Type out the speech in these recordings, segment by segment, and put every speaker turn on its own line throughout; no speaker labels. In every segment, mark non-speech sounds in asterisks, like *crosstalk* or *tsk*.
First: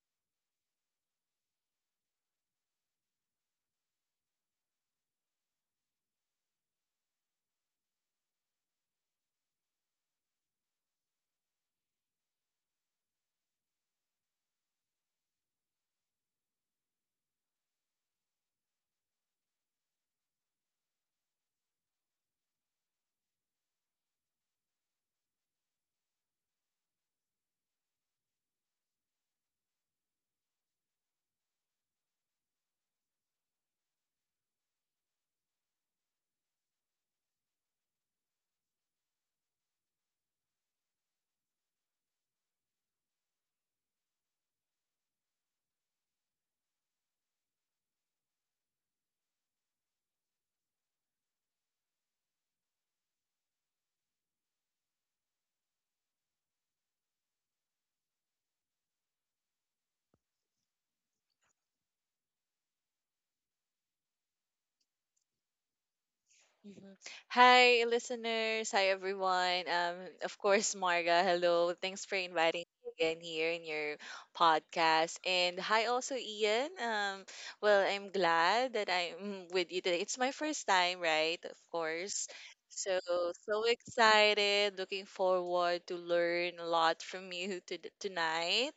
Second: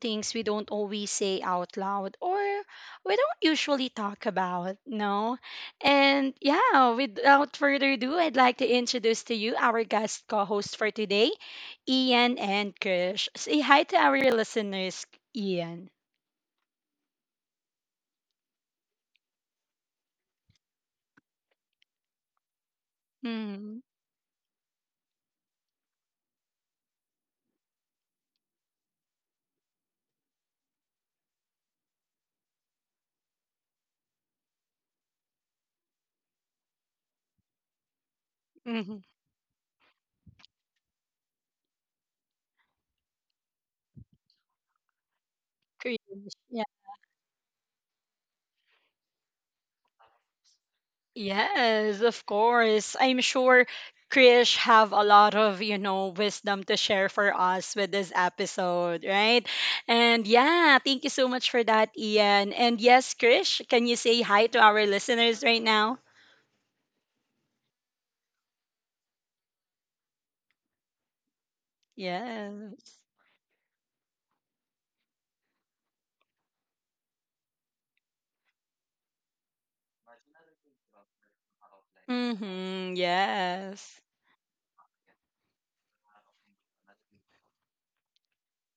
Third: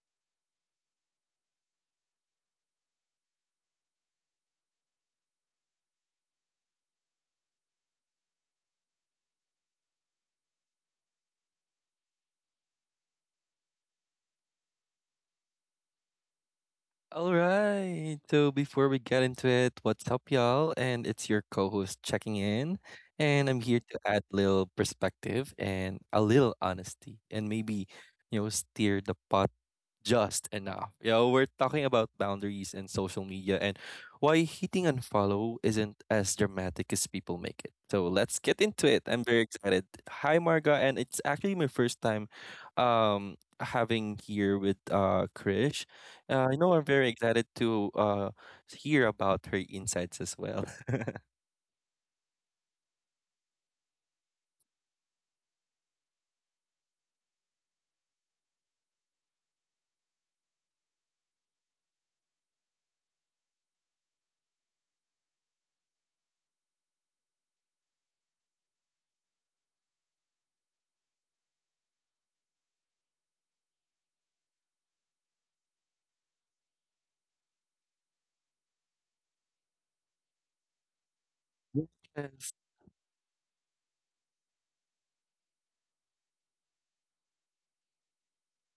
things we don't always say out loud, or we don't usually talk about, no? And yeah, without further ado, I'd like to introduce to you our guest co host for today. Ian and Krish. Say hi to our listeners, Ian.
All right. So before we get into it, what's up, y'all? And it's your co-host checking in, and I'm here
Mm.
to add little perspective and a little honesty, and maybe steer the podcast just enough. You know, we're talking about boundaries and social media and why hitting unfollow isn't as dramatic as people make it. So let's get into
Mhm.
it. I'm very excited. Hi, Marga, and it's actually my first time having here with Krish.
Krish.
I
Yeah.
know I'm very excited to hear about her insights as well. *laughs*
Yes, of course. I'm sure Krish have a lot of wisdom to share for us with this episode, right? And yeah, thank you so much for that, Ian. And yes, Krish, can you say hi to our listeners right now?
Mhm. Hi, listeners. Hi, everyone. Of course, Marga. Hello. Thanks for inviting me
Yes.
again here in your podcast. And hi, also Ian. Well, I'm glad that I'm with you today. It's my first time, right? Of course.
Yes,
Mm-hmm.
So so
Yes.
excited. Looking forward to learn a lot from you to tonight.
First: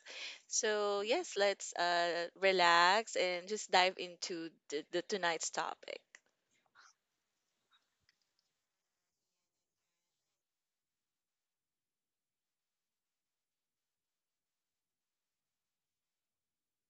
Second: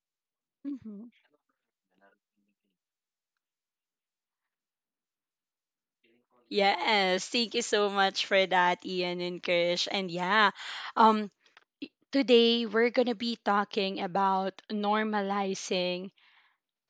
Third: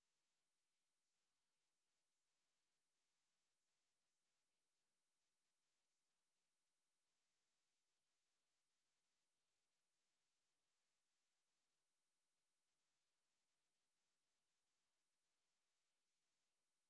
So
Mm-hmm.
yes, let's relax and just dive into the tonight's topic.
Yes, thank you so much for that, Ian and Krish. And yeah, um, today we're gonna be talking about normalizing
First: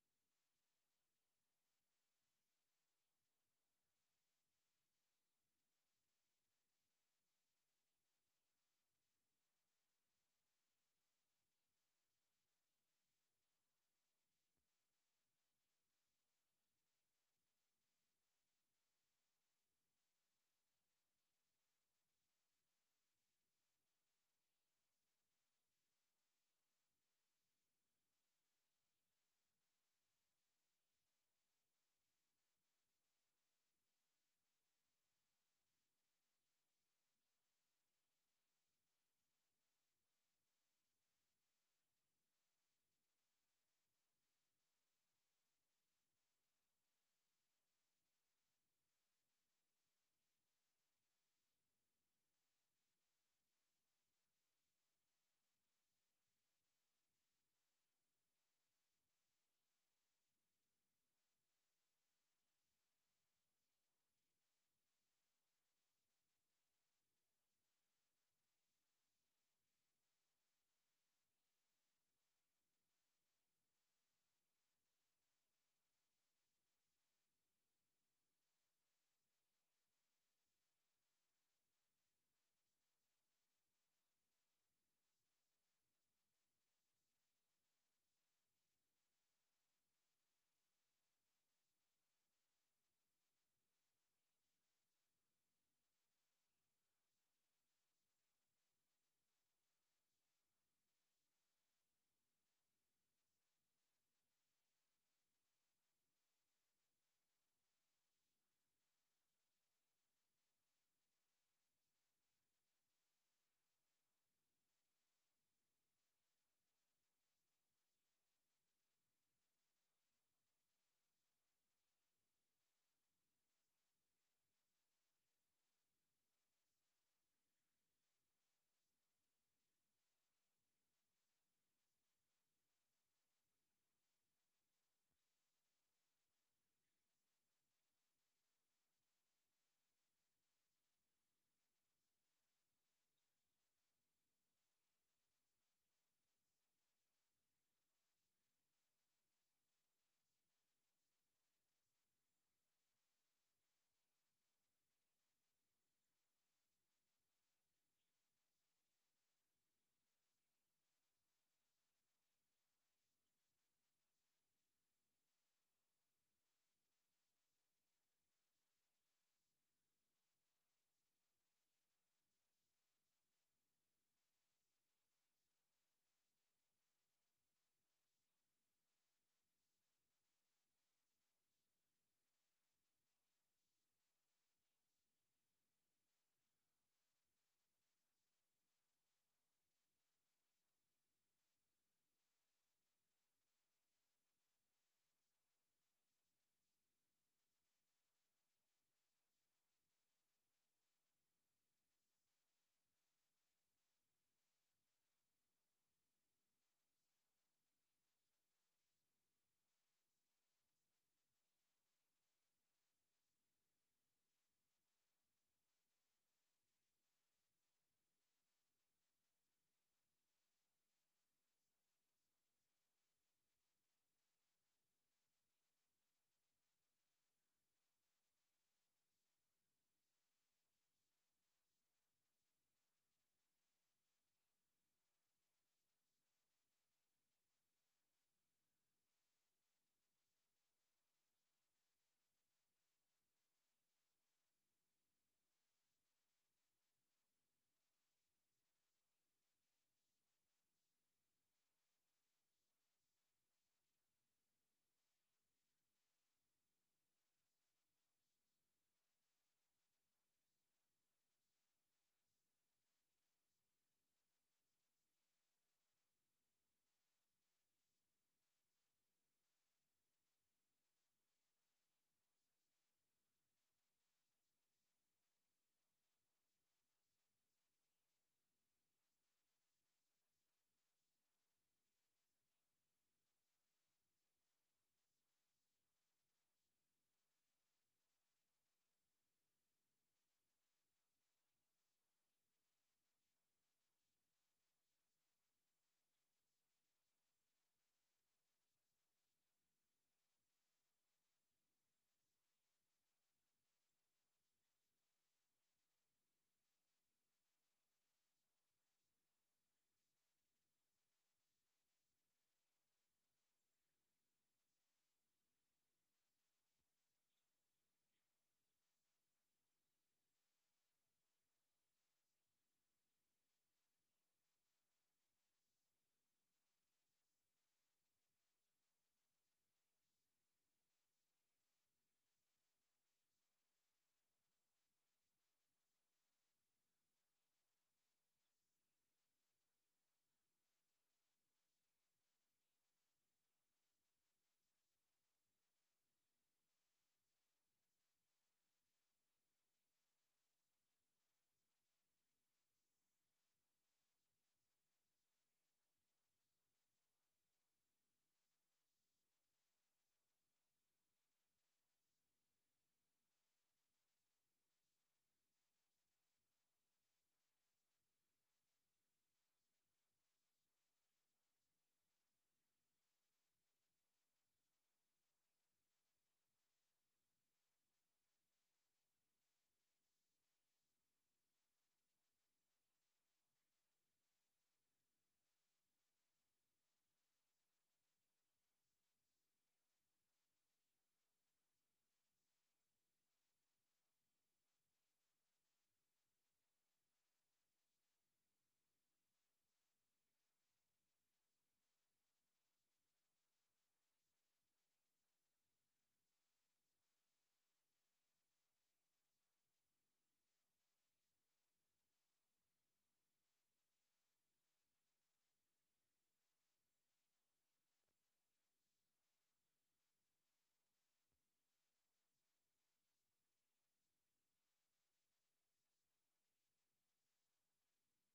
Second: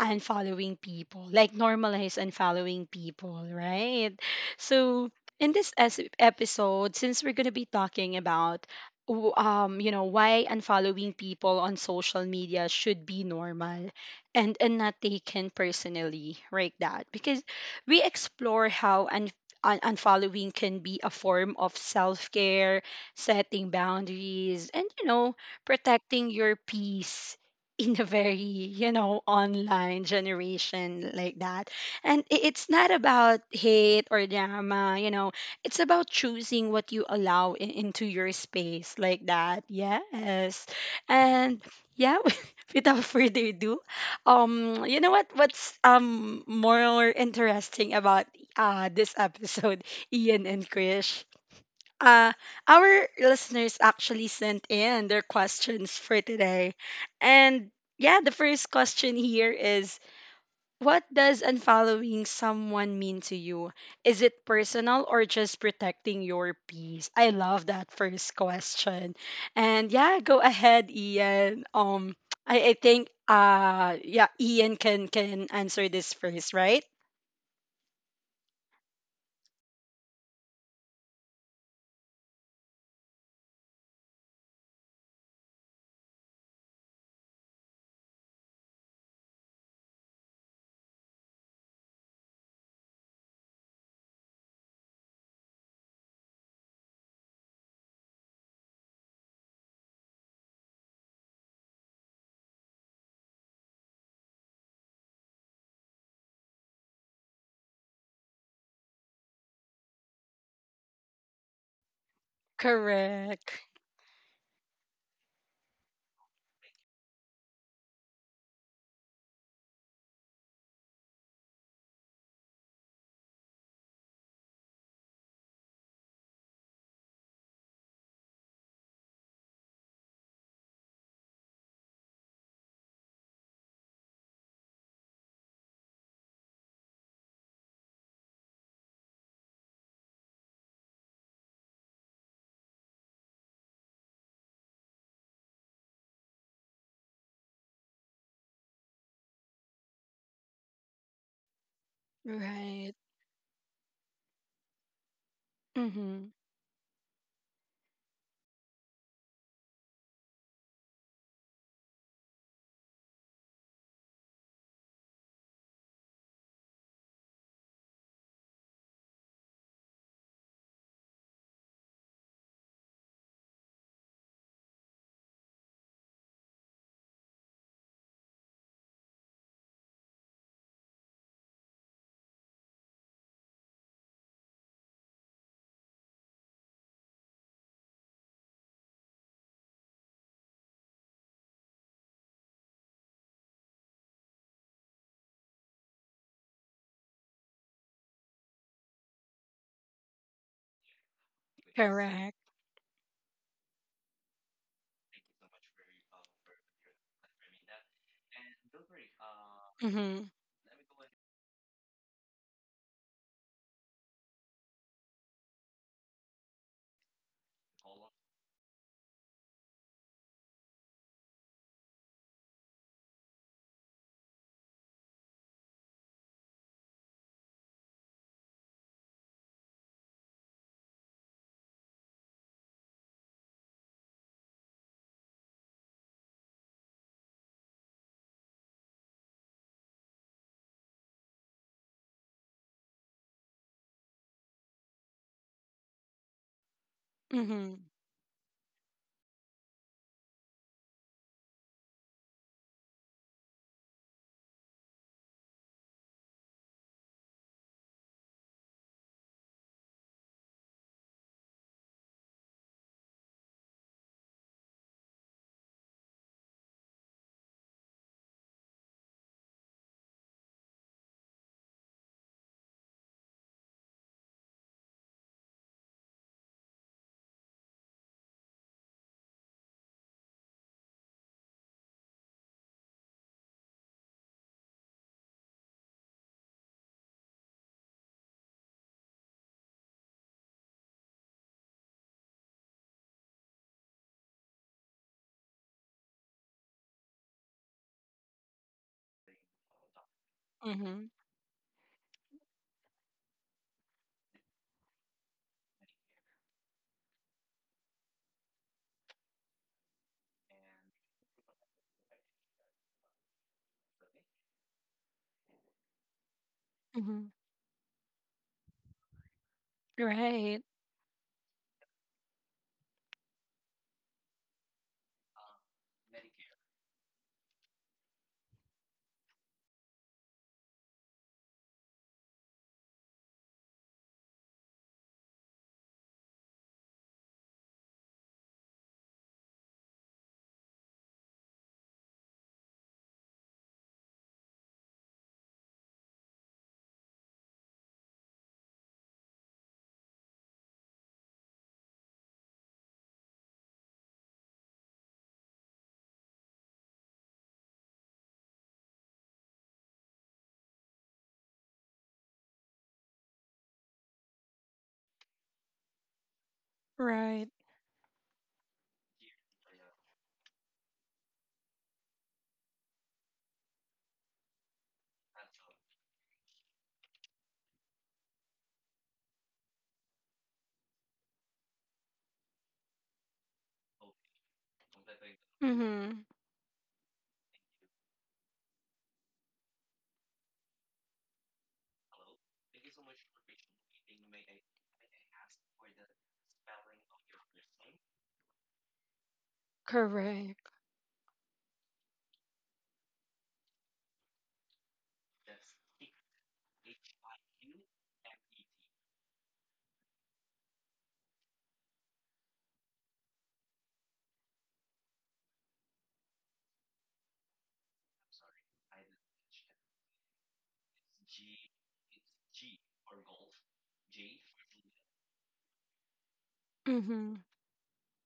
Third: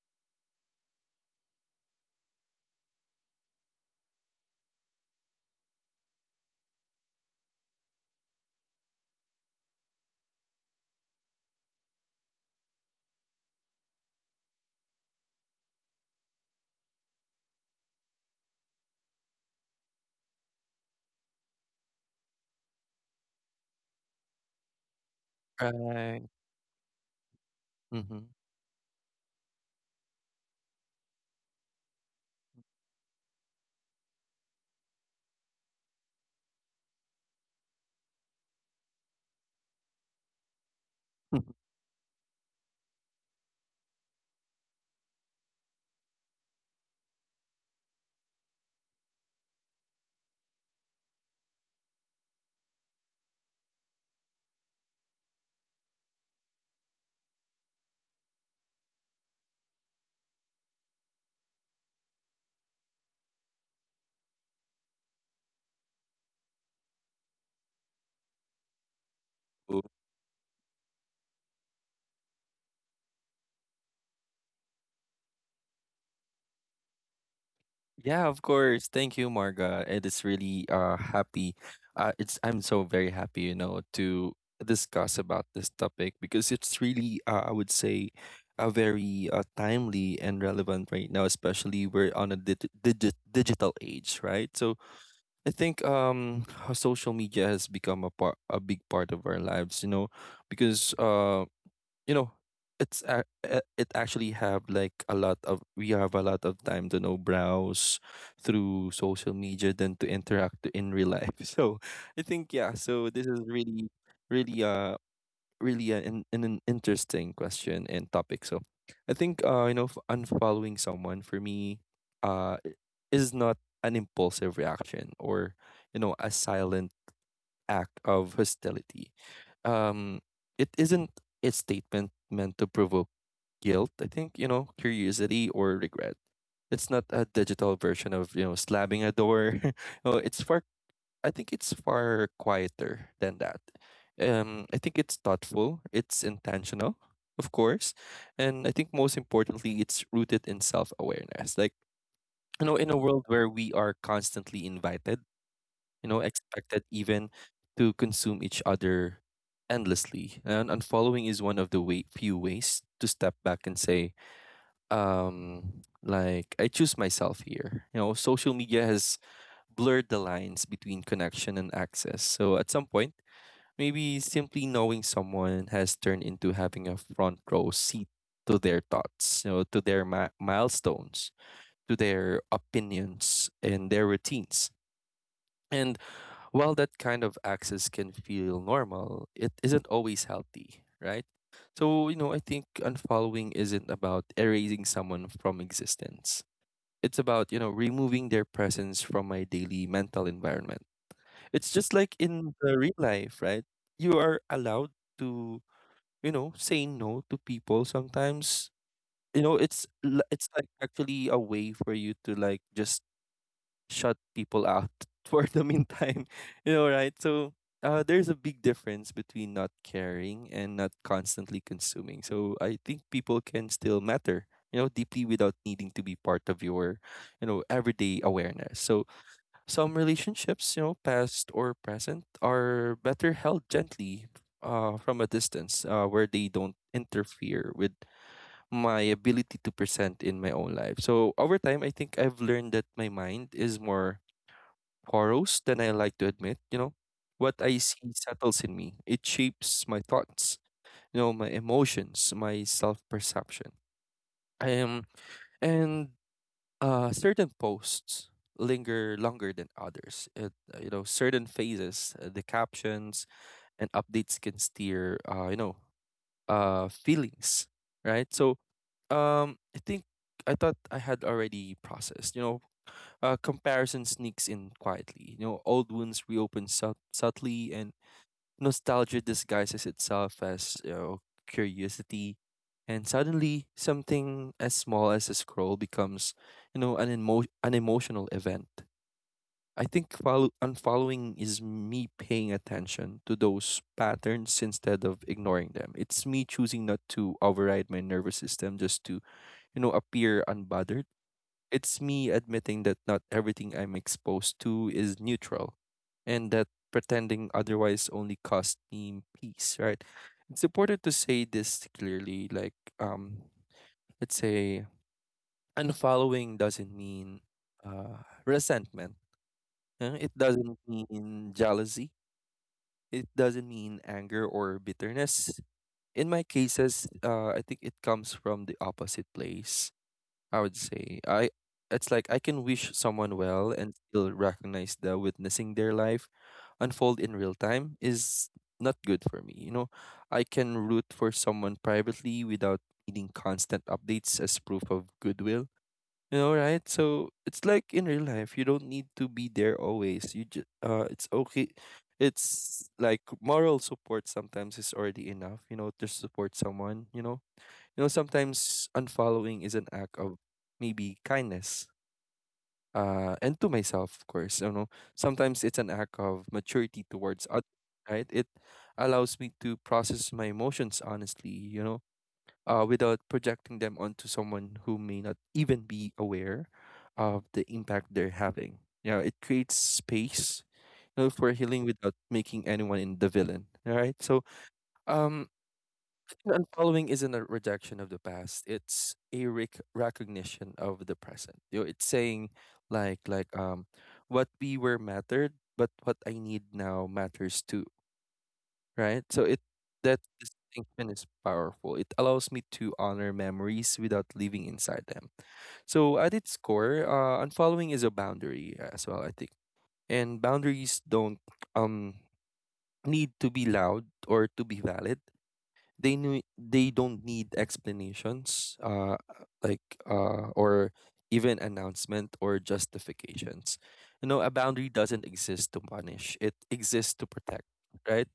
unfollowing people, like normalize unfollowing people, right? So in this episode, since we're gonna be talking about why unfollowing people on social media should be normal, and not taken personally, right? That because we explore how unfollowing can be a form of self care, setting boundaries, and,
right.
protecting your peace in a
Mm-hmm.
very, online generation like that. And it's not about hate or drama. It's about choosing what you allow in, into your space, like that. Yes. And yeah, *laughs* without further ado, you know what, what's more interesting about this episode, Ian and Krish, uh, our listeners actually sent in their questions for today. And yeah, the first question here is: what does unfollowing someone mean to you? Is it personal, or just protecting your peace? I love that first question.
*laughs*
And yeah, go ahead, Ian. I think, yeah, Ian can answer this first, right?
Yeah, of course. Thank you, Marga. It is really happy. It's I'm so very happy, you know, to discuss about this topic because it's really I would say a very timely and relevant right now, especially we're on a digital age, right? So I think how social media has become a big part of our lives, you know, because you know it's a- it actually have like a lot of we have a lot of time to know browse through social media than to interact in real life. *laughs* So I think yeah, so this is
Correct.
really really uh really an interesting question and topic. So I think unfollowing someone for me uh i- is not an impulsive reaction or, you know, a silent act of hostility. Um, it isn't a statement meant to provoke guilt, I think, you know, curiosity or regret. It's not a digital version of, you know, slamming a door. *laughs* Oh, it's far I think it's far quieter than that. I think it's thoughtful, it's intentional, of course. And I think most importantly, it's rooted in self awareness. Like, you know, in a
Right.
world where we are constantly invited, you know,
Mm-hmm.
expected even to consume each other endlessly. And unfollowing is one of the few ways to step back and say, like, I choose myself here. You know, social media has blurred the lines between connection and access. So at some point, maybe simply knowing someone has turned into having a front row seat to their thoughts, you know, to their milestones, to their opinions and their routines. And while that kind of access can feel normal, it isn't always healthy, right? So, you know, I think unfollowing isn't about erasing someone from existence. It's about, you know, removing their presence from my daily mental environment. It's just like
Correct.
in the real life, right? You are allowed to, you know, say no to people sometimes. You know,
Mm-hmm.
it's like actually a way for you to like just shut people out *laughs* for the meantime. *laughs* You know, right? So there's a big difference between not caring and not constantly consuming. So I think people can still matter, you know, deeply without needing to be part of your, you know, everyday awareness. So some relationships, you know, past or present, are better held gently from a distance, where they don't interfere with my ability to present in my own life. So over time, I think I've learned that my mind is more Borrows than I like to admit, you know. What I
Mm-hmm.
see settles in me. It shapes my thoughts, you know, my emotions, my self perception. Um, and Certain posts linger longer than others. You know, certain phases, the captions and updates can steer, feelings, right? So, I think I thought I had already processed, you know, comparison sneaks in quietly. You know, old wounds reopen subtly, and nostalgia disguises itself as, you know, curiosity. And suddenly, something as small as a scroll becomes, you know, an an emotional event. I think unfollowing is me paying attention to those patterns instead of ignoring them. It's me choosing not to override my nervous system just to, you know, appear unbothered.
Mm-hmm.
It's me admitting that not everything I'm exposed to is neutral, and that pretending otherwise only costs me peace, right? It's important to say this clearly. Like, um, let's say unfollowing doesn't
Mm-hmm.
mean, resentment. It
Right.
doesn't mean jealousy. It doesn't mean anger or bitterness. In my cases, I think it comes from the opposite place. I would say. I It's like I can wish someone well and still recognize that witnessing their life unfold in real time is not good for me. You know, I can root for someone privately without needing constant updates as proof of goodwill. You know, right? So it's like in real life, you don't need to be there always. You just it's okay. It's like moral support sometimes is already enough. You know, to support someone. You know, sometimes unfollowing is an act of maybe kindness. And to myself, of course, you know, sometimes it's an act of maturity towards
Right.
others, right? It allows me to process my emotions honestly, you know, without projecting them onto someone who may not even be aware of the impact they're having. Yeah, it creates space, you know, for healing without making anyone in the villain. All right. So, um,
Mm-hmm.
unfollowing isn't a rejection of the past. It's a recognition of the present. You know, it's saying, like, what we were mattered, but what I need now matters too, right? So it that
Correct.
distinction is powerful. It allows me to honor memories without living inside them. So at its core, unfollowing is a boundary as well, I think. And boundaries don't um need to be loud or to be valid. They knew they don't need explanations, or even announcement or justifications. You know, a boundary doesn't exist to punish; it exists to
Mm-hmm.
protect. Right?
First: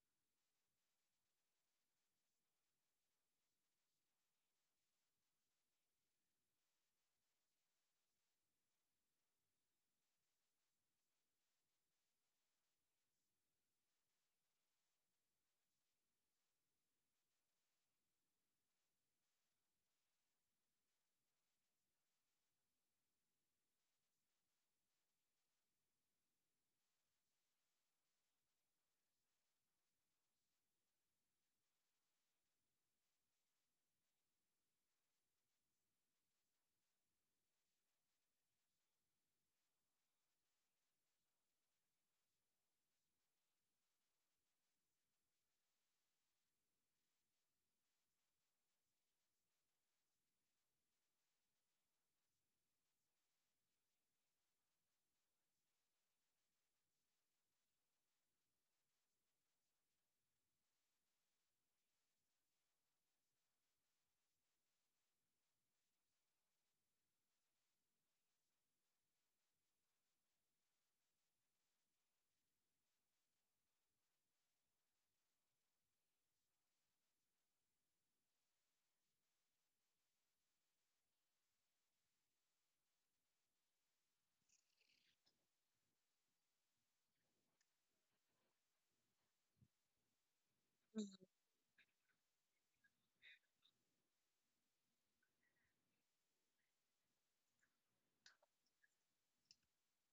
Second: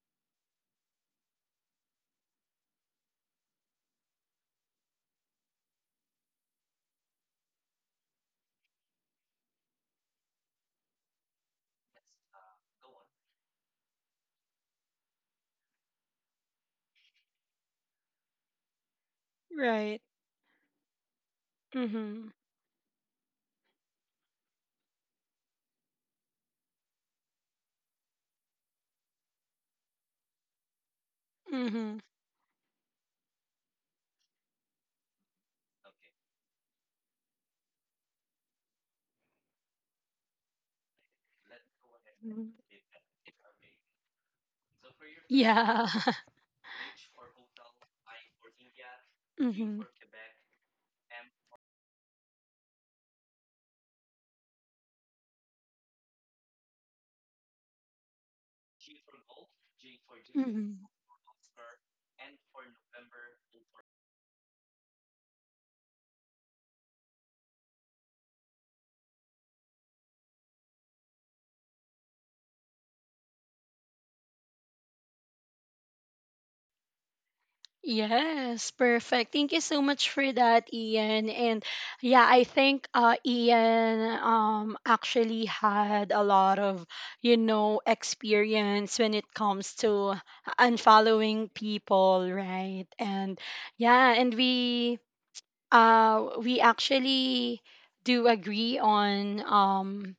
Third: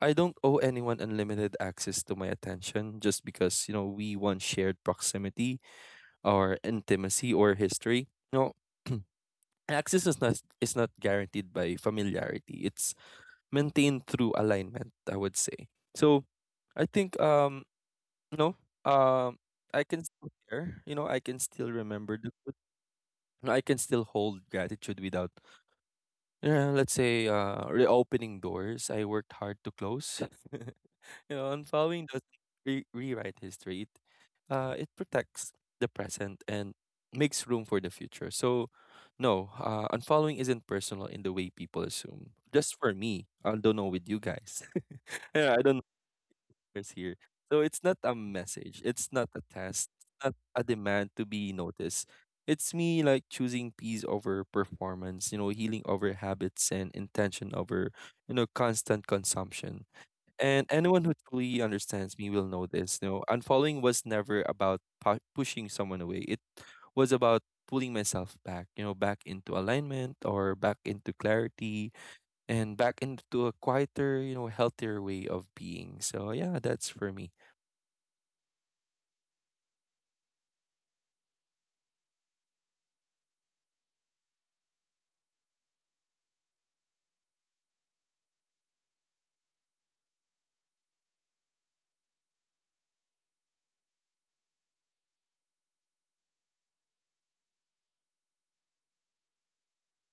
I don't owe anyone unlimited access to my attention just because, you know, we once shared proximity or intimacy or history. No, *clears throat* access is not guaranteed by familiarity. It's maintained through alignment. I would say so. I think no, um, I
Right.
can still care. You know, I can still remember
Mm-hmm.
the good. No, I can still hold gratitude without, yeah, let's say, reopening doors I worked hard to close. *laughs* You know, and
Mm-hmm.
following doesn't rewrite history. It protects the present and makes room for the future. So, no, unfollowing isn't personal in the way people assume.
Mhm.
Just for me, I don't know with you guys. *laughs* Yeah, I don't
Yeah. *laughs*
listeners here. So it's not a message, it's not a
Mm-hmm.
test, it's not a demand to be noticed. It's me like choosing peace over performance, you know, healing over habits and intention over, you know, constant consumption. And
Mm-hmm.
anyone who truly understands me will know this. You know, unfollowing was never about pushing someone away. It was about pulling myself back, you know, back into alignment or back into clarity and back into a quieter, you know, healthier way of being. So yeah, that's for me.
Yes, perfect. Thank you so much for that, Ian. And yeah, I think Ian actually had a lot of experience when it comes to unfollowing people, right? And yeah, and we actually do agree on um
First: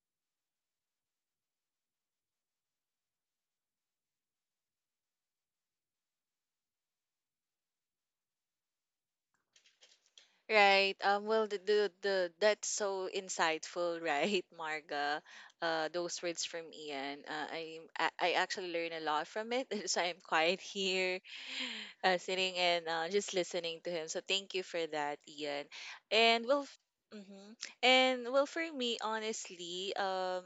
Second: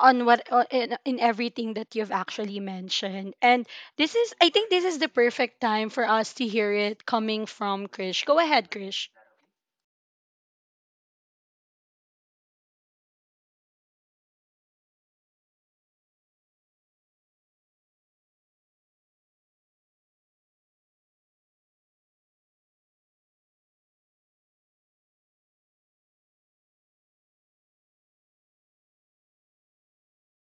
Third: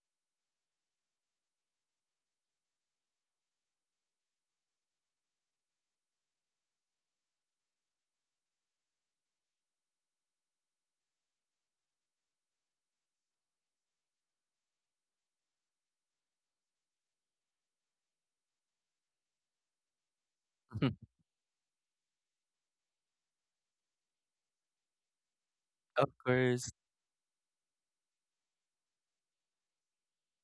on what in, everything that you've actually mentioned. And this is I think this is the perfect time for us to hear it coming from Krish. Go ahead, Krish.
Right. That's so insightful, *laughs* right, Marga? Those words from Ian. I actually learn a lot from it. *laughs* So I'm quiet
Mhm.
here, *laughs* sitting and just listening to him. So thank you for that, Ian.
Of
And well,
course.
mm-hmm. And well, for me, honestly, um,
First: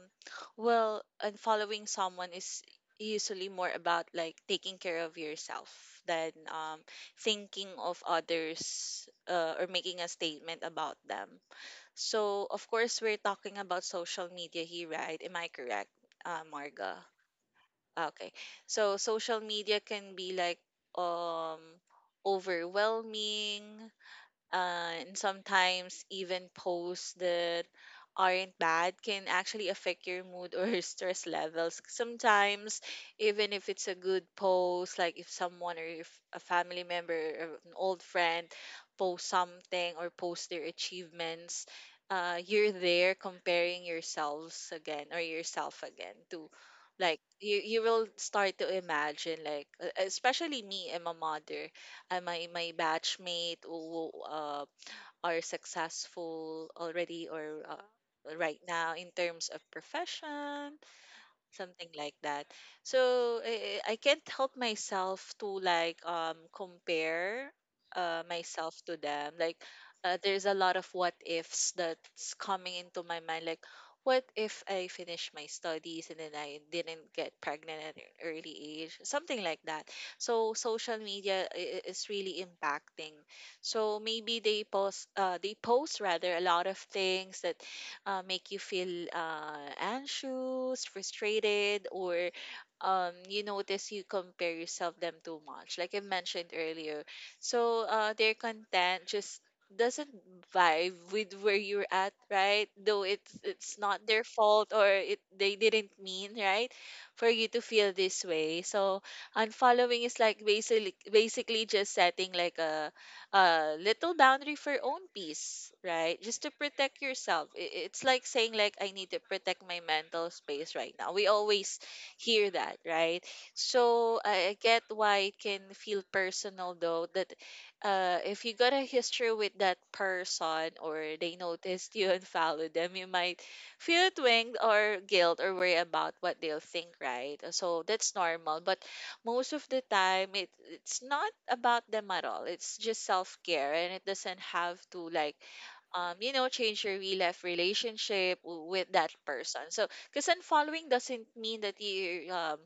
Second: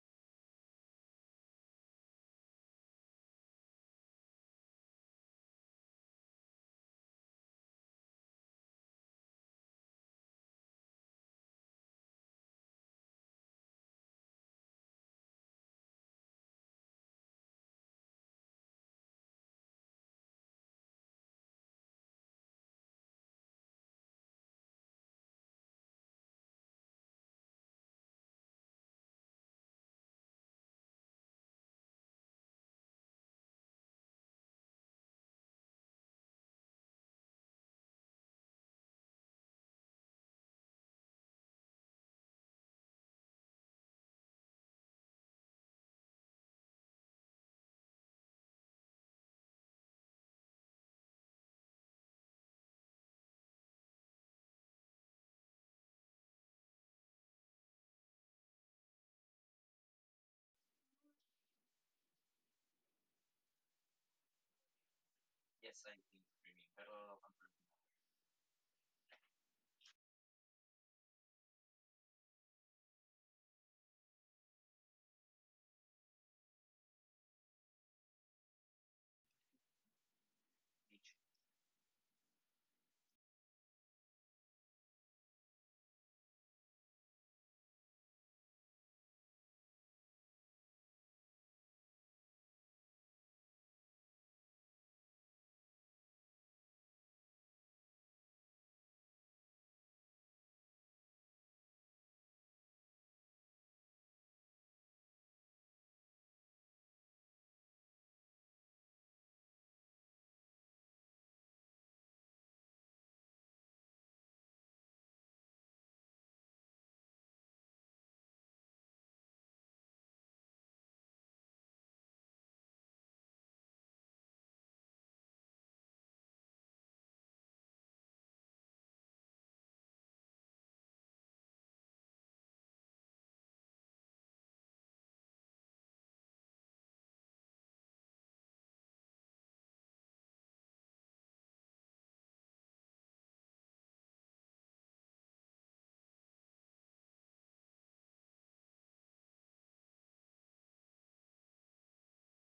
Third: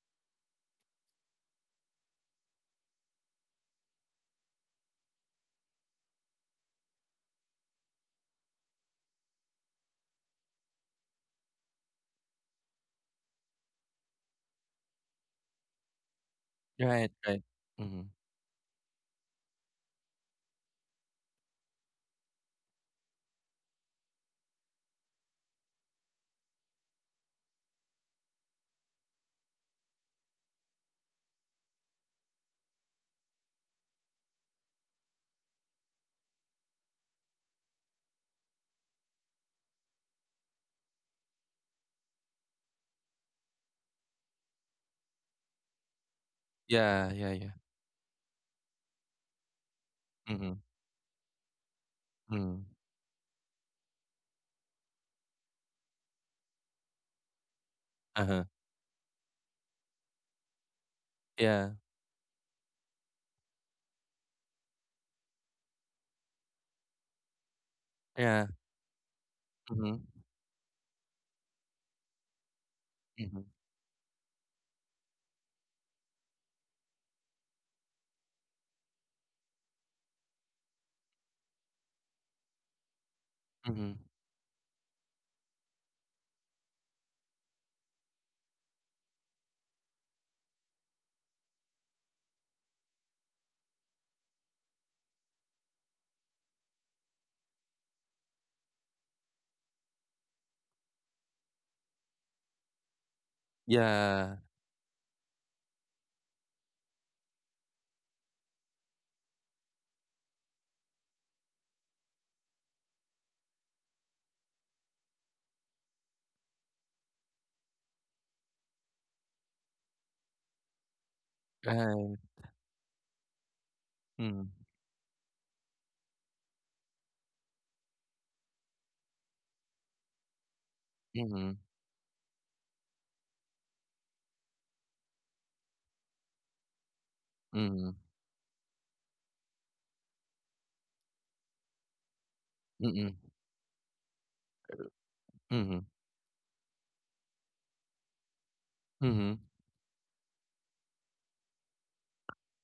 well, and following someone is usually more about like taking care of yourself than thinking of others or making a statement about them. So, of course, we're talking about social media here, right? Am I correct, Marga?
Right, right. Mm-hmm.
Okay. So, social media can be like um, overwhelming, and sometimes even posts that aren't bad can actually affect your mood or *laughs* stress levels. Sometimes, even if it's a good post, like if someone or if a family member or an old friend post something or post their achievements, you're there comparing yourselves again or yourself again to
Yeah,
like
yeah, yeah.
you will start to imagine like
Mm-hmm.
especially me, I'm a mother, uh, my
Mm-hmm.
my batchmate who are successful already or
Uh-huh.
right now in terms of profession,
Yeah.
something like that. So I can't help myself to like compare
Yeah.
myself to them. Like
Mm-hmm.
there's a lot of what ifs that's coming into my
Mm-hmm.
mind. Like what if I finish my studies and then I didn't get pregnant at an early age, something like that. So social media is really impacting.
Mm-hmm.
So maybe they post rather a lot of things that make you feel anxious, frustrated, or you notice you compare yourself them too much, like I mentioned earlier. So their content just doesn't vibe with where you're at, right? Though it's not their
Yeah.
fault or it they didn't mean, right, for you to feel this way. So unfollowing is like basically just setting like a little boundary for your own peace, right? Just to protect yourself. It's like saying like I need to protect my mental space right now. We always
Right.
hear that, right? So I
Mm-hmm.
I get why it can feel personal though that if you got a history with that person or they
Mm-hmm.
noticed you *laughs* and followed them, you might feel twinged or guilt or worry about what they'll think, right? So
Mm-hmm.
that's normal. But most of the time it's not about them at all. It's just
Mm-hmm.
self-care and it doesn't have to like
Mm-hmm.
change your real life relationship with that
Mm-hmm.
person. So because unfollowing doesn't mean that you're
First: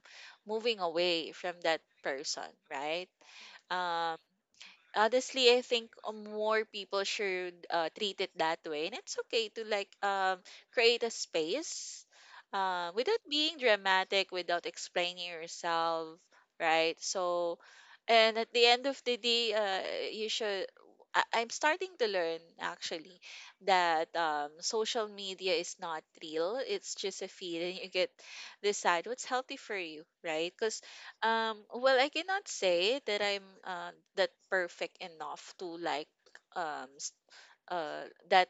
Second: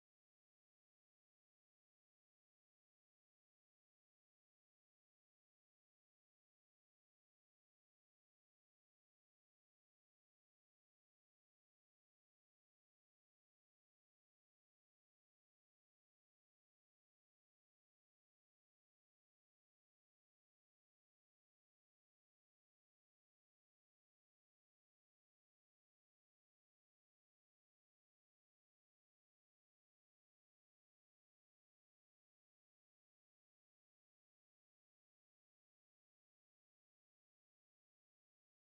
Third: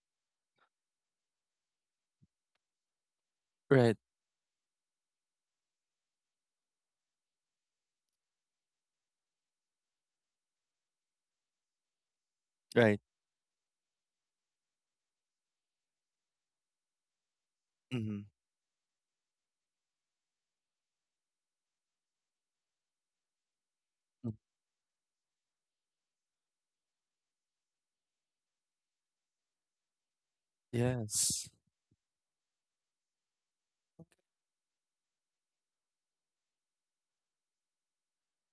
moving away from that person, right?
Right.
Um, honestly, I think more people should treat it that way and it's okay to like create a space
Right.
without being dramatic, without explaining yourself, right? So
Mm-hmm.
and at the end of the day, you should I- I'm starting to learn actually that
Mm.
social media is not real. It's just a feeling. You get decide what's healthy for you, right?
Yes.
Well, I cannot say that I'm that perfect enough to like s- that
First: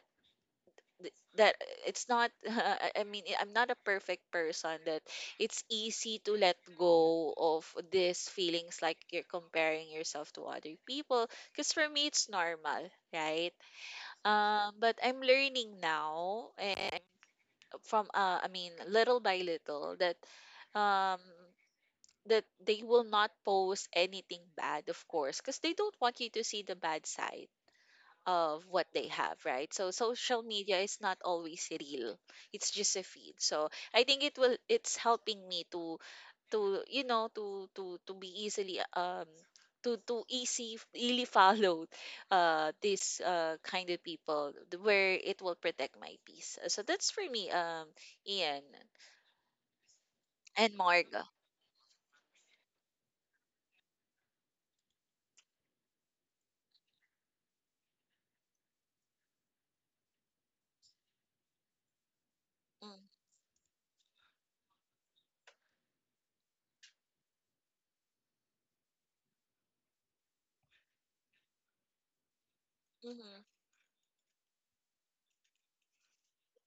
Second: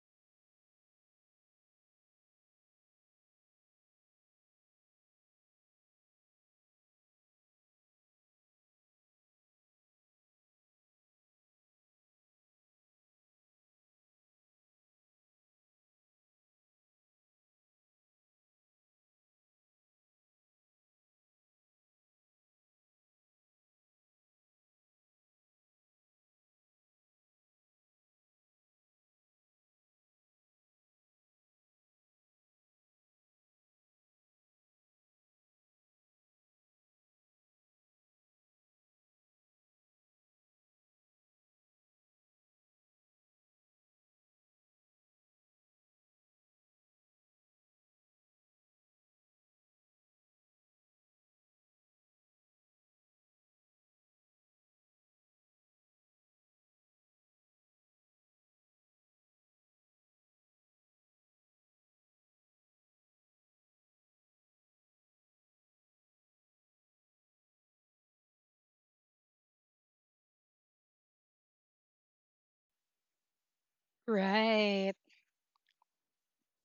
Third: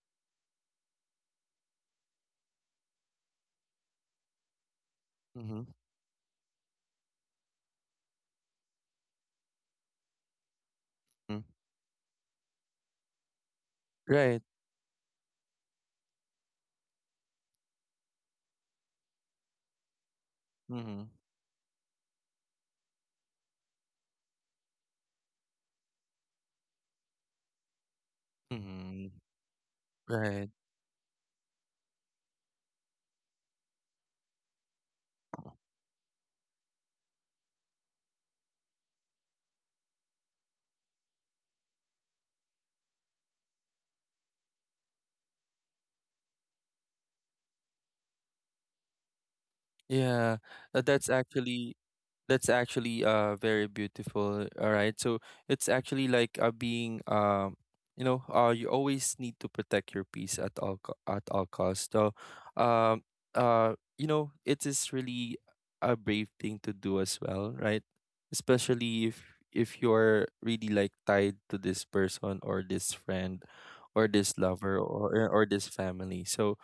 th- that it's not *laughs* I mean I'm not a perfect person that
Mm-hmm.
it's easy to let go of these feelings like you're comparing yourself to other people
Mm-hmm.
because for me it's normal, right?
Right.
Um, but I'm learning now and from I mean little by little that
Mm-hmm.
um that they will not post anything bad, of course, because they don't want you to see the bad side of what
Mm-hmm.
they have, right? So social
Right.
media is not always real. It's just a feed. So I think it will it's helping me to to be easily to easy easily *laughs* follow this kind of people where it will protect my peace. So that's for me, Ian
Yeah,
and
that's
Marga.
actually that's actually very beautiful. All right. So it's actually like being you know, you always need to protect your peace at at all costs. So
Mm.
um you know, it is really a brave thing to do as well, right? Especially if you're really like tied to this person or this friend
Mm-hmm.
or this lover
Right.
or this family. So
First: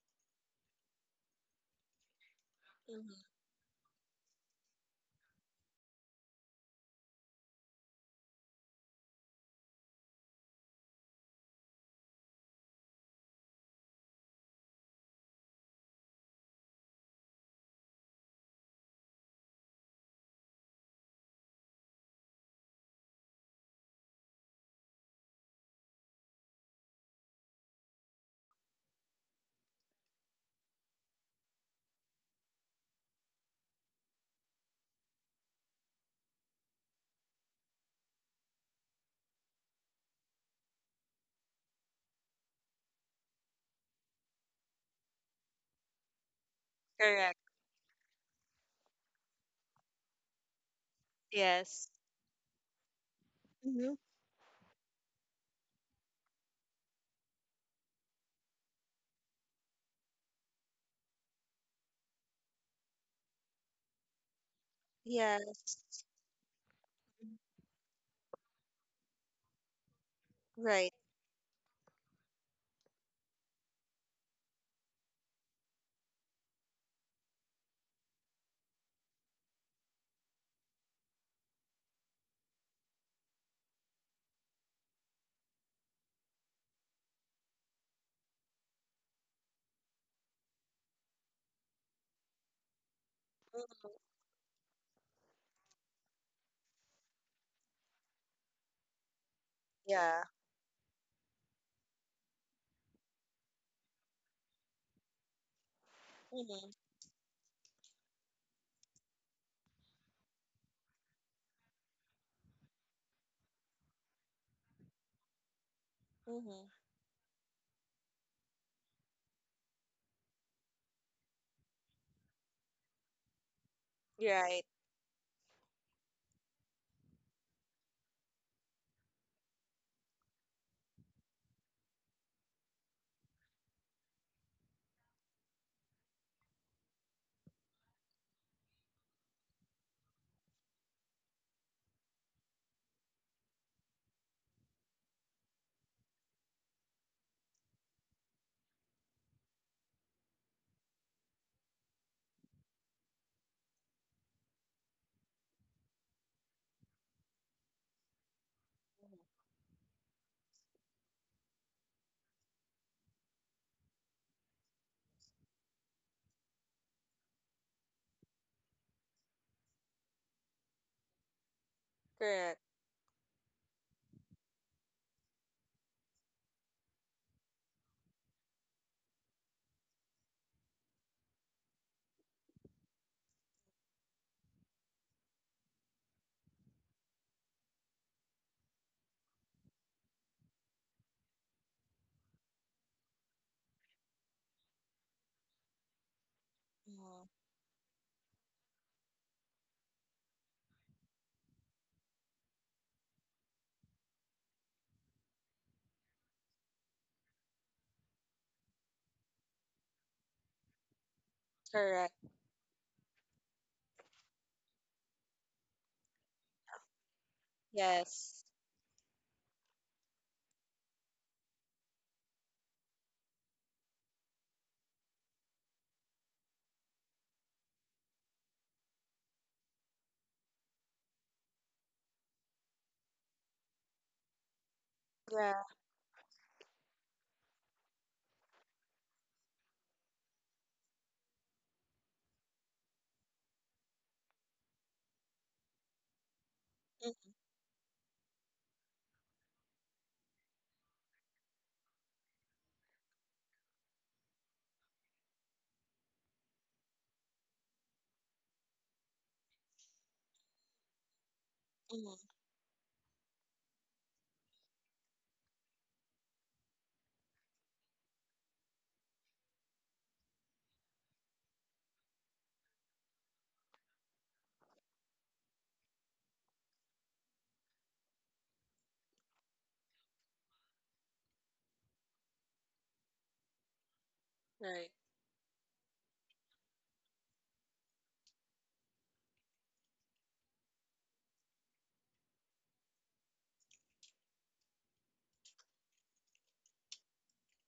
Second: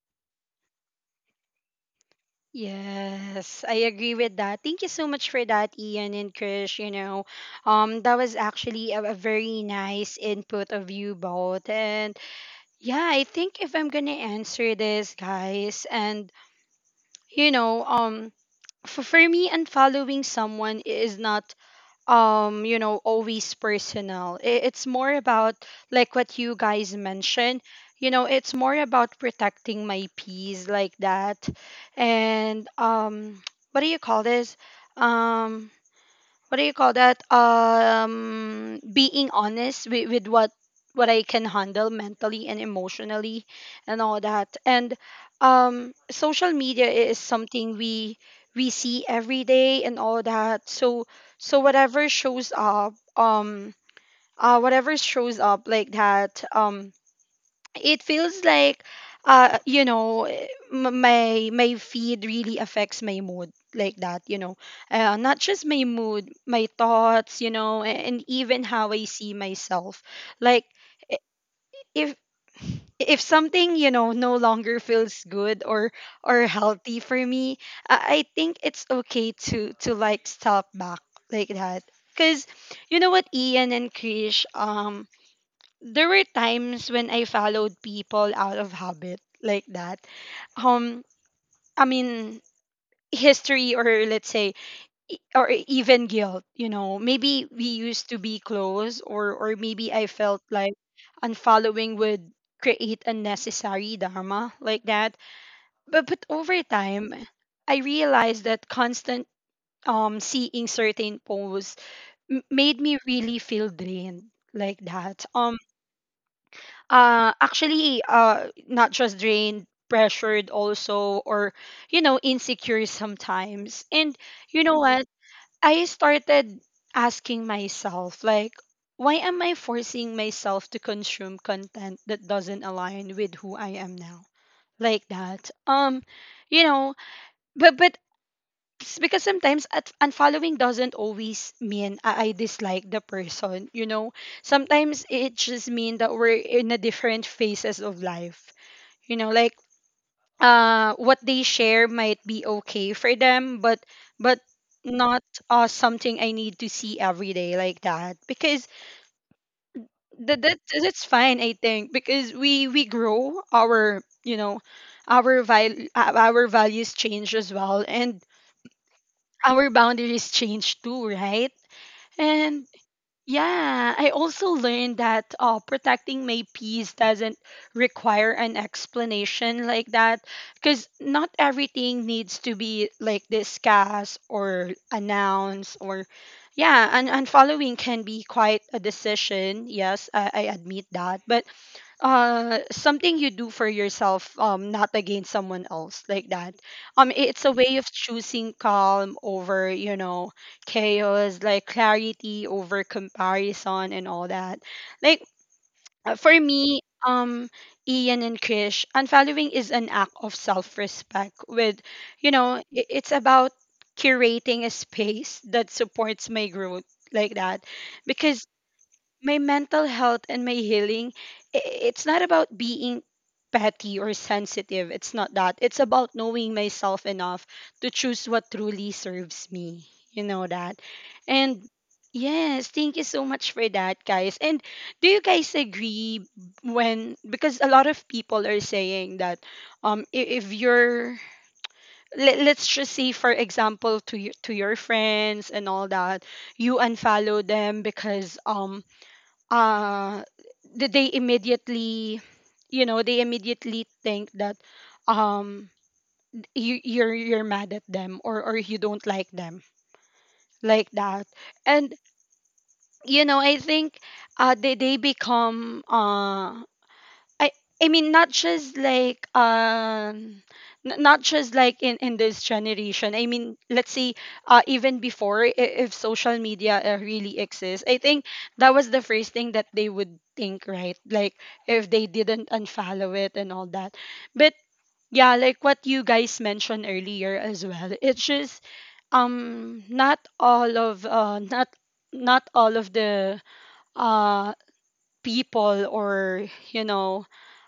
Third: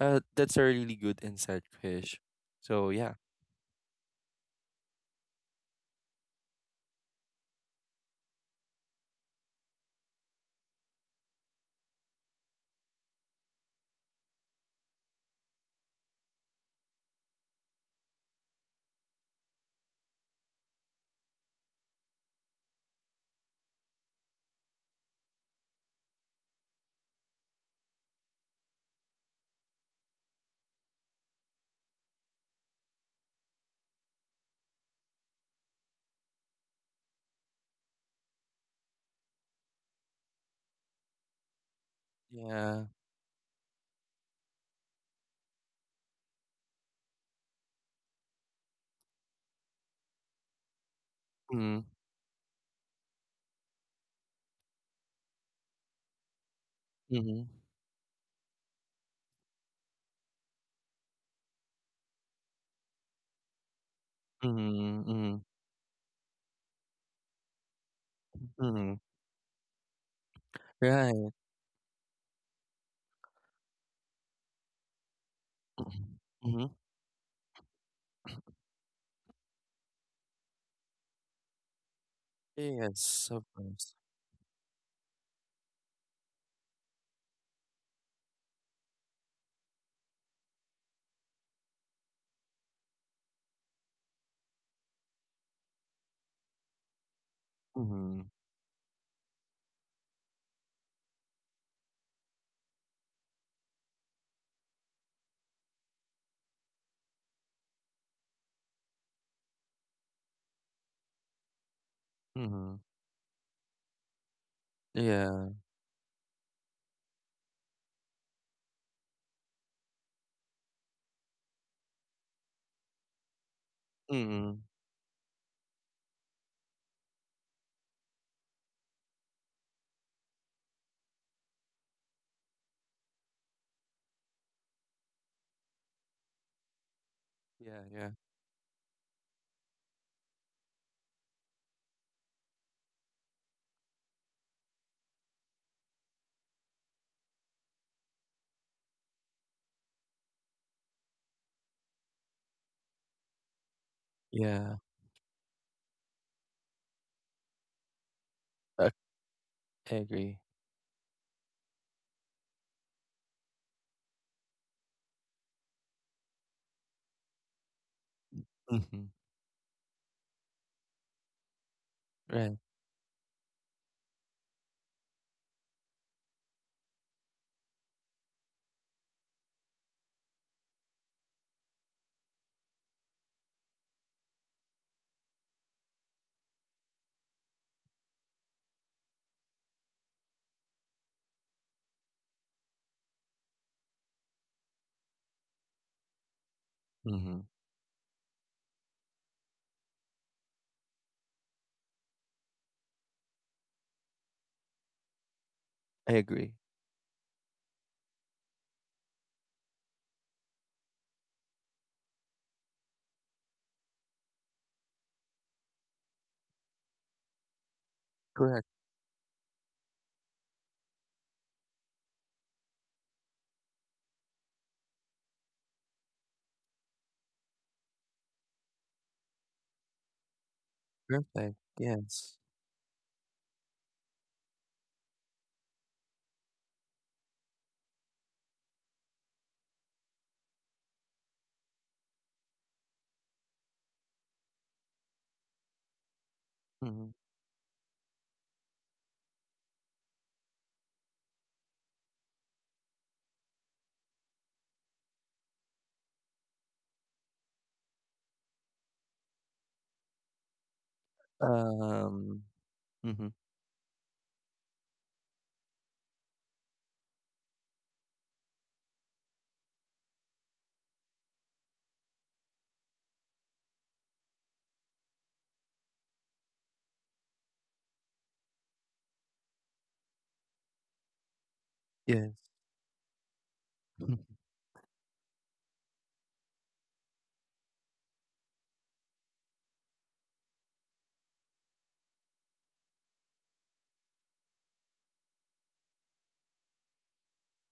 that's a really good insight, Krish. So yeah,
Mm-hmm.
Yes, I agree with that. Thank you so much for that, Ian and Krish. You know, that was actually a very nice input of you both. And yeah, I think if I'm gonna answer this, guys, and you know, for me, unfollowing someone is not, always personal. It's more about, like, what you guys mentioned. It's more about protecting my peace, like that. And *tsk* what do you call this, um what do you call that, being honest with what I can handle mentally and
yeah.
emotionally and all that. And social media is
Correct.
something we see every day and all that. So
Mm,
Yes.
whatever shows up,
Mm-hmm.
like that.
mm-hmm,
It feels like, my feed really affects my mood, like that, you know.
mm-hmm, mm-hmm,
Not just
Yes.
my mood, my thoughts, you know, and even
mm-hmm.
how I see myself, like,
Right.
i-
Right.
if something, you know, no longer feels good or
Mm-hmm.
healthy for me, I think it's okay to like stop back, like that. Because, you know
Yes,
what,
of
Ian
course.
and Krish, there were times when I followed people out of habit, like that. Um, I mean, history, or let's say, or even guilt. You know, maybe we used
Mm-hmm,
to be close, or, maybe I
Yeah.
felt like unfollowing would create unnecessary dharma, like that. But over
Mm-hmm.
time, I realized that constant, seeing certain posts
mm-hmm.
made me really feel drained, like that.
Yeah.
Mm-hmm.
Actually, not just drained, pressured also, or, you know, insecure sometimes. And,
Mm-hmm.
Right.
you know what, I started asking myself, like, why am I forcing myself to consume content that doesn't align with who I am now, like that? You know
Yeah,
but but
yeah,
s- because sometimes at unfollowing doesn't always mean I dislike the person, you know. Sometimes it just means that we're in a different phases of life, you know. Like, what they share might be okay for them, but but
yeah.
not something I need to see every day, like that. Because
I I agree.
that's fine, I think, because we grow our, you know, our values change as well, and
Mm-hmm.
our boundaries change too, right?
Right.
Correct.
And yeah, I also learned that, protecting my peace doesn't require an explanation, like that, because not everything needs to be, like, discussed or announced. Or yeah, and following can be quite a decision. Yes, I admit that. But something you do for yourself, not against someone else, like that.
Mm-hmm.
Mm-hmm.
It's a way of choosing calm over, you know, chaos, like clarity over comparison and all that. Like,
I
for
agree.
me, um Ian and Krish, unfollowing is an act of self-respect. With
Correct.
You know, it's about curating a space that supports my growth, like that,
Yes.
because
Correct.
my mental health and my healing, i- it's not about being petty or sensitive. It's not that. It's about knowing myself enough to choose what truly serves me, you know that.
Perfect.
And
Yes.
yes, thank you so much for that, guys. And do you guys
Yeah.
agree? When, because a lot of people are saying that, if you're, let's just say, for example, to your friends and all that, you
Mm-hmm.
unfollow them because, uh they immediately, think that, um you're mad at them, or you don't like them, like that. And,
Mm-hmm.
Um. Mm-hmm.
you know, I think, they become, I I mean not just like, not just like, in this generation. I mean, let's say, even before, if social media, really exists, I think that was the first thing that they would think, right? Like, if they
Yes.
didn't unfollow it and all that.
Mm-hmm.
But
Right.
yeah, like what you guys mentioned earlier as well. It's just, not all of, not not all of the, uh people, or, you know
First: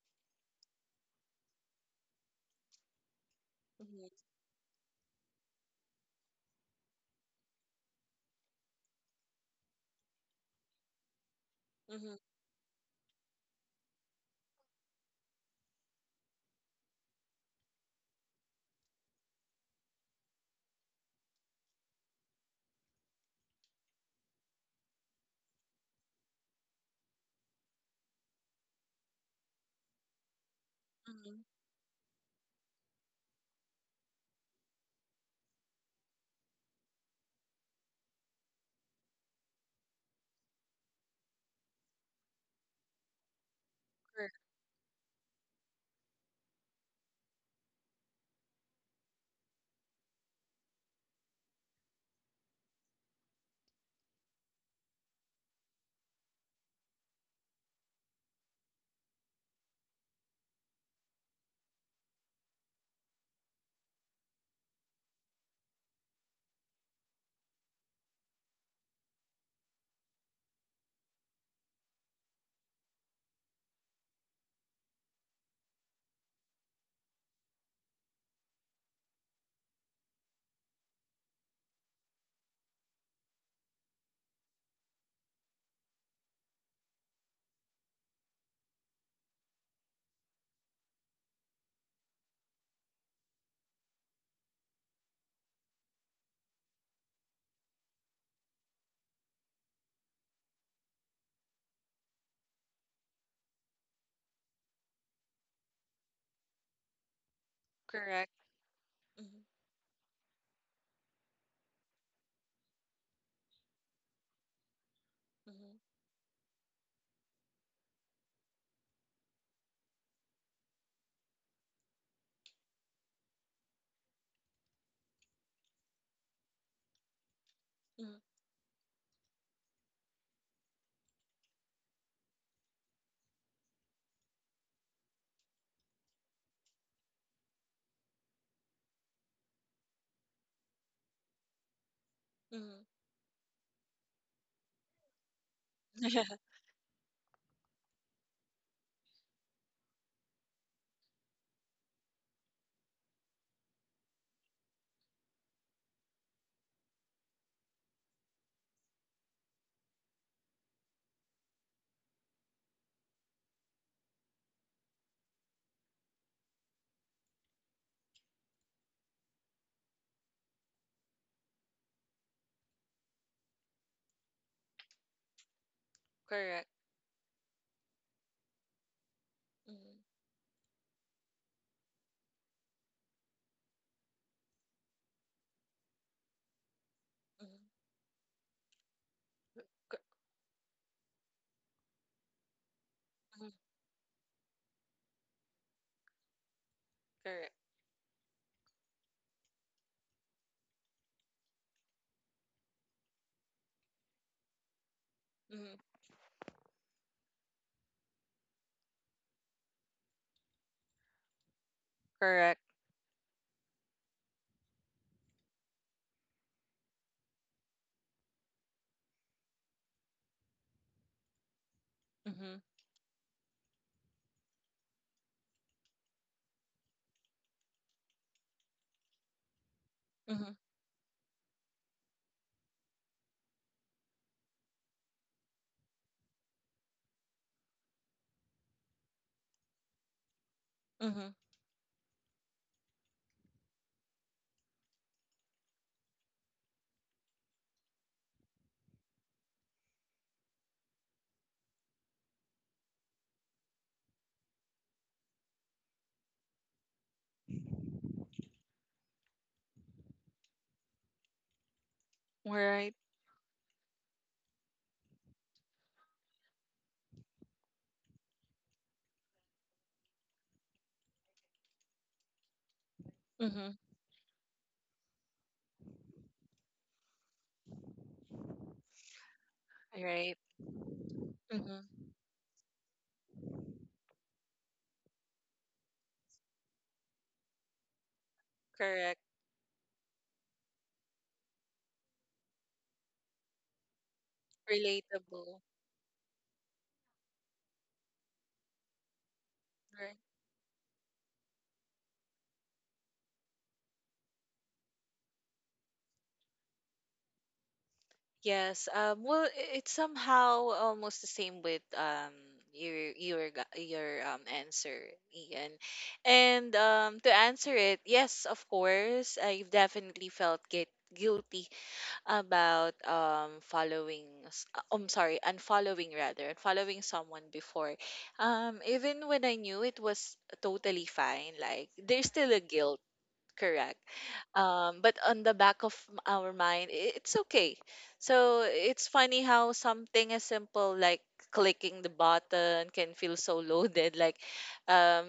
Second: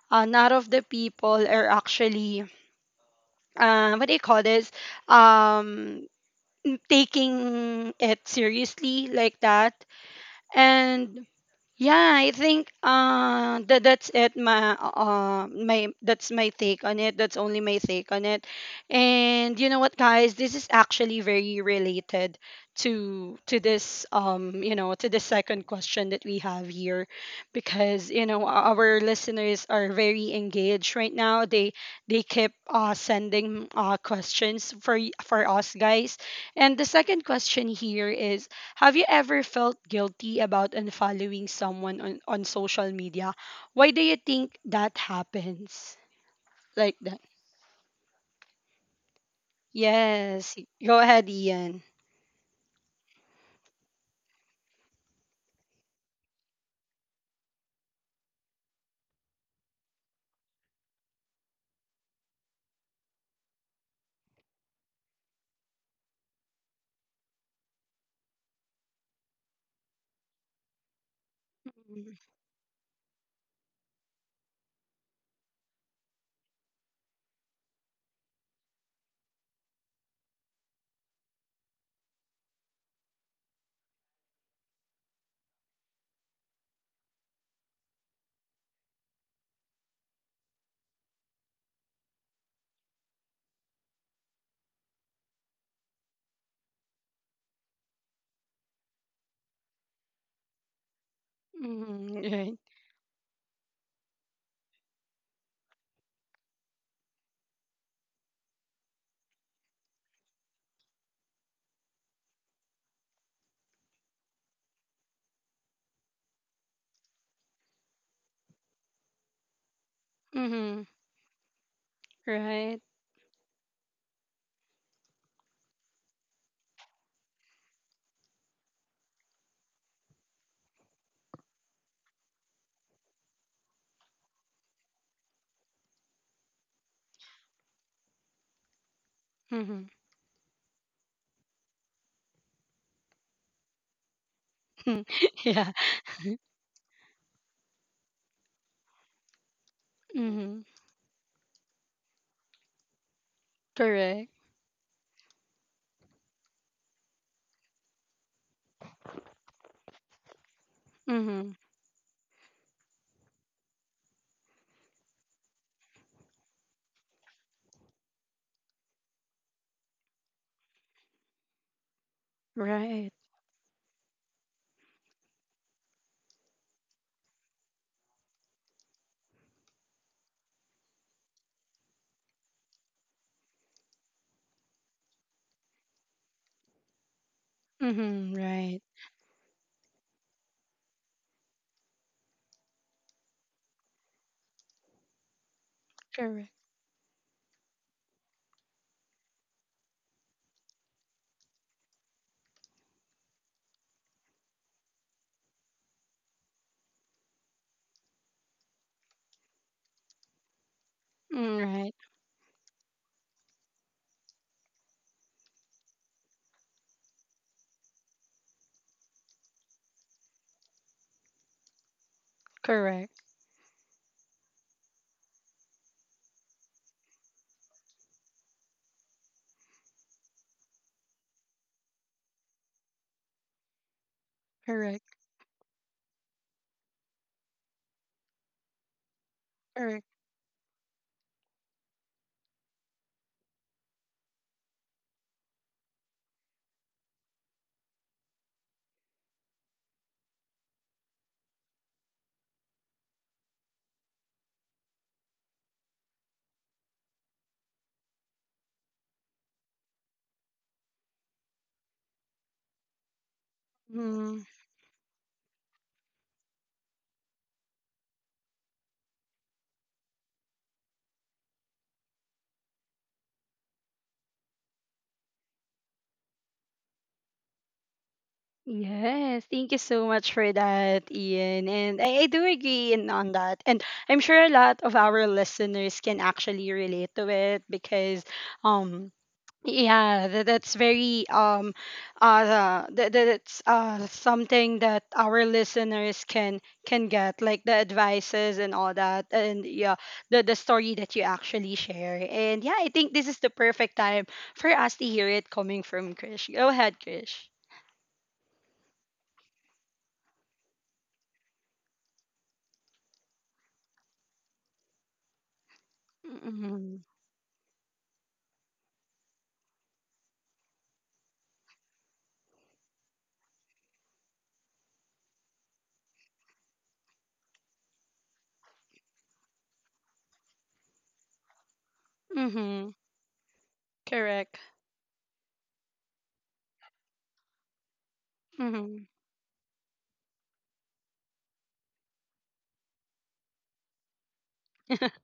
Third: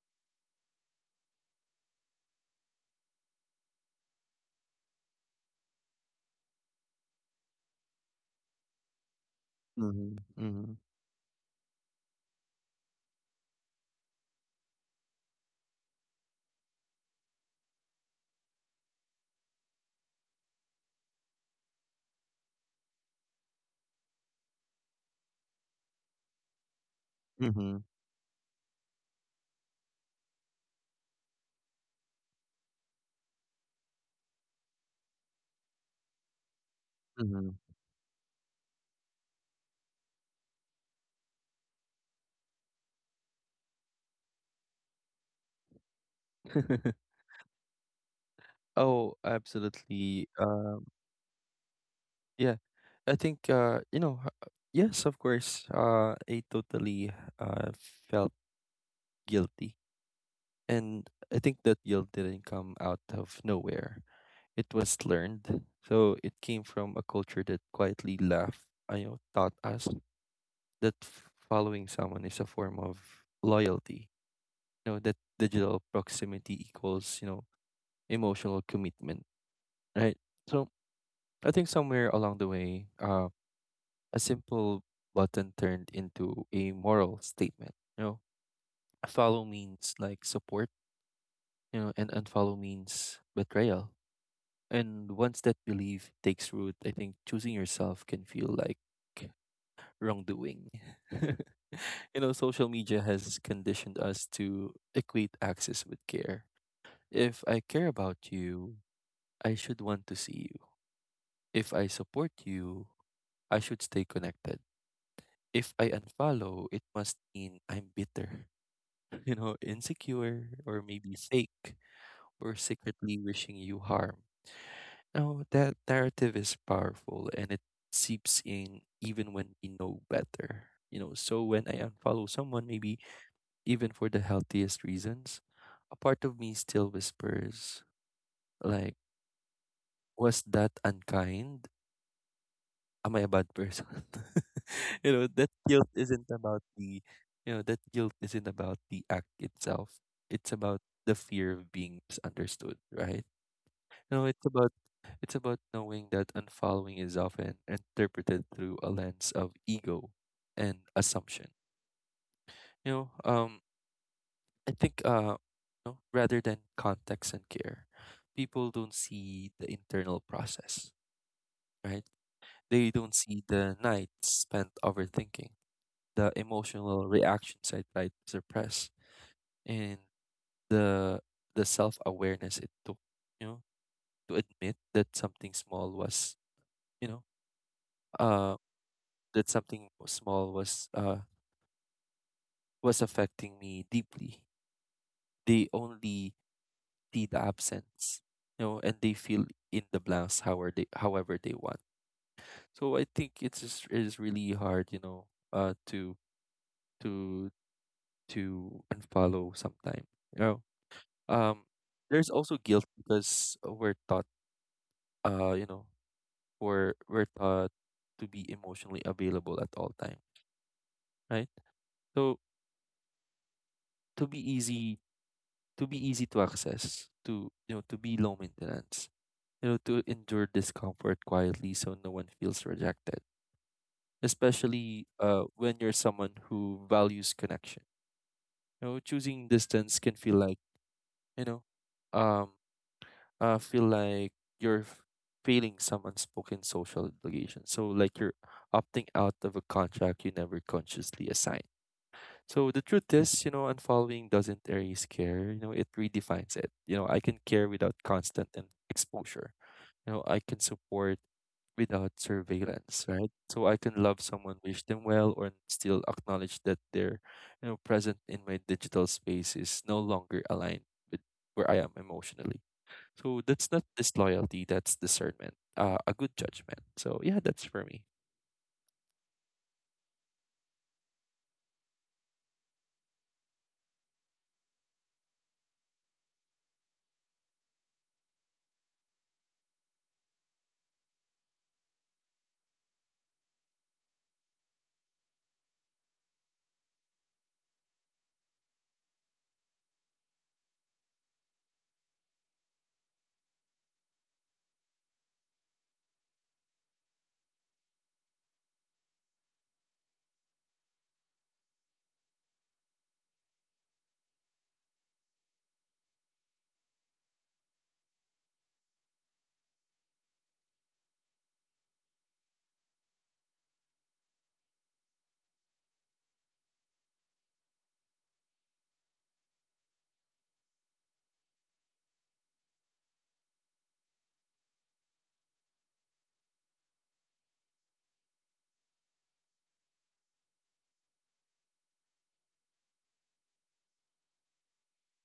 none of the people are actually, what do you
Mm-hmm.
call this, um, taking it seriously, like that.
Mm-hmm.
And yeah,
Mm-hmm.
I think, that that's it, my my that's my take on it. That's only my take on it. And, you know what, guys, this is actually very related to this, to the second question that we have here,
Mm-hmm.
because, you know, our listeners are very engaged right
Mm-hmm.
now. They keep sending questions for for us, guys. And the second
Mm-hmm.
question here is: have you ever felt guilty about unfollowing someone on, social media? Why do you
Correct.
think that happens? Like
*laughs*
that.
Oh, absolutely.
Yes. Go ahead, Ian.
Yeah, I think yes, of course. I totally uh felt guilty, and I think that guilt didn't come out of nowhere. It was learned, so it came from a culture that quietly laughed, you know, taught us that following someone is a form of loyalty. You know that digital proximity equals, you know, emotional commitment, right? So I think somewhere along the way, a simple button turned into a moral statement. You know, follow means like support, you know, and unfollow means betrayal. And once that belief takes root, I think choosing yourself can feel like wrongdoing. *laughs* You know,
Mm-hmm.
social media has conditioned us to equate access with care. If I care
Correct.
about you,
Mm-hmm.
I should want to see you. If I support you, I should stay connected. If I
Mm-hmm.
unfollow, it must mean I'm bitter. *laughs* Insecure or
Mm-hmm.
maybe fake
Right. Mm-hmm.
or
Right.
secretly wishing you harm. Now, that narrative is powerful and it seeps in even when we know better. So when I unfollow someone, maybe even for the healthiest reasons, a part of me still whispers, like,
Mm-hmm.
was that unkind?
Mm-hmm.
Am I a bad person? *laughs* you know,
*laughs*
that
Yeah.
guilt isn't
Mm-hmm.
about the, you know, that guilt isn't about the act itself. It's
Mm-hmm.
about the fear of being misunderstood, right? You know,
Correct.
it's about it's about knowing that unfollowing is often interpreted through a lens of ego and assumption.
Mm-hmm.
You know, um, I think you know, rather than context and care, people don't see the internal process, right? They
Right.
don't see the nights spent overthinking
*laughs*
the
Correct.
emotional reactions I tried to suppress and
Mm-hmm.
the the self awareness it took, you know, to admit that something small was, you know,
Mm-hmm.
Mm-hmm.
uh
Right.
that something
Cor-
small was uh was
mhm.
affecting me deeply. They only
Correct.
see the
Correct.
absence, and they fill in the blanks however they want. So I think it is really hard,
Mm-hmm.
uh to to to unfollow sometime. You know,
Mm,
um
right.
there's also
Correct.
guilt because we're taught uh you know we're taught to be emotionally available at all time, right? So
Mm-hmm.
Correct.
to be easy, to access, to, you know, to be low maintenance, you know, to endure
Mm-hmm.
discomfort quietly so no one feels rejected, especially
Correct.
when you're someone who values connection. You know, choosing distance
Correct.
can feel like,
Mm-hmm.
you know um feel like you're f- failing some unspoken social obligation. So, like, you're opting out of a contract you never consciously assigned. So, the truth is, you know, unfollowing doesn't erase care, you know, it redefines it. You know, I can care without constant and exposure. You know, I can support without
Right.
surveillance, right? So, I can love
Mm-hmm.
someone, wish them well, or still acknowledge that they're, you know, present in my digital space is no longer aligned with where I am emotionally. So
Mm-hmm.
that's not disloyalty, that's discernment, a good judgment. So yeah, that's for me.
Yes, thank you so much
Right.
for that, Ian.
Mm-hmm.
And I do agree on that. And I'm sure a lot of our listeners can actually relate to it, because, um,
Correct.
yeah, that's something that our
Relatable.
listeners can get, like the advices and all that. And yeah,
Right.
the story that you actually share. And yeah, I think this is the perfect time for us to hear it coming from Krish. Go ahead, Krish.
Yes. Well, it's somehow almost the same with your your answer, Ian. And to answer it, yes, of course, I've definitely felt get guilty about following I'm sorry, unfollowing rather, unfollowing someone before. Even when I knew it was totally fine, like there's still a
Mm-hmm.
guilt. Correct.
Correct.
But on the back of our mind, it's okay. So it's
Mm-hmm.
funny how something as simple like clicking the button can feel so loaded. Like, um,
*laughs*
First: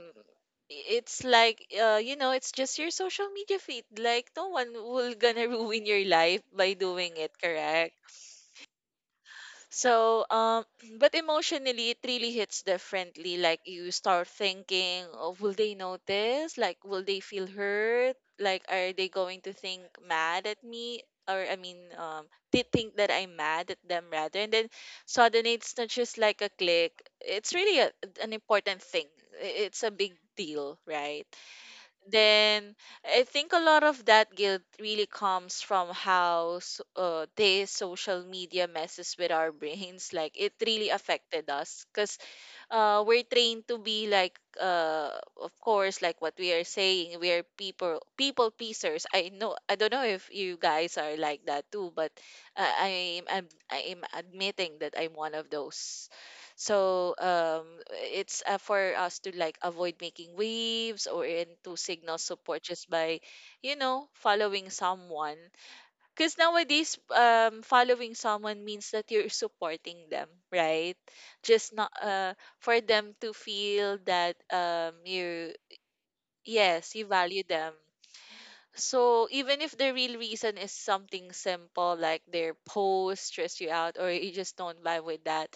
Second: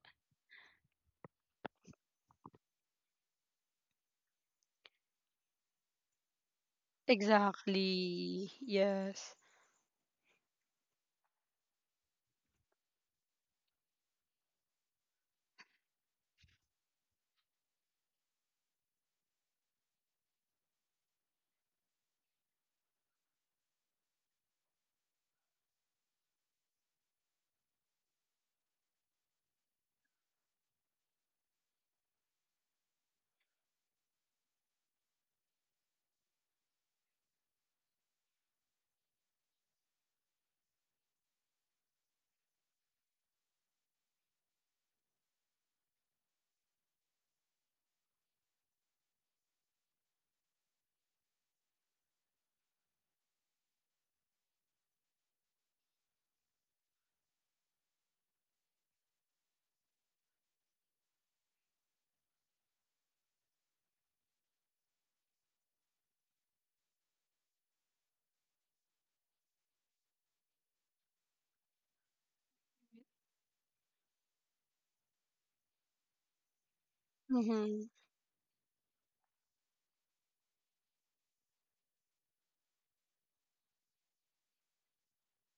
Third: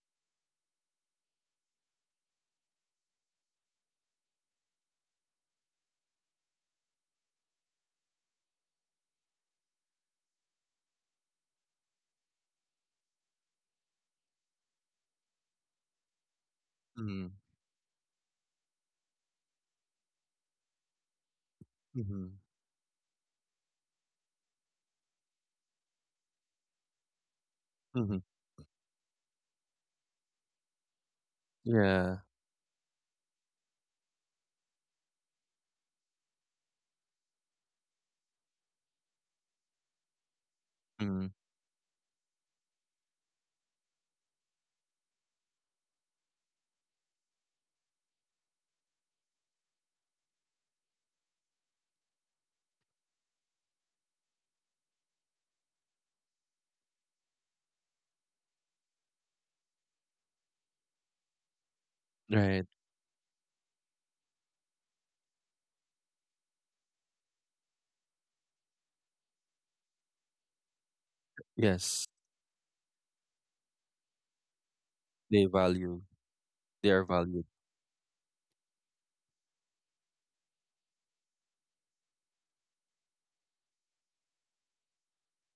it's like you know, it's just your social media feed. Like, no one will gonna *laughs* ruin your life by doing it. Correct.
Exactly. Yes.
So, *clears throat* but emotionally, it really hits differently. Like you start thinking, oh, will they notice? Like, will they
Mm-hmm.
feel hurt? Like, are they going to think mad at me? Or I mean,
Mm-hmm.
they think that I'm mad at them rather. And then suddenly, it's not just like a click. It's really a,
Mm-hmm.
an important thing. It's a big deal, right?
Yeah.
Then I think a lot of that guilt really comes from how s- they social media messes with our brains. Like it really
Mm-hmm.
affected us because we're trained to be like of course like what we are saying we are people pleasers. I know I don't know if you guys are like that too but I'm admitting that I'm one of those. So um, it's for us to like avoid making waves or and to signal support
Right.
just by you know following someone, because nowadays, following someone means that you're supporting them, right? Just not
Yes.
for them to feel that
They
you,
value. They
yes,
are
you value
valued.
them.
Mm-hmm.
So even if the real reason is something simple like their post stress you out or you just don't vibe with that,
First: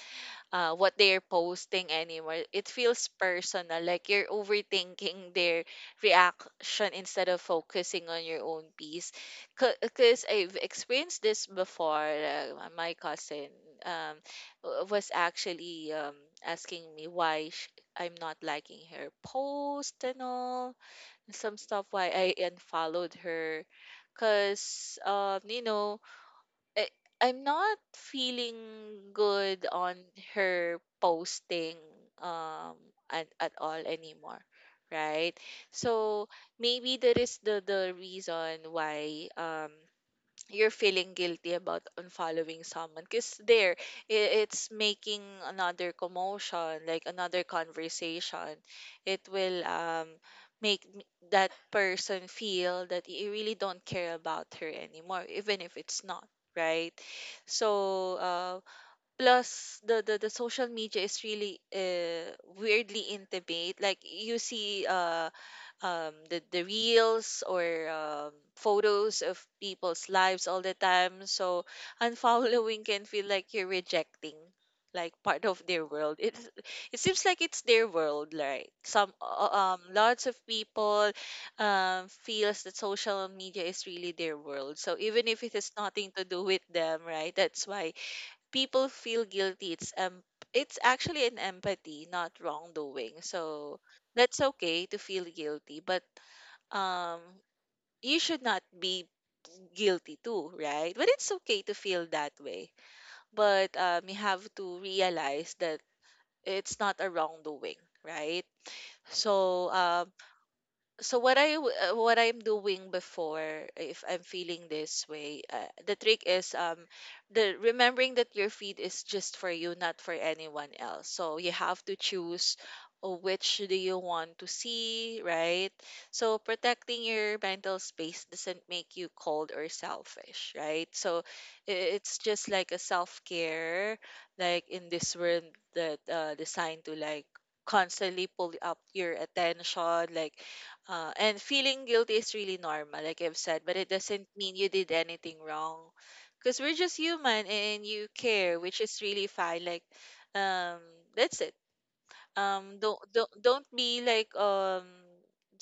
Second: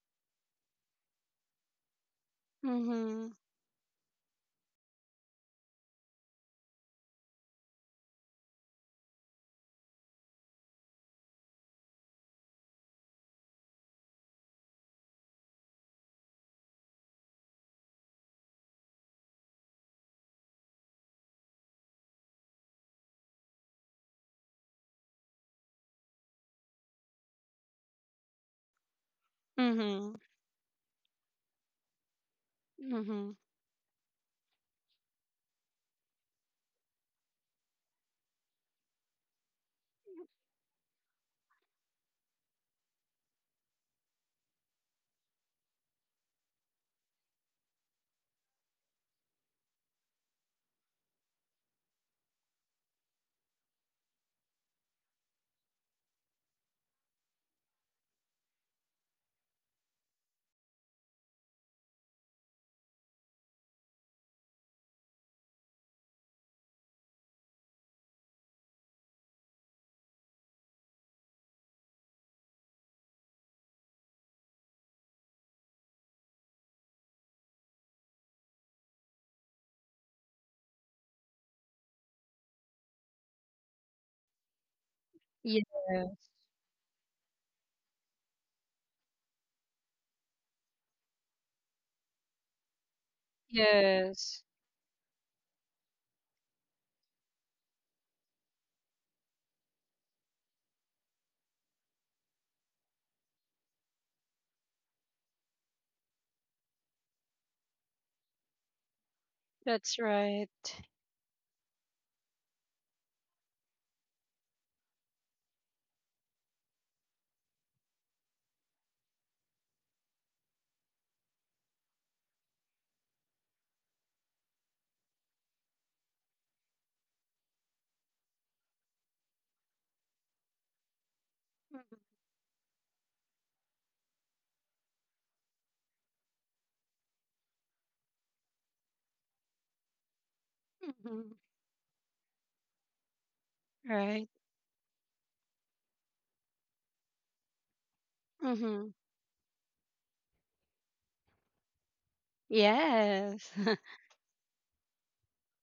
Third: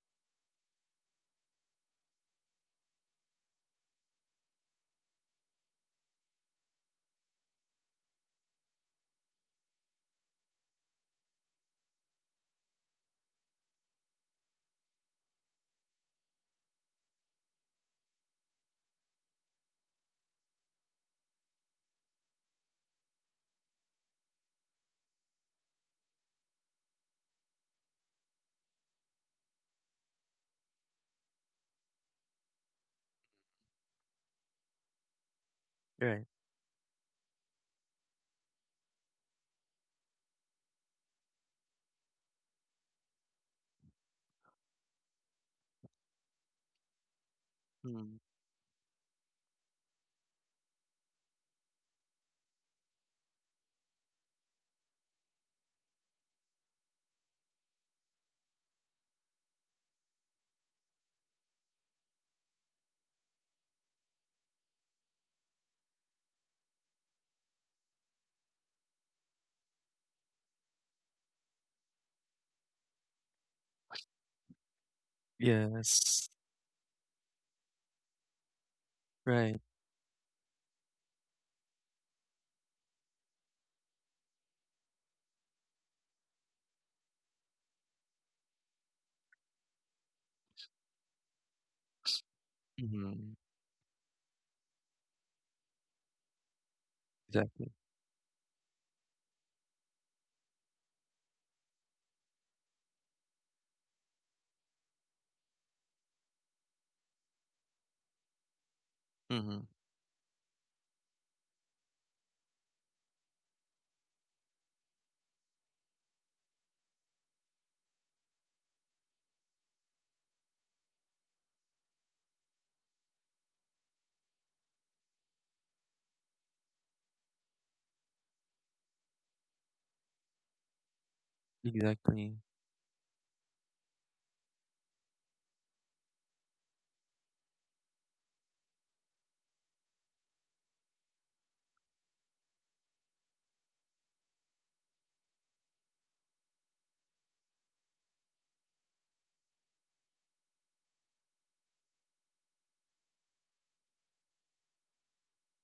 what they're posting anymore, it feels
Mm-hmm.
personal. Like you're overthinking their reaction instead of focusing on your own peace. Because I've experienced this before. My cousin um, was actually asking me I'm not liking her post and all some stuff why I unfollowed her because you know I, I'm not feeling good on
Mm-hmm.
her posting um
Mm-hmm.
at all anymore, right?
Right.
So maybe that is the reason why you're feeling guilty about unfollowing someone because there it's making another commotion like another
Mm.
conversation. It will make that person feel that you really don't care about her anymore even if it's not right. So uh, plus the social media is really weirdly intimate. Like you see the reels or photos of people's lives all the time. So *laughs* unfollowing can feel like you're rejecting like part of their world.
Yes.
It seems like it's their world, right? Some
Right.
lots of people feels that social media is really their world. So even if it
Yes.
has nothing to do with them, right? That's why people feel guilty. It's actually an empathy, not wrongdoing.
Mm-hmm.
So that's
Yes.
okay to feel guilty, but um
Exactly.
you should not be guilty too, right? But it's okay to feel that way. But you have to realize that it's not a wrongdoing, right?
Mm-hmm.
So
That's right.
so what what I'm doing before, if I'm feeling this way, the trick is the remembering that your feed is just for you, not for anyone else. So you have to choose which do you want to see, right? So protecting your mental space doesn't make you cold or selfish, right? So it's
Exactly.
just like a self care, like in this world that designed to like constantly pull up your attention, like
Mm-hmm.
and feeling guilty is really normal, like I've said, but it doesn't
Right.
mean you did anything wrong. Because we're just human and you care, which
Mm-hmm.
is really fine. Like, um, that's it. Don't don't
Yes.
don't
*laughs*
be like um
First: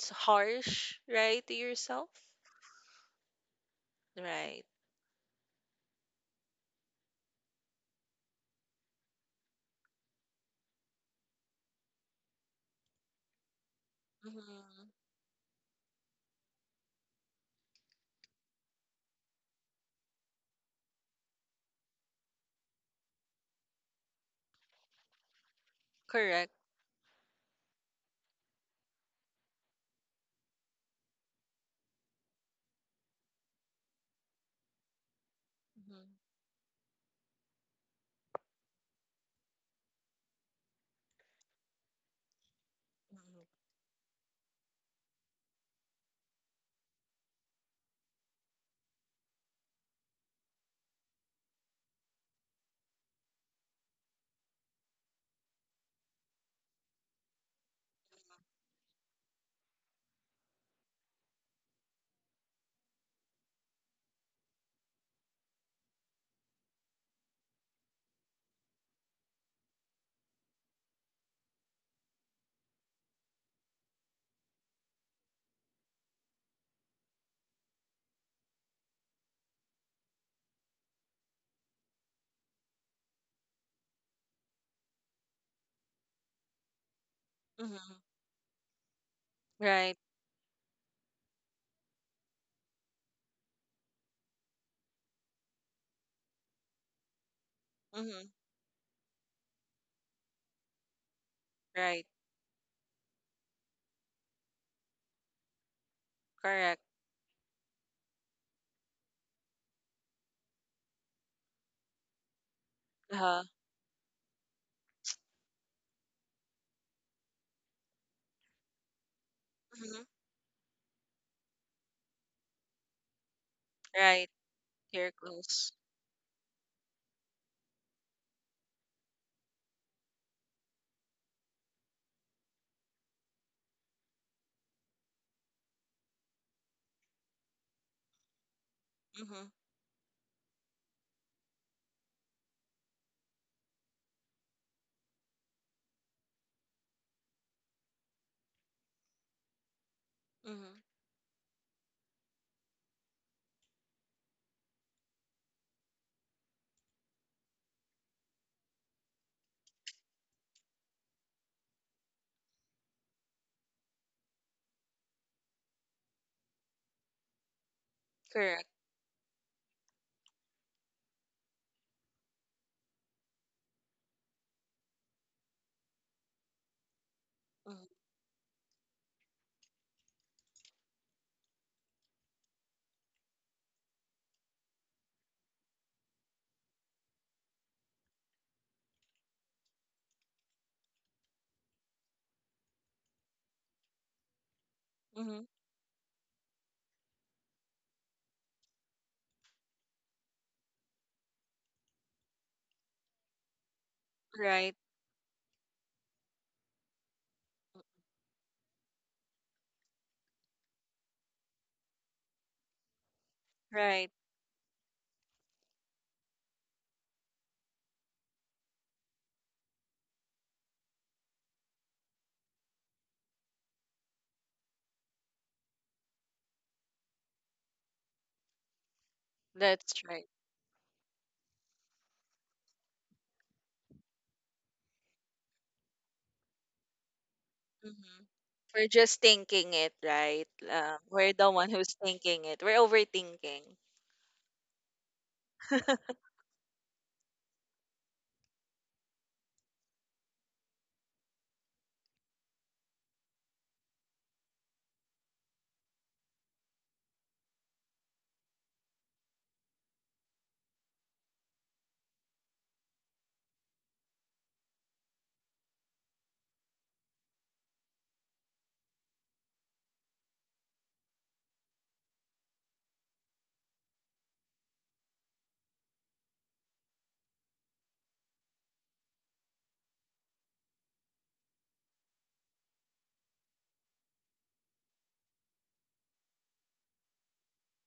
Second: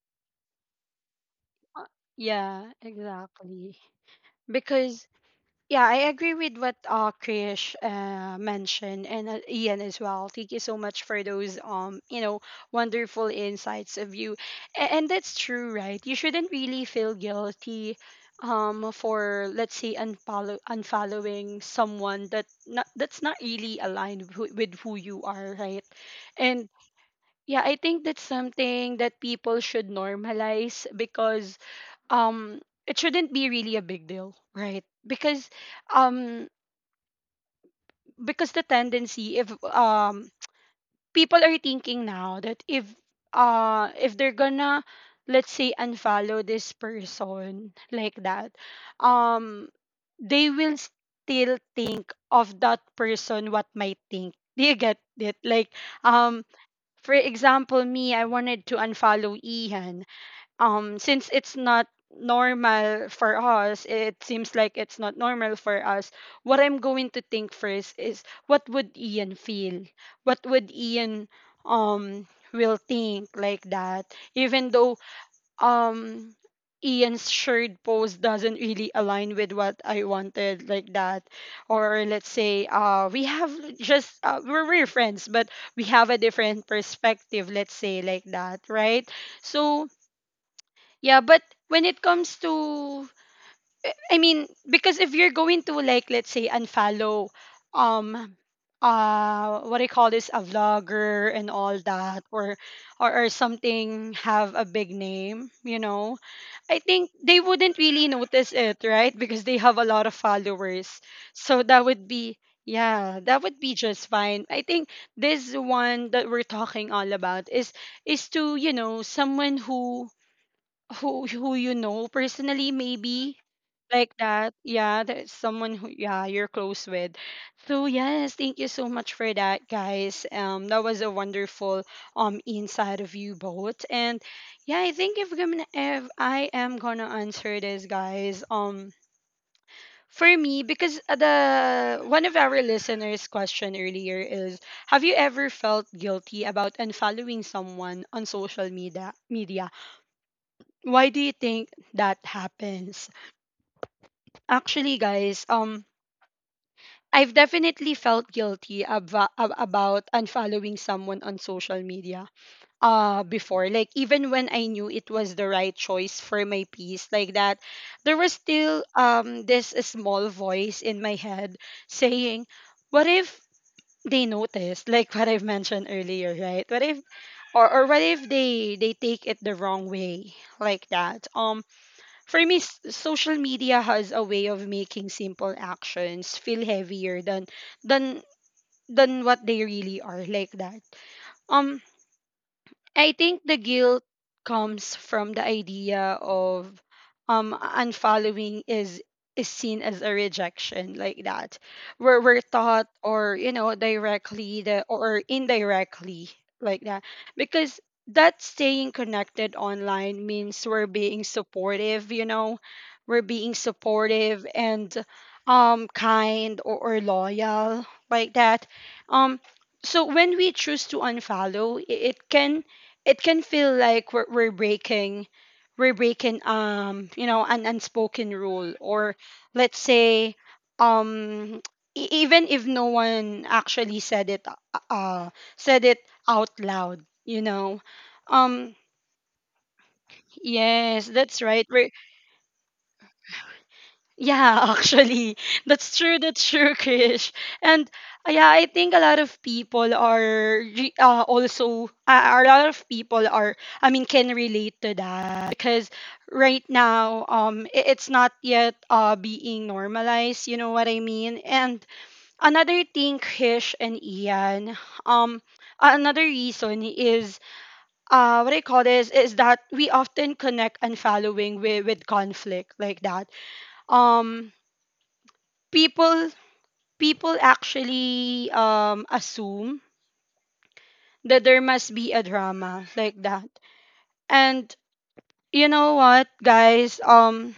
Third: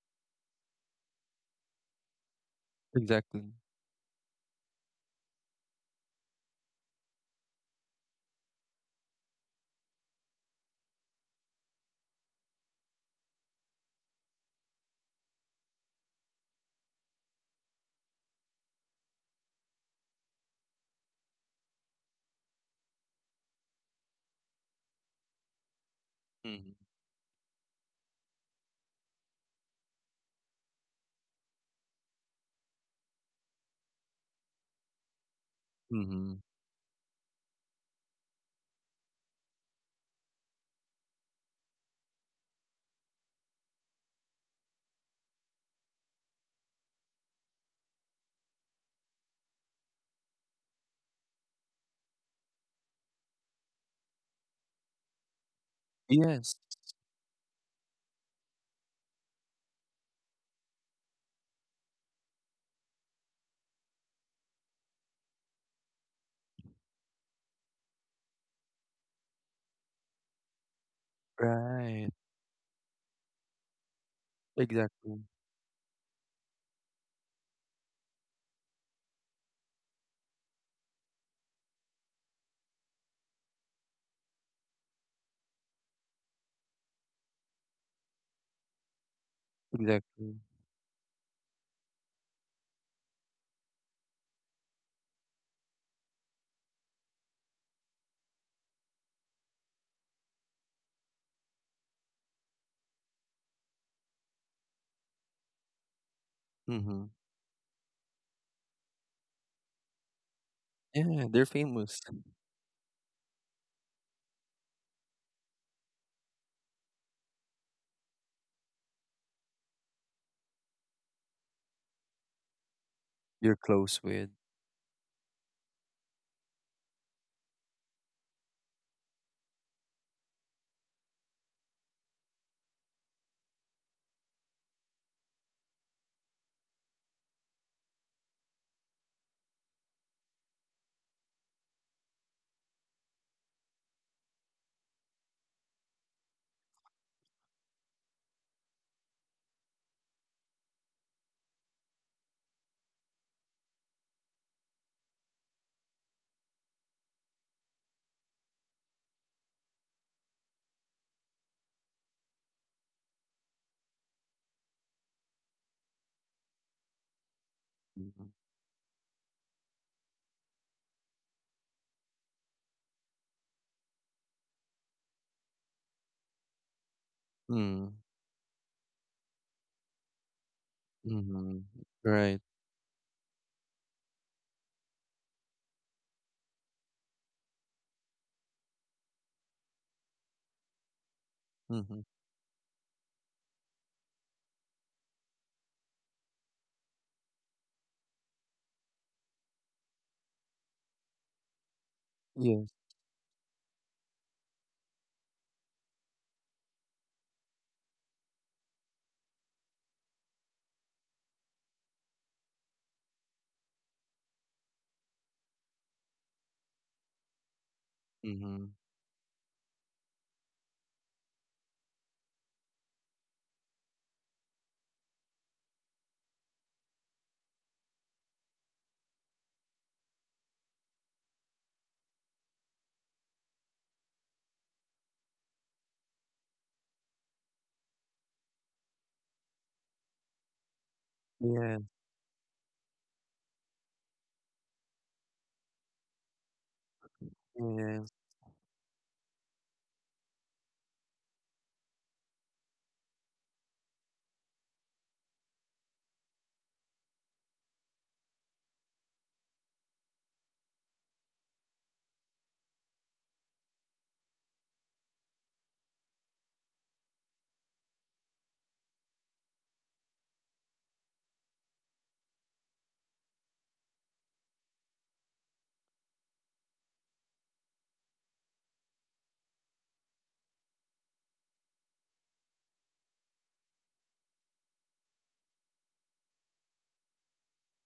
s- harsh, right, to
Uh,
yourself.
yeah,
Exactly.
exactly.
Right.
Because, yeah, I agree with what, Krish mentioned, and, Ian as well. Thank you so much for those, wonderful insights of you,
Mm-hmm.
and that's true, right? You shouldn't really feel guilty, for, let's say, unfollowing someone that, not, that's not really aligned, with who you are, right?
Correct.
Mm-hmm.
And yeah, I think that's something that people should normalize because um it shouldn't be really a big deal, right? Because
Mm-hmm.
Mm-hmm.
um because the tendency if people are thinking now that
Mm-hmm.
if they're gonna, let's say, unfollow this person like that, um they will still think of that person what might think, do you get it? Like um
Yes.
for example, me, I wanted to unfollow Ihan, since it's not normal for us, it seems like it's not normal for us. What I'm going to think first is what would Ian feel, what would Ian
Right.
um will think like that, even though
Exactly.
um Ian's shared post doesn't really align with what I wanted, like that. Or let's say we have just we're friends, but we have a different perspective, let's
Mm-hmm.
say, like that, right? So
Right.
Exactly.
yeah, but when it comes to I mean, because if you're going to, like, let's say, unfollow
Mm-hmm.
um what I call this, a vlogger and all
Right.
that, or or something, have a big name, you know,
Correct.
I
Mm-hmm.
think they wouldn't really notice it, right? Because they have a lot of followers.
Yeah. They're
So that
famous.
would be, yeah, that
Uh-huh.
would be just fine. I think this one that we're talking all about is to, you know, someone
Mm-hmm.
who who you know personally, maybe,
You're close
like
Right.
with.
that. Yeah,
Here
that's
close.
someone who, yeah, you're close with. So yes, thank you so much for that, guys. That was a wonderful inside of you both. And yeah, I think if I'm gonna, if I am gonna answer this, guys.
Mm-hmm.
For me, because the one of our listeners' question earlier is, have you ever felt guilty about unfollowing someone on social media? Media,
Mm-hmm.
why do you think that happens? Actually, guys, I've definitely felt guilty about unfollowing someone on social media before. Like, even when I knew it was the right choice for my piece, like that, there
Mm-hmm.
was
Correct.
still this small voice in my head saying, what if they noticed? Like what I've mentioned earlier, right? What if. Or,
Mm-hmm.
or
Mm.
what if they take it the wrong way like that,
Mhm.
um.
Right.
For me, social media has a way of making simple actions feel heavier than than than what they really are, like that. Um
Mhm.
I think the guilt comes from
Mm-hmm.
the idea of unfollowing is seen as a rejection, like that, where we're
Yes.
taught, or you know, directly
Right.
the or indirectly like that, because that staying connected online means we're being supportive, you know, we're being
Right.
supportive and kind, or loyal like that,
Mhm.
um. So when we choose to unfollow, it can feel like we're breaking, we're breaking you know, an unspoken rule, or let's
That's right.
say, um, even if no one actually said it out loud, you know,
Hmm.
um.
We're just thinking it, right?
Yes,
We're
that's
the
right.
one
Yes,
who's thinking it. We're overthinking.
Yeah, *laughs* actually, that's true. That's true, Krish. And
yes.
yeah, I think a lot of people are also a lot of people are. I mean, can relate to that because right now, it's not yet being normalized. You know what I mean? And another thing, Krish and Ian, um, another reason is what I call this is that we often connect unfollowing with conflict like that. Um people people actually assume that there must be a drama like that. And you know what, guys, um,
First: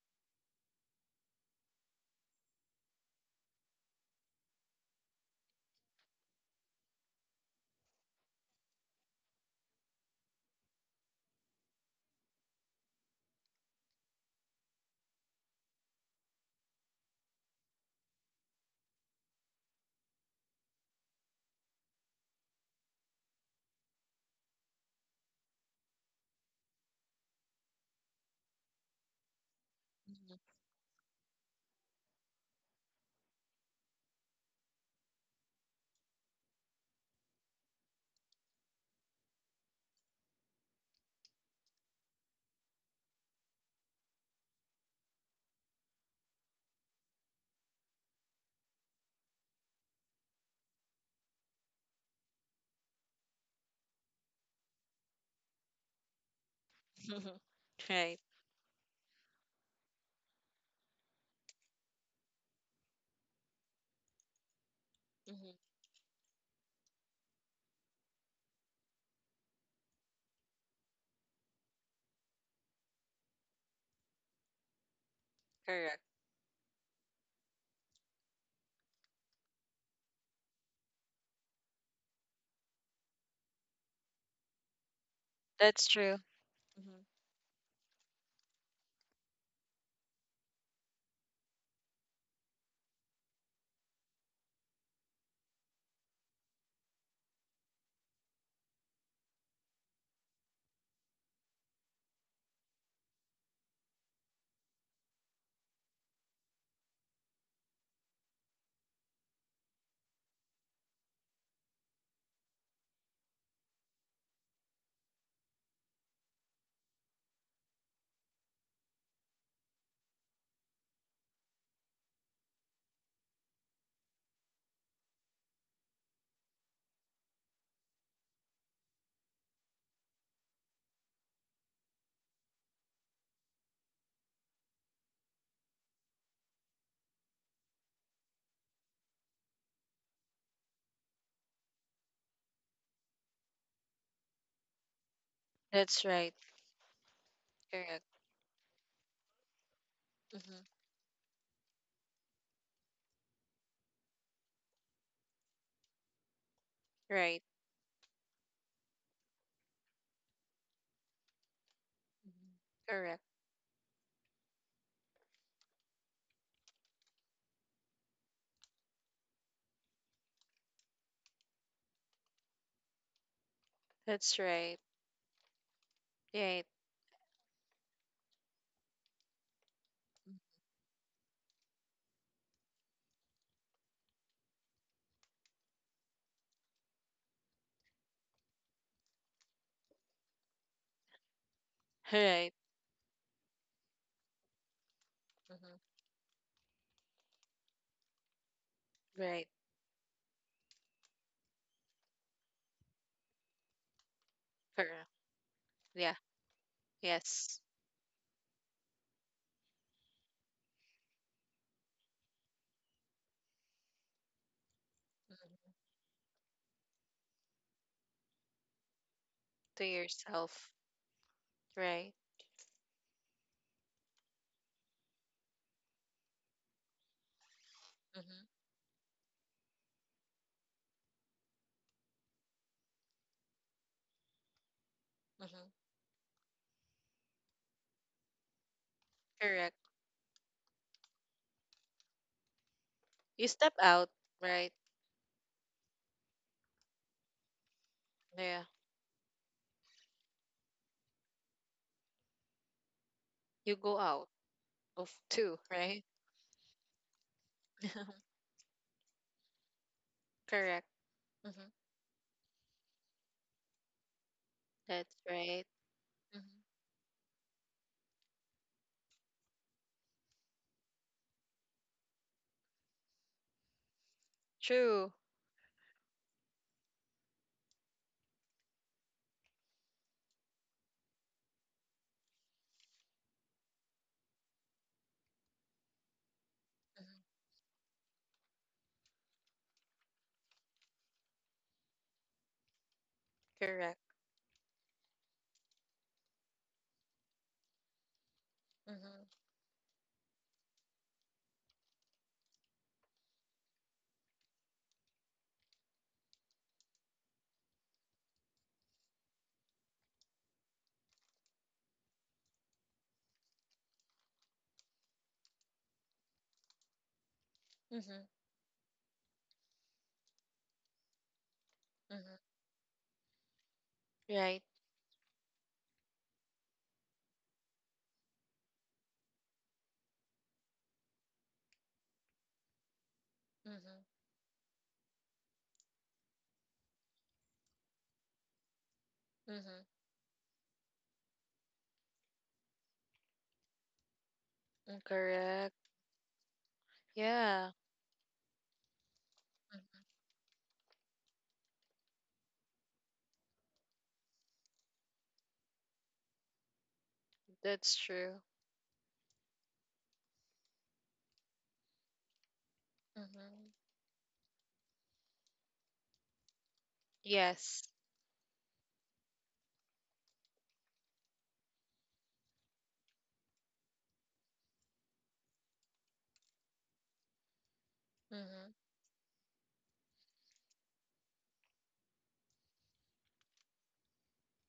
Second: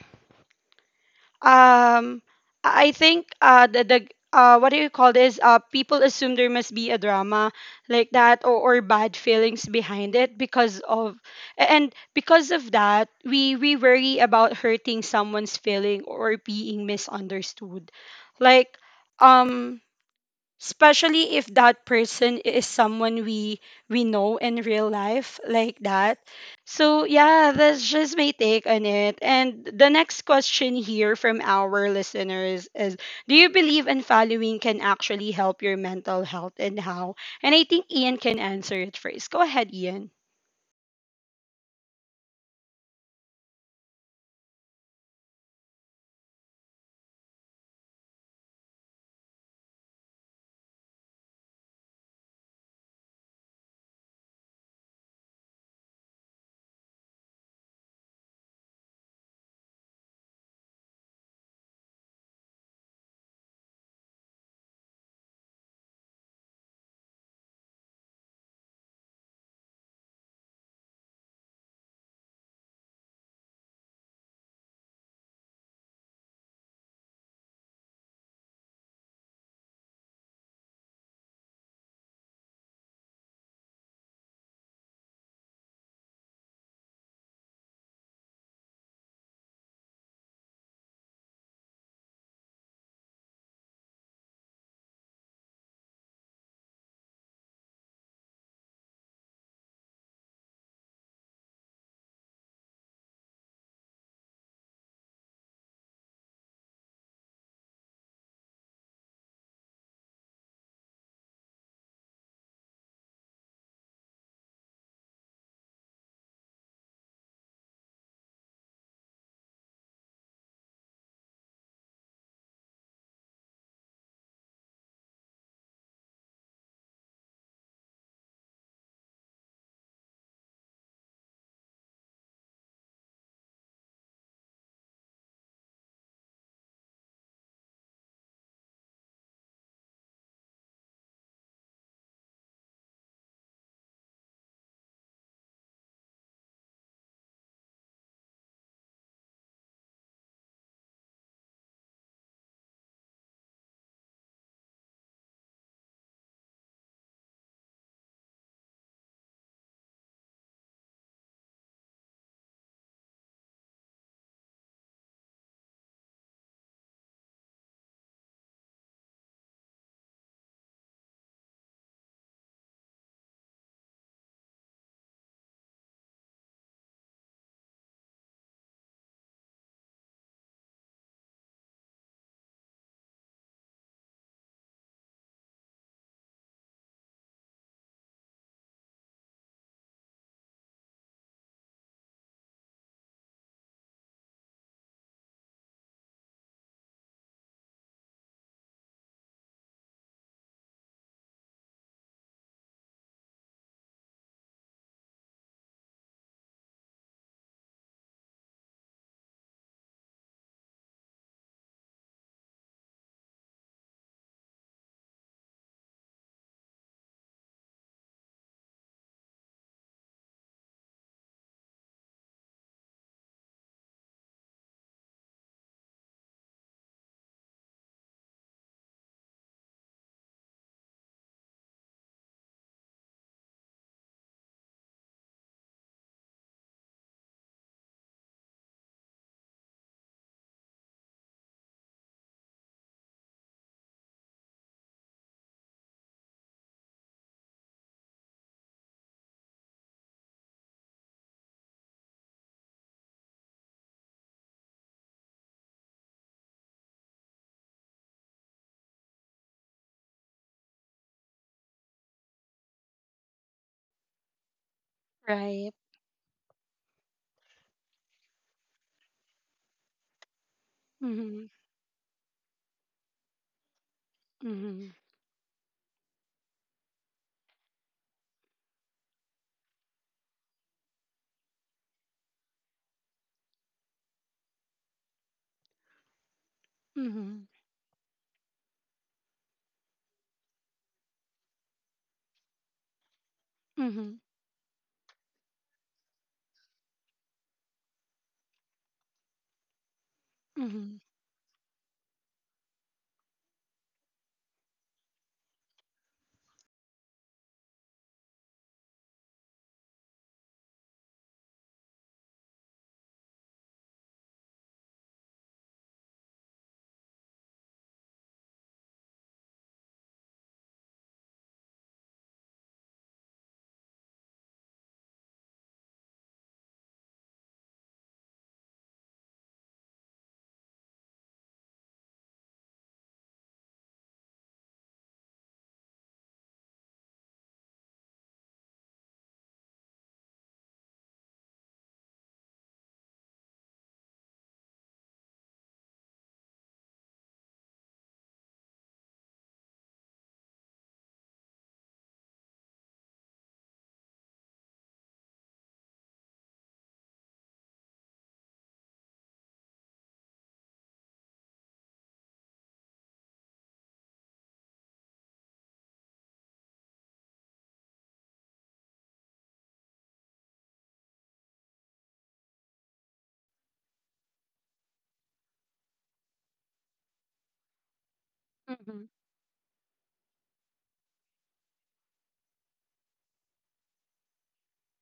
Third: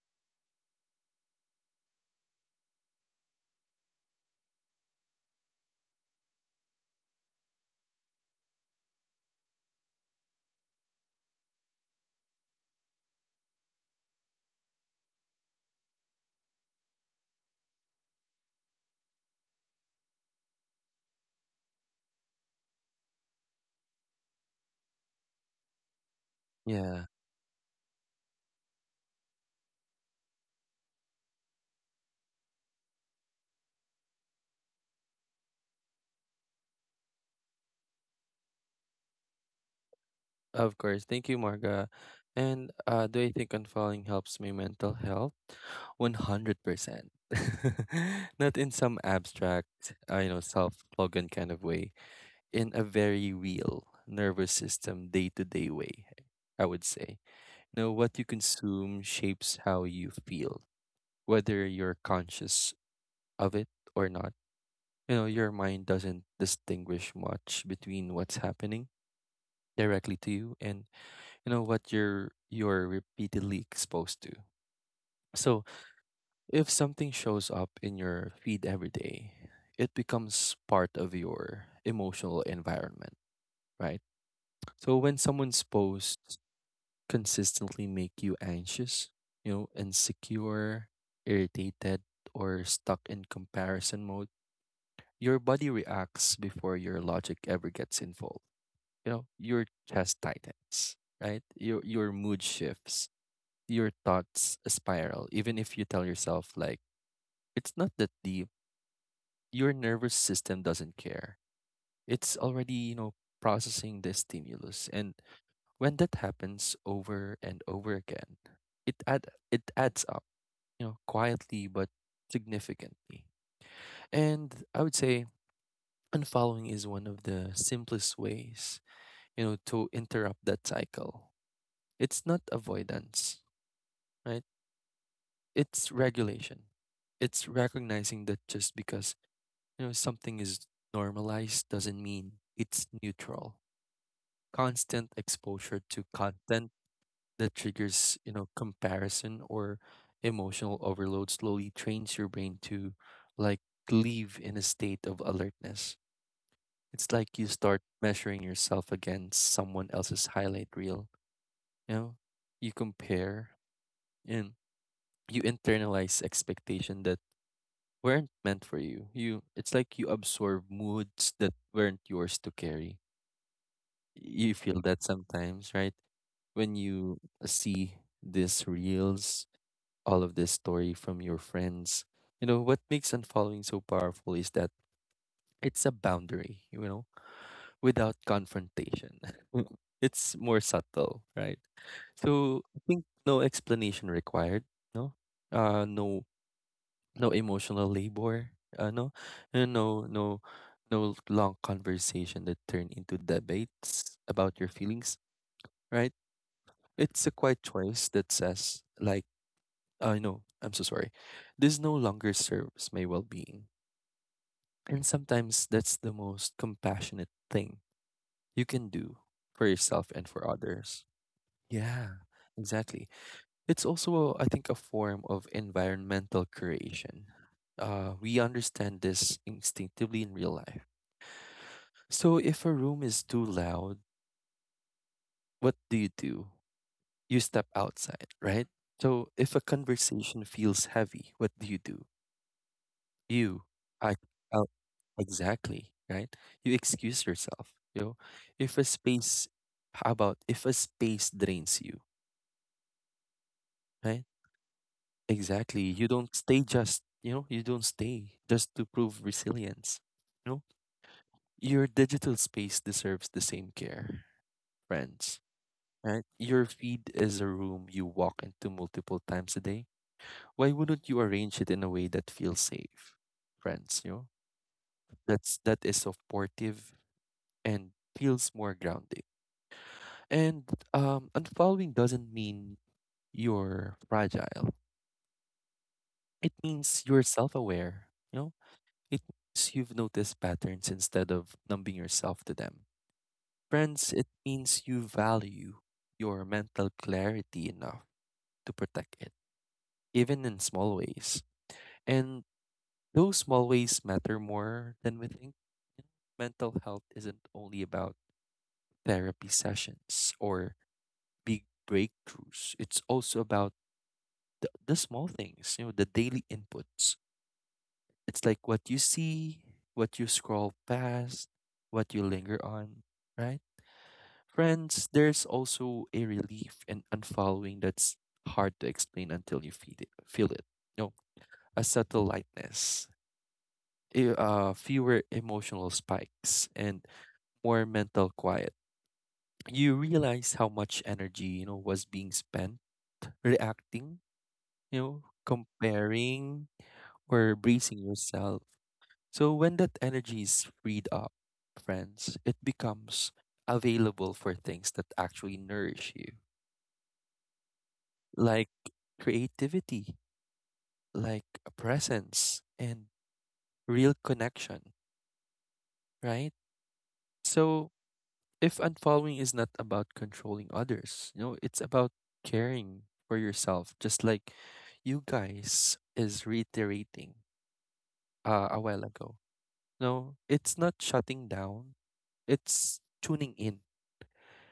um, I think the what do you call this, people assume there must be a drama like that, or bad feelings behind it because of, and because of that, we worry about hurting someone's feeling or being misunderstood like, um, especially if that person is someone we know in real life, like that. So
Yeah.
yeah, that's just my take on it, and the next question here from our listeners is, do you believe in following can actually help your mental health and how? And I think Ian can answer it first. Go ahead, Ian.
Of course. Thank you, Marga. And do I think unfollowing helps me mental health? 100%. *laughs* Not in some abstract, you know, self-slogan kind of way. In a very real nervous system, day-to-day way, I would say.
Hmm.
You know,
*laughs*
what
Right.
you consume shapes how you feel, whether you're conscious of it or not. You know, your
Hmm.
mind doesn't distinguish much between what's happening directly to you and, you know, what you're repeatedly exposed to. So
Correct.
if something shows up in your feed every day, it becomes part of your emotional environment, right? So when someone's
That's true.
posts
Hmm.
consistently make you anxious, you know, insecure, irritated, or stuck in comparison mode, your body reacts before your logic ever gets involved. You know, your chest tightens, right? Your mood shifts, your thoughts spiral, even if you tell yourself, like, it's not that deep. Your nervous system doesn't care. It's already, you know, processing the stimulus. And when that happens over and over again, it add it adds up, you know, quietly but significantly. And I would say unfollowing is one of the simplest ways, you know, to interrupt that cycle. It's not avoidance, right? It's regulation. It's recognizing that just because, you know, something is normalized doesn't mean it's neutral. Constant exposure to
That's right.
content that
Correct.
triggers, you know, comparison or
Hmm.
emotional overload slowly trains your brain to, like, live in a state of alertness. It's like you
Right.
start measuring yourself against someone else's highlight reel, you know?
Hmm.
You
Correct.
compare and you internalize expectation that weren't meant for you. You, it's like you absorb moods that weren't yours to carry.
That's
You feel
right.
that sometimes, right?
Right.
When you see these reels, all of this story from your friends, you know, what makes unfollowing so powerful is that it's a boundary, you know, without confrontation. *laughs* it's more subtle, right?
Right.
So I think no explanation required, no?
Hmm.
No no emotional labor, uh, no,
Right.
no, no, no, no long conversation that turn into debates about your
Correct.
feelings, right?
Yeah.
It's a quiet
Yes.
choice that says, like, I know, I'm so sorry. This no longer serves my well being. And sometimes
Hmm.
that's the most compassionate thing you can do for
To
yourself and for
yourself.
others.
Right.
Yeah, exactly. It's also, I think, a form of environmental creation. We
Hmm.
understand this instinctively in real life. So, if a room is too loud,
Hmm.
what do? You step outside, right? So, if a
Correct.
conversation feels heavy, what do you do?
You
You
step out.
I, Out.
Right.
Exactly, right? You excuse yourself. You know,
Yeah.
if a space, how about if a space drains you,
You go
right?
out. Of 2,
Exactly.
right?
You don't stay just, you know, you don't
*laughs*
stay just to prove resilience. You know,
Correct. Mhm.
your digital space deserves the same care,
That's
friends.
Right.
right.
Right?
Mhm.
Your feed is a room you walk into multiple times a day. Why wouldn't you
Hmm.
arrange it in a way that feels safe, friends? You know,
Hmm.
True.
that's that is supportive and feels more grounding. And unfollowing doesn't mean you're fragile. It means
Hmm.
Mhm.
you're self-aware, you know. It means you've noticed patterns instead of numbing yourself to them.
Hmm.
Correct.
Friends, it means you value your mental clarity enough to protect
Mhm.
it, even in
Hmm.
small ways. And those small ways matter more than we think. Mental health isn't only about therapy sessions or big breakthroughs, it's also about the small things, you know, the daily inputs.
Mhm.
It's like what you see, what you scroll past, what you
Mhm.
linger on, right?
Right.
Friends, there's also a relief in unfollowing that's hard to explain until you feel it. You know, a subtle lightness,
Mhm.
fewer emotional spikes, and more mental quiet.
Mhm.
You realize how much energy, you know, was being spent reacting, you know,
Correct.
comparing or
Yeah.
bracing yourself. So when that
Mhm.
energy is freed up, friends, it becomes available for things that actually nourish you,
That's true.
like creativity, like a presence, and
Mhm.
real connection, right? So
Yes.
if unfollowing is not about controlling others, you know, it's about caring for yourself, just like you guys is reiterating
Hmm.
Mhm.
a while ago. No, it's not shutting down, it's tuning in.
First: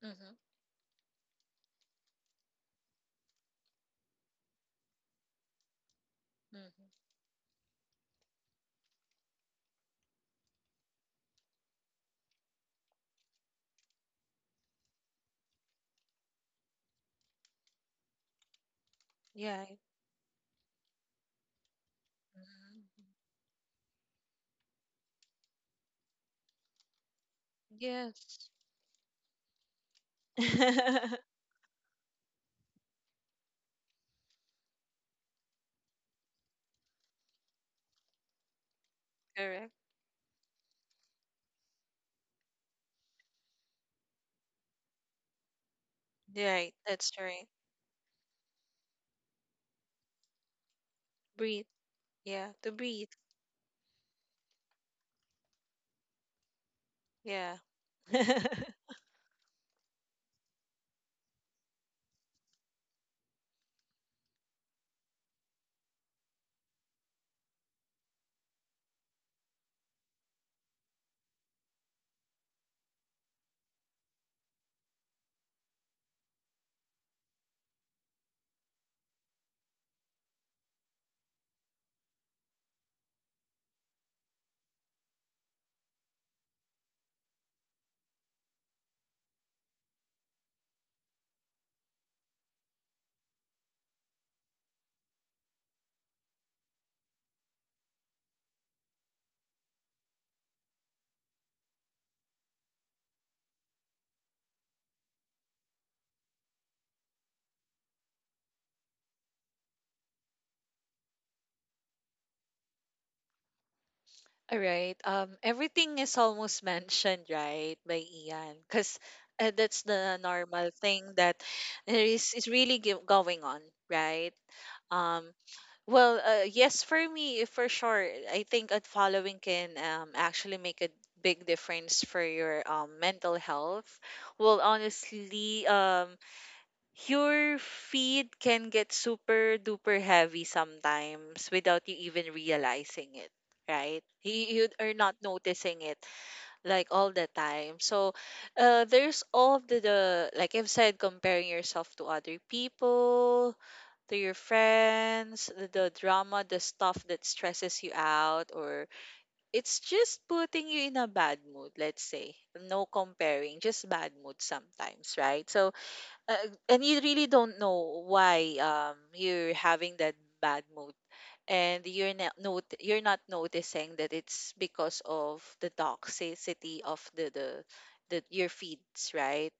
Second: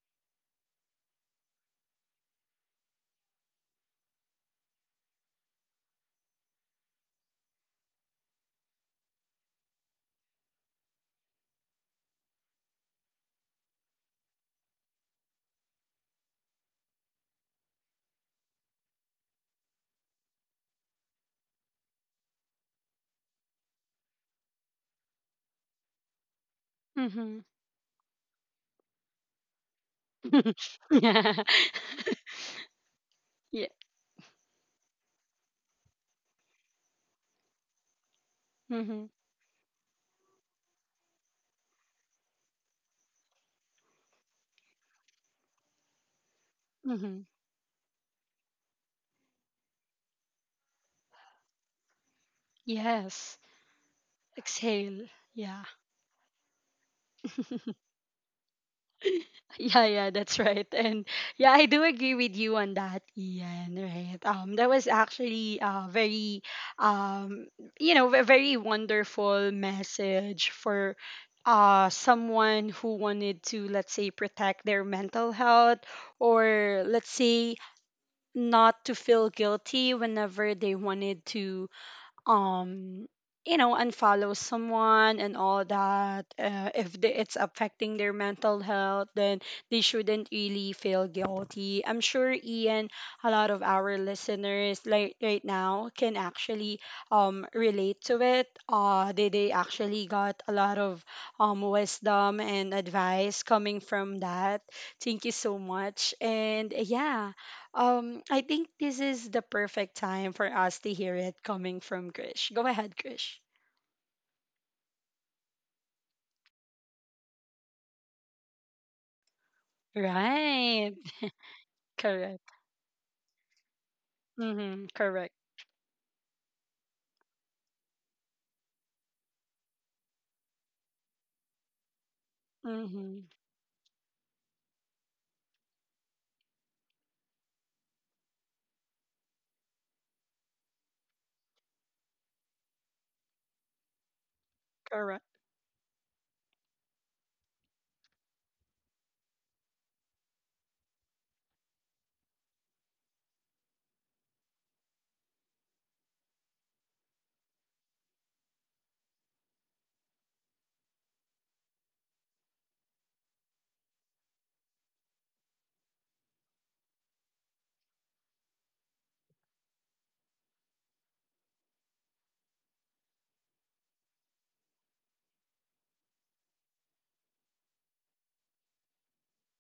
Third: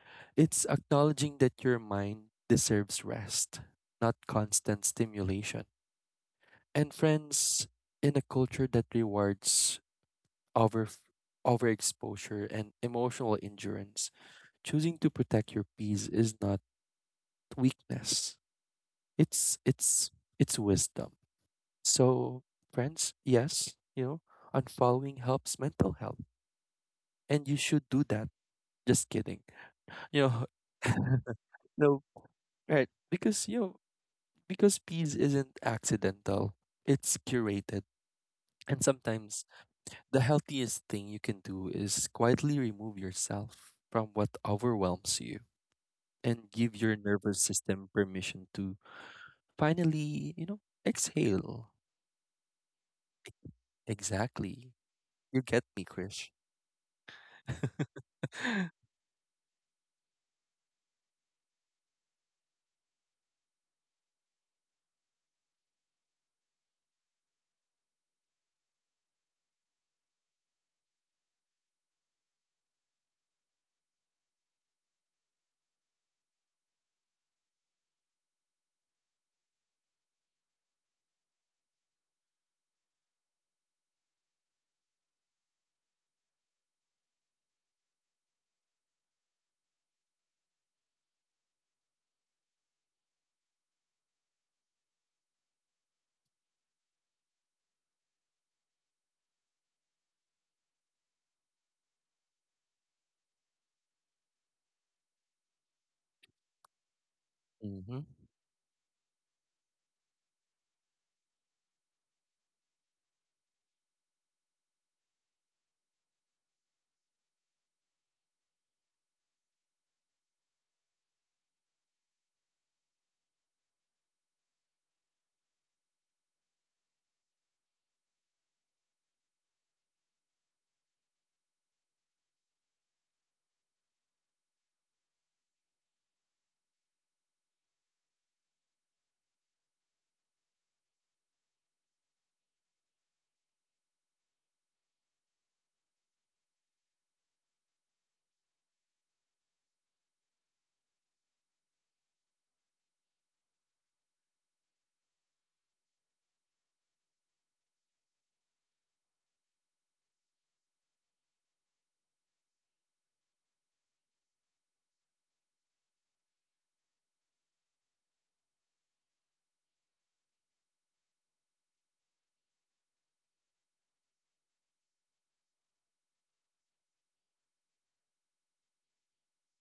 Mhm.
It's acknowledging that your mind deserves rest, not constant stimulation.
Mhm.
And friends, in a culture that rewards over overexposure and emotional endurance. Choosing to protect your peace is not weakness. It's
Yeah.
it's it's wisdom. So,
Mhm.
friends, yes, you know, unfollowing helps mental health,
Hmm.
and you should do that.
Yes.
Just kidding, you know.
*laughs* Yeah.
*laughs*
*laughs*
*laughs* no, right? Because you
Yeah.
know, because peace isn't accidental. It's curated, and
Hmm.
sometimes
Correct.
the healthiest thing you can do is quietly remove yourself from what overwhelms you and
Right.
give your
That's
Hmm.
nervous
right.
system permission to finally, you know,
Breathe.
exhale.
Yeah. To breathe.
Yes.
E- Exactly.
Exhale.
You
Yeah.
get me, Krish.
Yeah.
*laughs*
*laughs*
Yeah, yeah, that's right. And yeah, I do agree with you on that, Ian, right? That was actually a very um you know, a very wonderful message for someone who wanted to, let's say, protect their mental health, or let's say, not to feel guilty whenever they wanted to um you know, unfollow someone and all that. If it's affecting their mental health, then they shouldn't really feel guilty. I'm sure, Ian, a lot of our listeners, like, right now can actually relate to it. They actually got a lot of wisdom and advice coming from that. Thank you so much. And yeah,
Mm-hmm.
I think this is the perfect time for us to hear it coming from Krish. Go ahead, Krish.
All right. Everything is almost mentioned, right, by Ian, because that's the normal
Right.
thing that there is
Correct.
really going on, right?
Mm-hmm.
Um,
Correct.
well, yes, for me, for sure. I think unfollowing can actually make a big difference for your
Mm-hmm.
mental health. Well, honestly, your feed can get super duper heavy sometimes without you even realizing it, right? You are not
Correct.
noticing it like all the time. So there's all the like I've said, comparing yourself to other people, to your friends, the drama, the stuff that stresses you out, or it's just putting you in a bad mood, let's say. No comparing, just bad mood sometimes, right? So and you really don't know why you're having that bad mood, and you're not noticing that it's because of the toxicity of the your feeds, right?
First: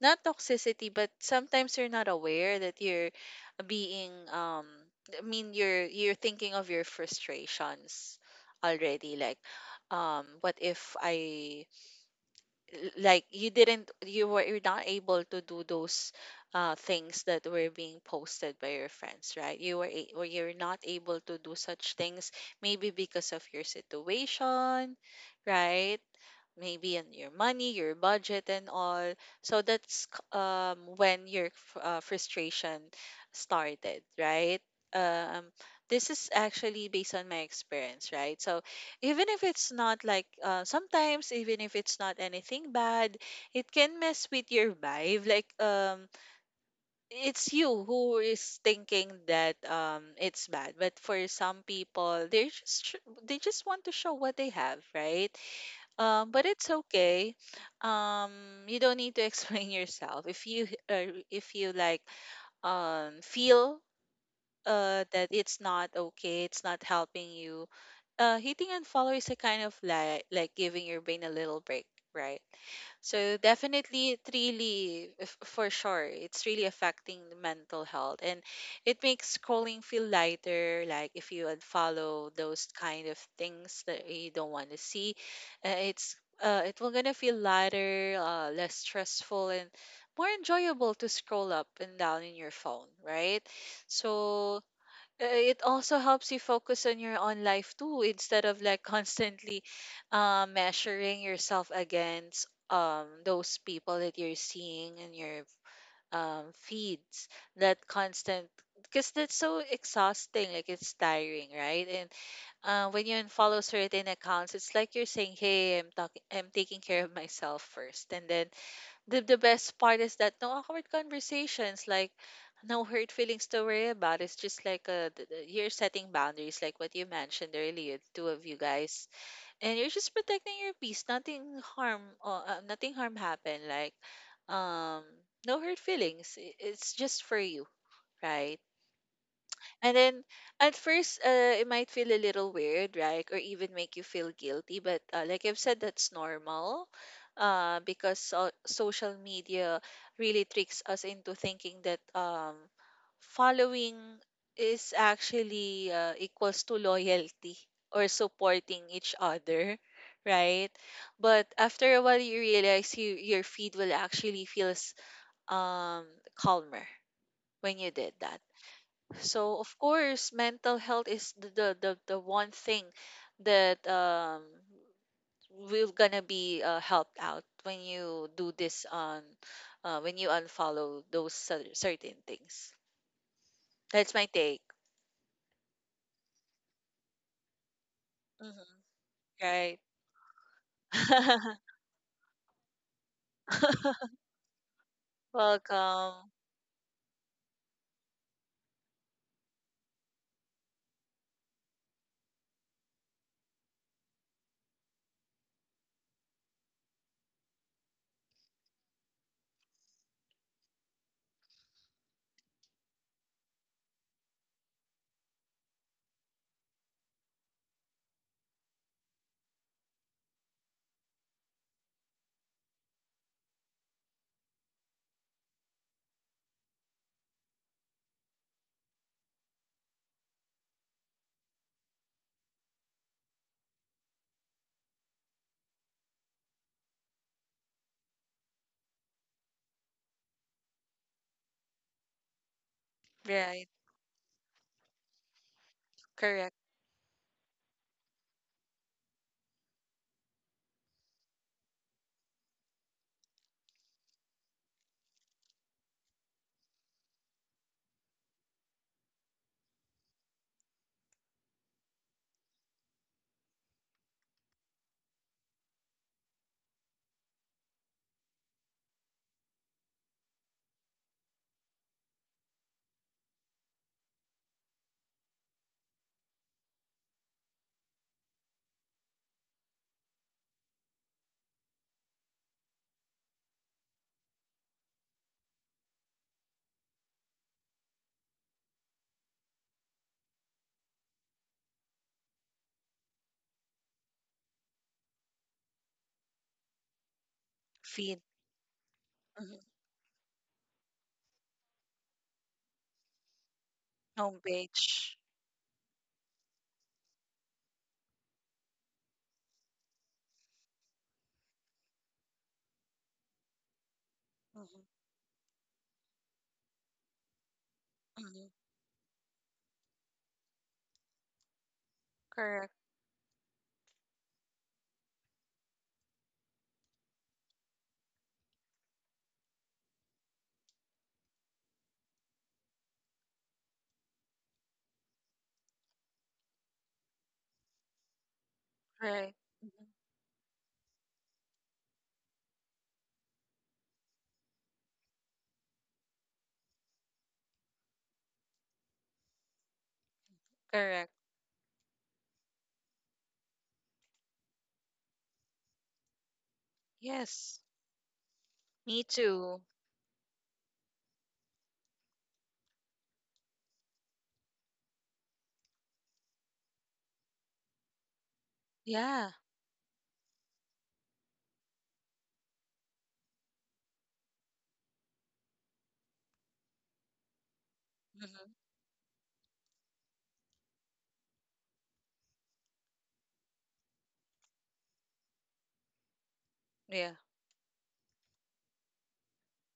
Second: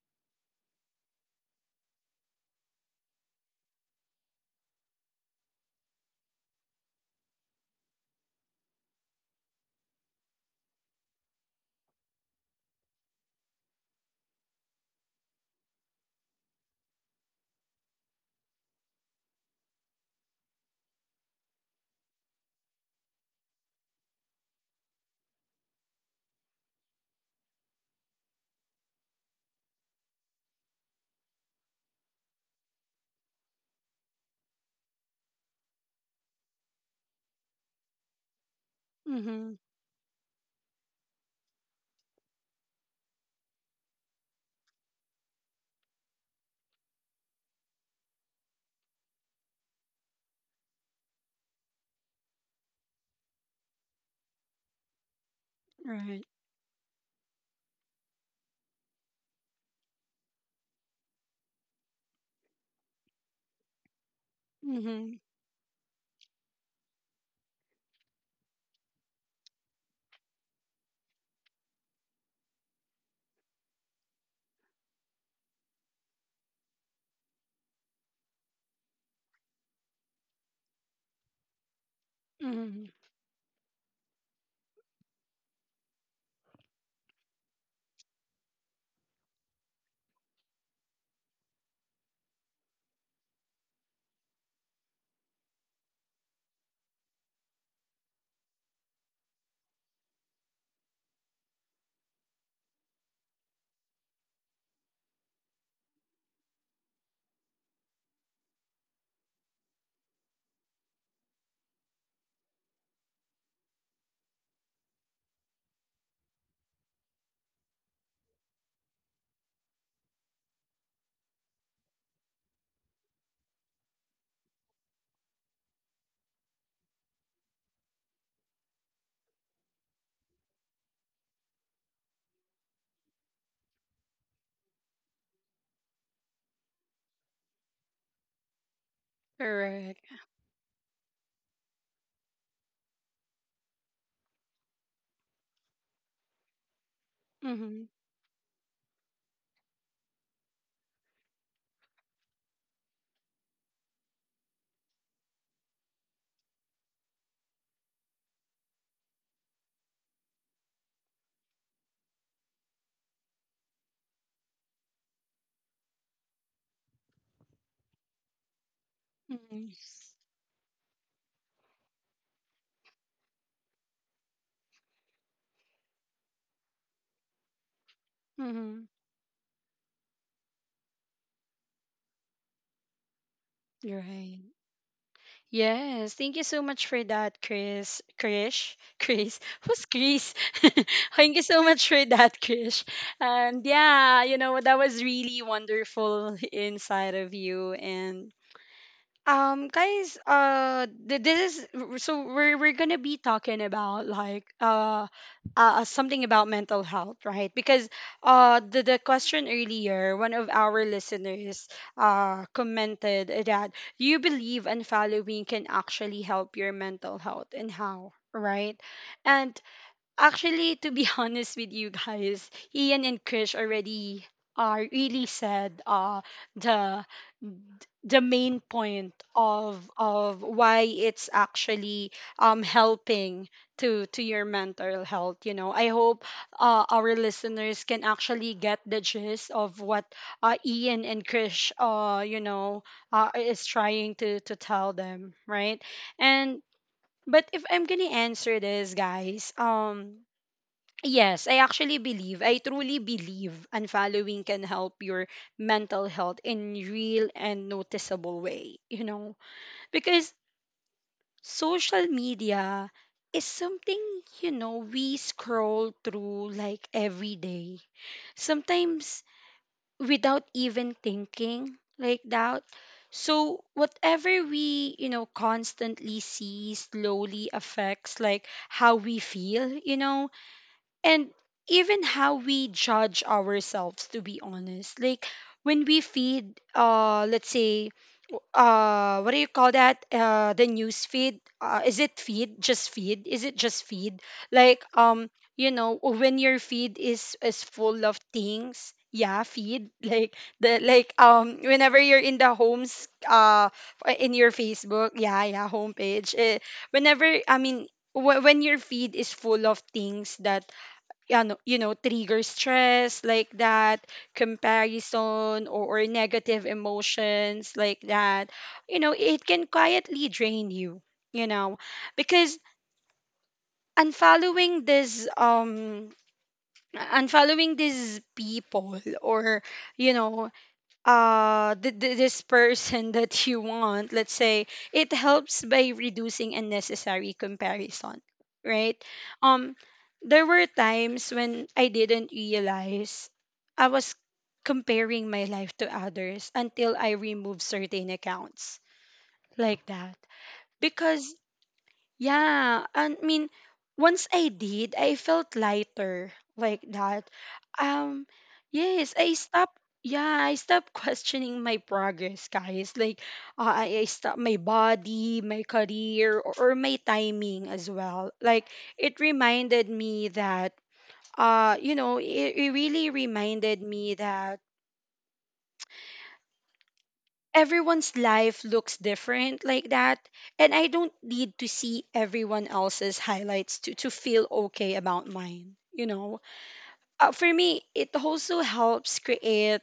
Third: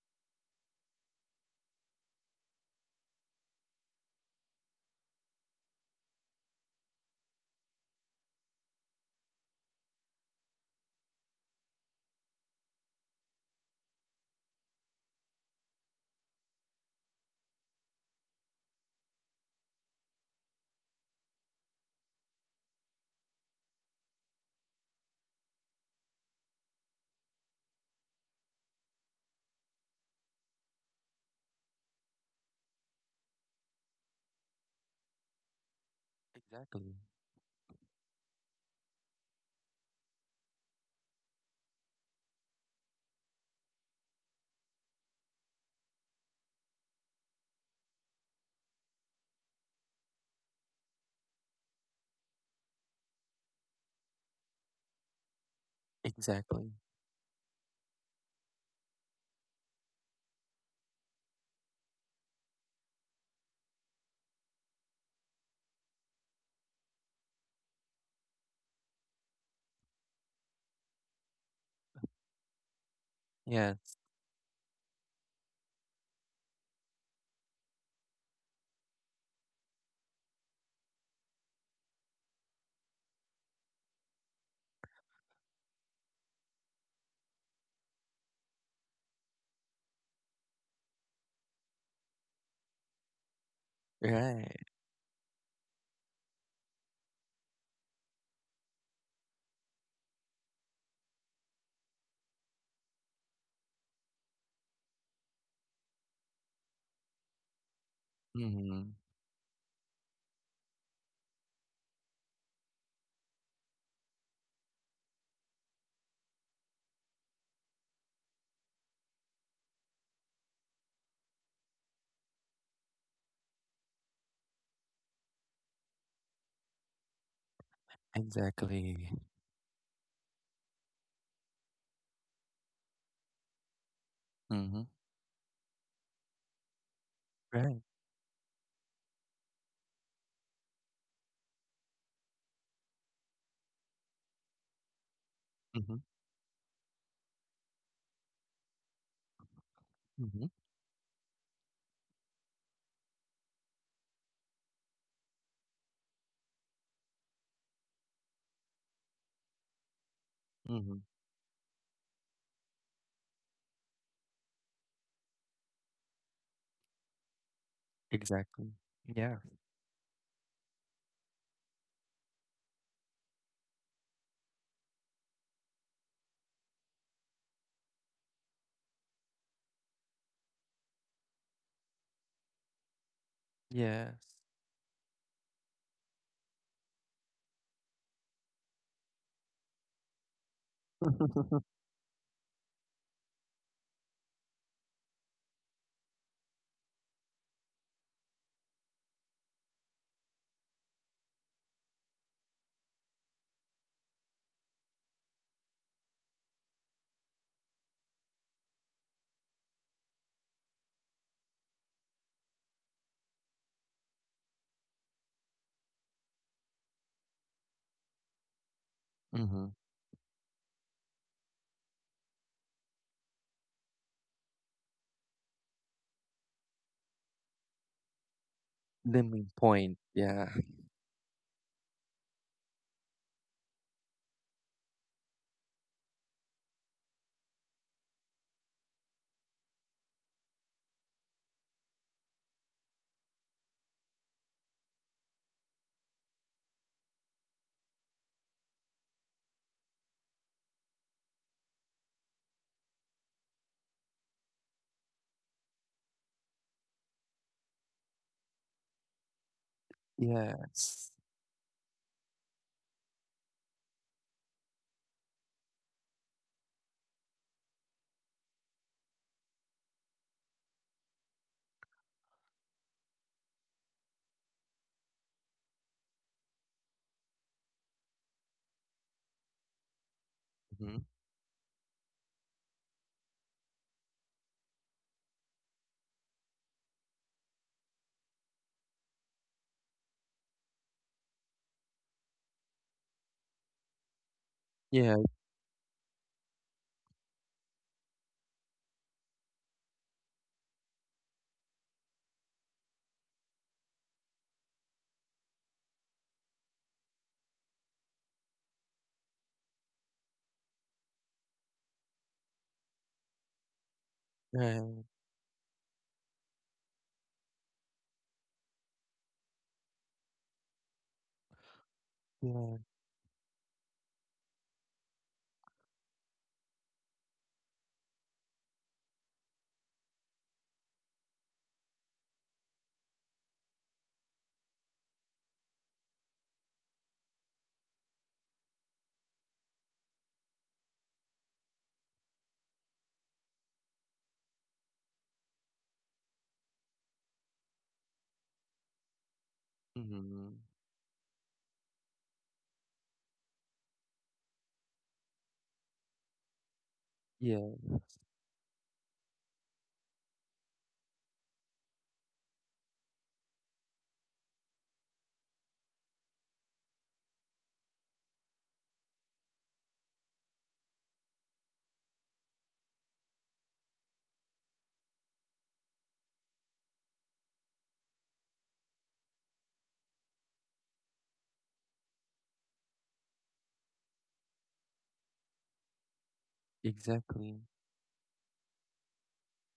Not toxicity, but sometimes you're not aware that you're being I mean, you're thinking of your frustrations already. Like what if I like, you didn't you were you're not able to do those things that were being posted by your friends, right? Or you're not able to do such things maybe because of your situation, right? Maybe on your money, your budget, and all. So that's when your frustration started, right? Um, this is actually
Exactly.
based on my experience, right? So even if
Mm-hmm.
it's not like sometimes, even if it's not anything bad, it can mess with your vibe. Like it's you who is thinking that it's bad, but for some people, they just want to show what they have, right?
Right.
But it's
Exactly.
okay. You don't need to explain *laughs* yourself. If you like feel
Mm-hmm.
that it's not okay, it's not helping you, hitting unfollow is a kind of like giving your brain a little break, right? So
Yes.
definitely, it really for sure, it's really affecting the mental health, and it makes scrolling feel lighter. Like if you unfollow those
Mm-hmm.
kind of things that you don't want to see, uh, it's it will gonna feel lighter, less stressful, and more enjoyable to scroll up and down in your phone, right? So
Right.
it also helps you focus on your own life too, instead of like constantly measuring yourself against those people that you're seeing in your feeds, that constant,
Mm-hmm.
because that's so exhausting, like it's tiring, right? And when you unfollow certain accounts, it's like you're saying, hey, I'm taking care of myself first. And then the best part is that no awkward conversations, like no hurt feelings to worry about. It's just like you're setting boundaries, like what you mentioned earlier, the two of you
Exactly.
guys, and you're just protecting your peace. Nothing harm happened. Like,
Mm-hmm.
um, no hurt feelings. It's just for you,
Right.
right? And
Correct.
then at first, it might feel a little weird, right? Or even make you feel guilty. But like I've said,
Mm-hmm.
that's normal,
Mm-hmm.
because social media
Mm-hmm.
really tricks us into thinking that following is actually equals to loyalty or supporting each other, right?
Mm-hmm.
But after a while, you realize you, your feed will actually feels um, calmer when you did that.
Exactly. Yeah.
So
Mm-hmm.
of course, mental health is the one thing that are gonna be helped out when you do
Mm-hmm.
this on, when you unfollow those certain things. That's my
Yes.
Right.
take.
Yes, thank you so much for that, Chris. Krish,
Hmm.
*laughs* Chris,
Right.
who's Chris? *laughs* Thank
*laughs*
you so
mm-hmm.
*laughs*
much for that, Krish. And yeah, you know, that was really
Welcome.
wonderful *laughs* inside of you. And guys, this is so we're gonna be talking about, like, something about mental health, right? Because the question earlier, one of our listeners commented that, "Do you believe unfollowing can actually help your mental health and how, right? And actually, to be *laughs* honest with you guys, Ian and Krish already are really said the the main point
Limiting point.
of
Yeah.
why it's actually helping to your mental health, you know. I hope our listeners can actually get the gist of what Ian and Krish you know, is
Right.
trying to tell them, right?
Correct.
And but if I'm gonna answer this, guys, um. I truly believe unfollowing can help your mental health in real and noticeable way, you know, because
Yes.
social media is something, you know, we scroll through like every day. Sometimes without even thinking, like that. So whatever we, you know, constantly see slowly affects like how we feel, you know,
Mm-hmm.
and even how we judge ourselves, to be honest. Like when we feed, let's say, what do you call that, the news feed? Is it just feed, like,
Yeah.
um, you know, when your feed is full of
Feed.
things? Yeah,
Mhm.
feed, *laughs* like the, like, um, whenever you're in the homes, in your Facebook,
Homepage.
yeah, homepage, eh, whenever I mean, when your feed is full of things that you know, you know, trigger stress, like that,
Mhm.
Right.
comparison, or negative emotions like that,
Mhm.
you know, it can quietly drain you, you know. Because
Correct.
Yeah.
unfollowing this, um, unfollowing these people, or you know, this person *laughs* that you want, let's say, it helps by reducing unnecessary comparison, right?
Right.
Um,
Mhm.
there were times when I didn't realize I was comparing my life to others until I removed certain accounts like that.
Mm-hmm.
Correct.
Because yeah, and I mean, once I did, I felt lighter like that.
Yes.
Yeah.
Um,
Me
yes, I
too.
stopped. Yeah, I stopped *laughs* questioning my progress, guys. Like, I stopped my body, my career, or my timing as well. Like, it
Yeah.
reminded me that, you know, it really reminded me that everyone's
Hmm.
life looks different, like that, and I don't need to see everyone else's highlights to feel okay about mine, you know.
Yeah.
Uh, for
Exactly.
me, it also helps create,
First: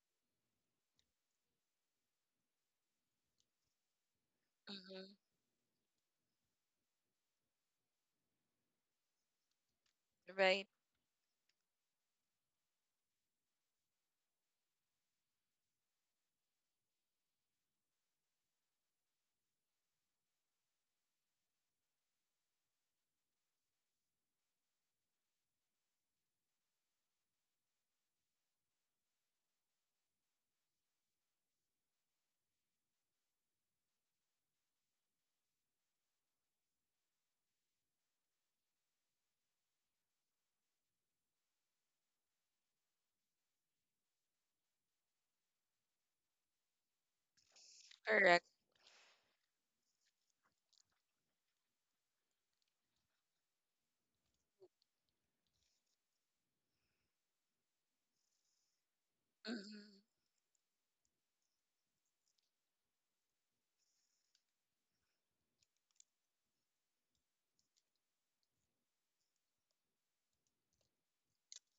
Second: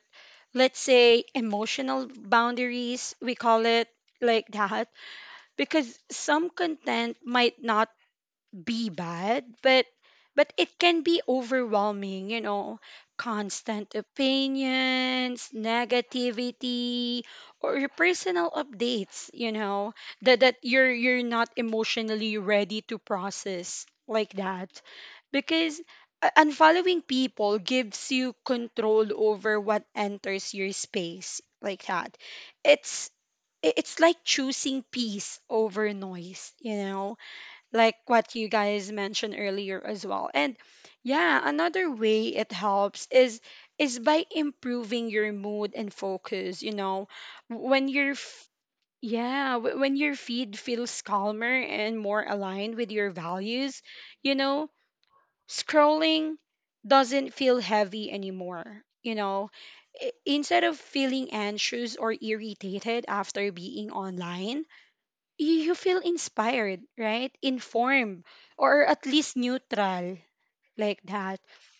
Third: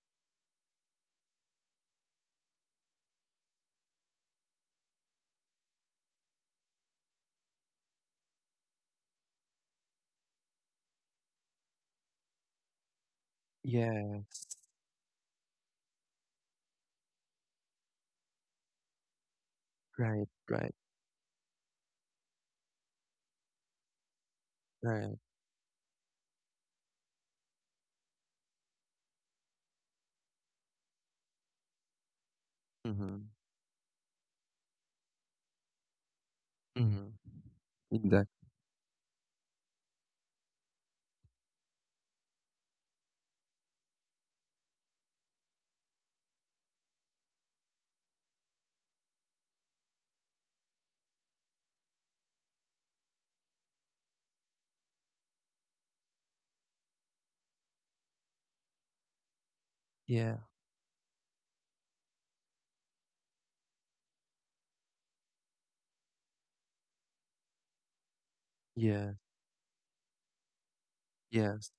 let's say, emotional boundaries, we call it, like that,
Mm-hmm.
because some content might not be bad, but
Right.
it can be overwhelming, you know, constant
Yes.
opinions, negativity, or personal updates, you know,
Right,
that
right,
you're not emotionally ready to process, like that.
right.
Because unfollowing people gives you control over what enters your space, like that. It's
Mm-hmm.
it's like choosing peace over noise, you
Mm-hmm.
know, like what you
Exactly.
guys mentioned earlier as well. And yeah, another way it helps is by improving your mood and focus, you know. When your
Correct.
yeah, when your feed feels calmer and more aligned with your values, you know, scrolling doesn't feel heavy anymore, you know.
Mm-hmm.
Yeah,
Instead of feeling anxious or irritated after being online, you feel inspired, right? Informed, or at
yeah,
least neutral, like that.
yes.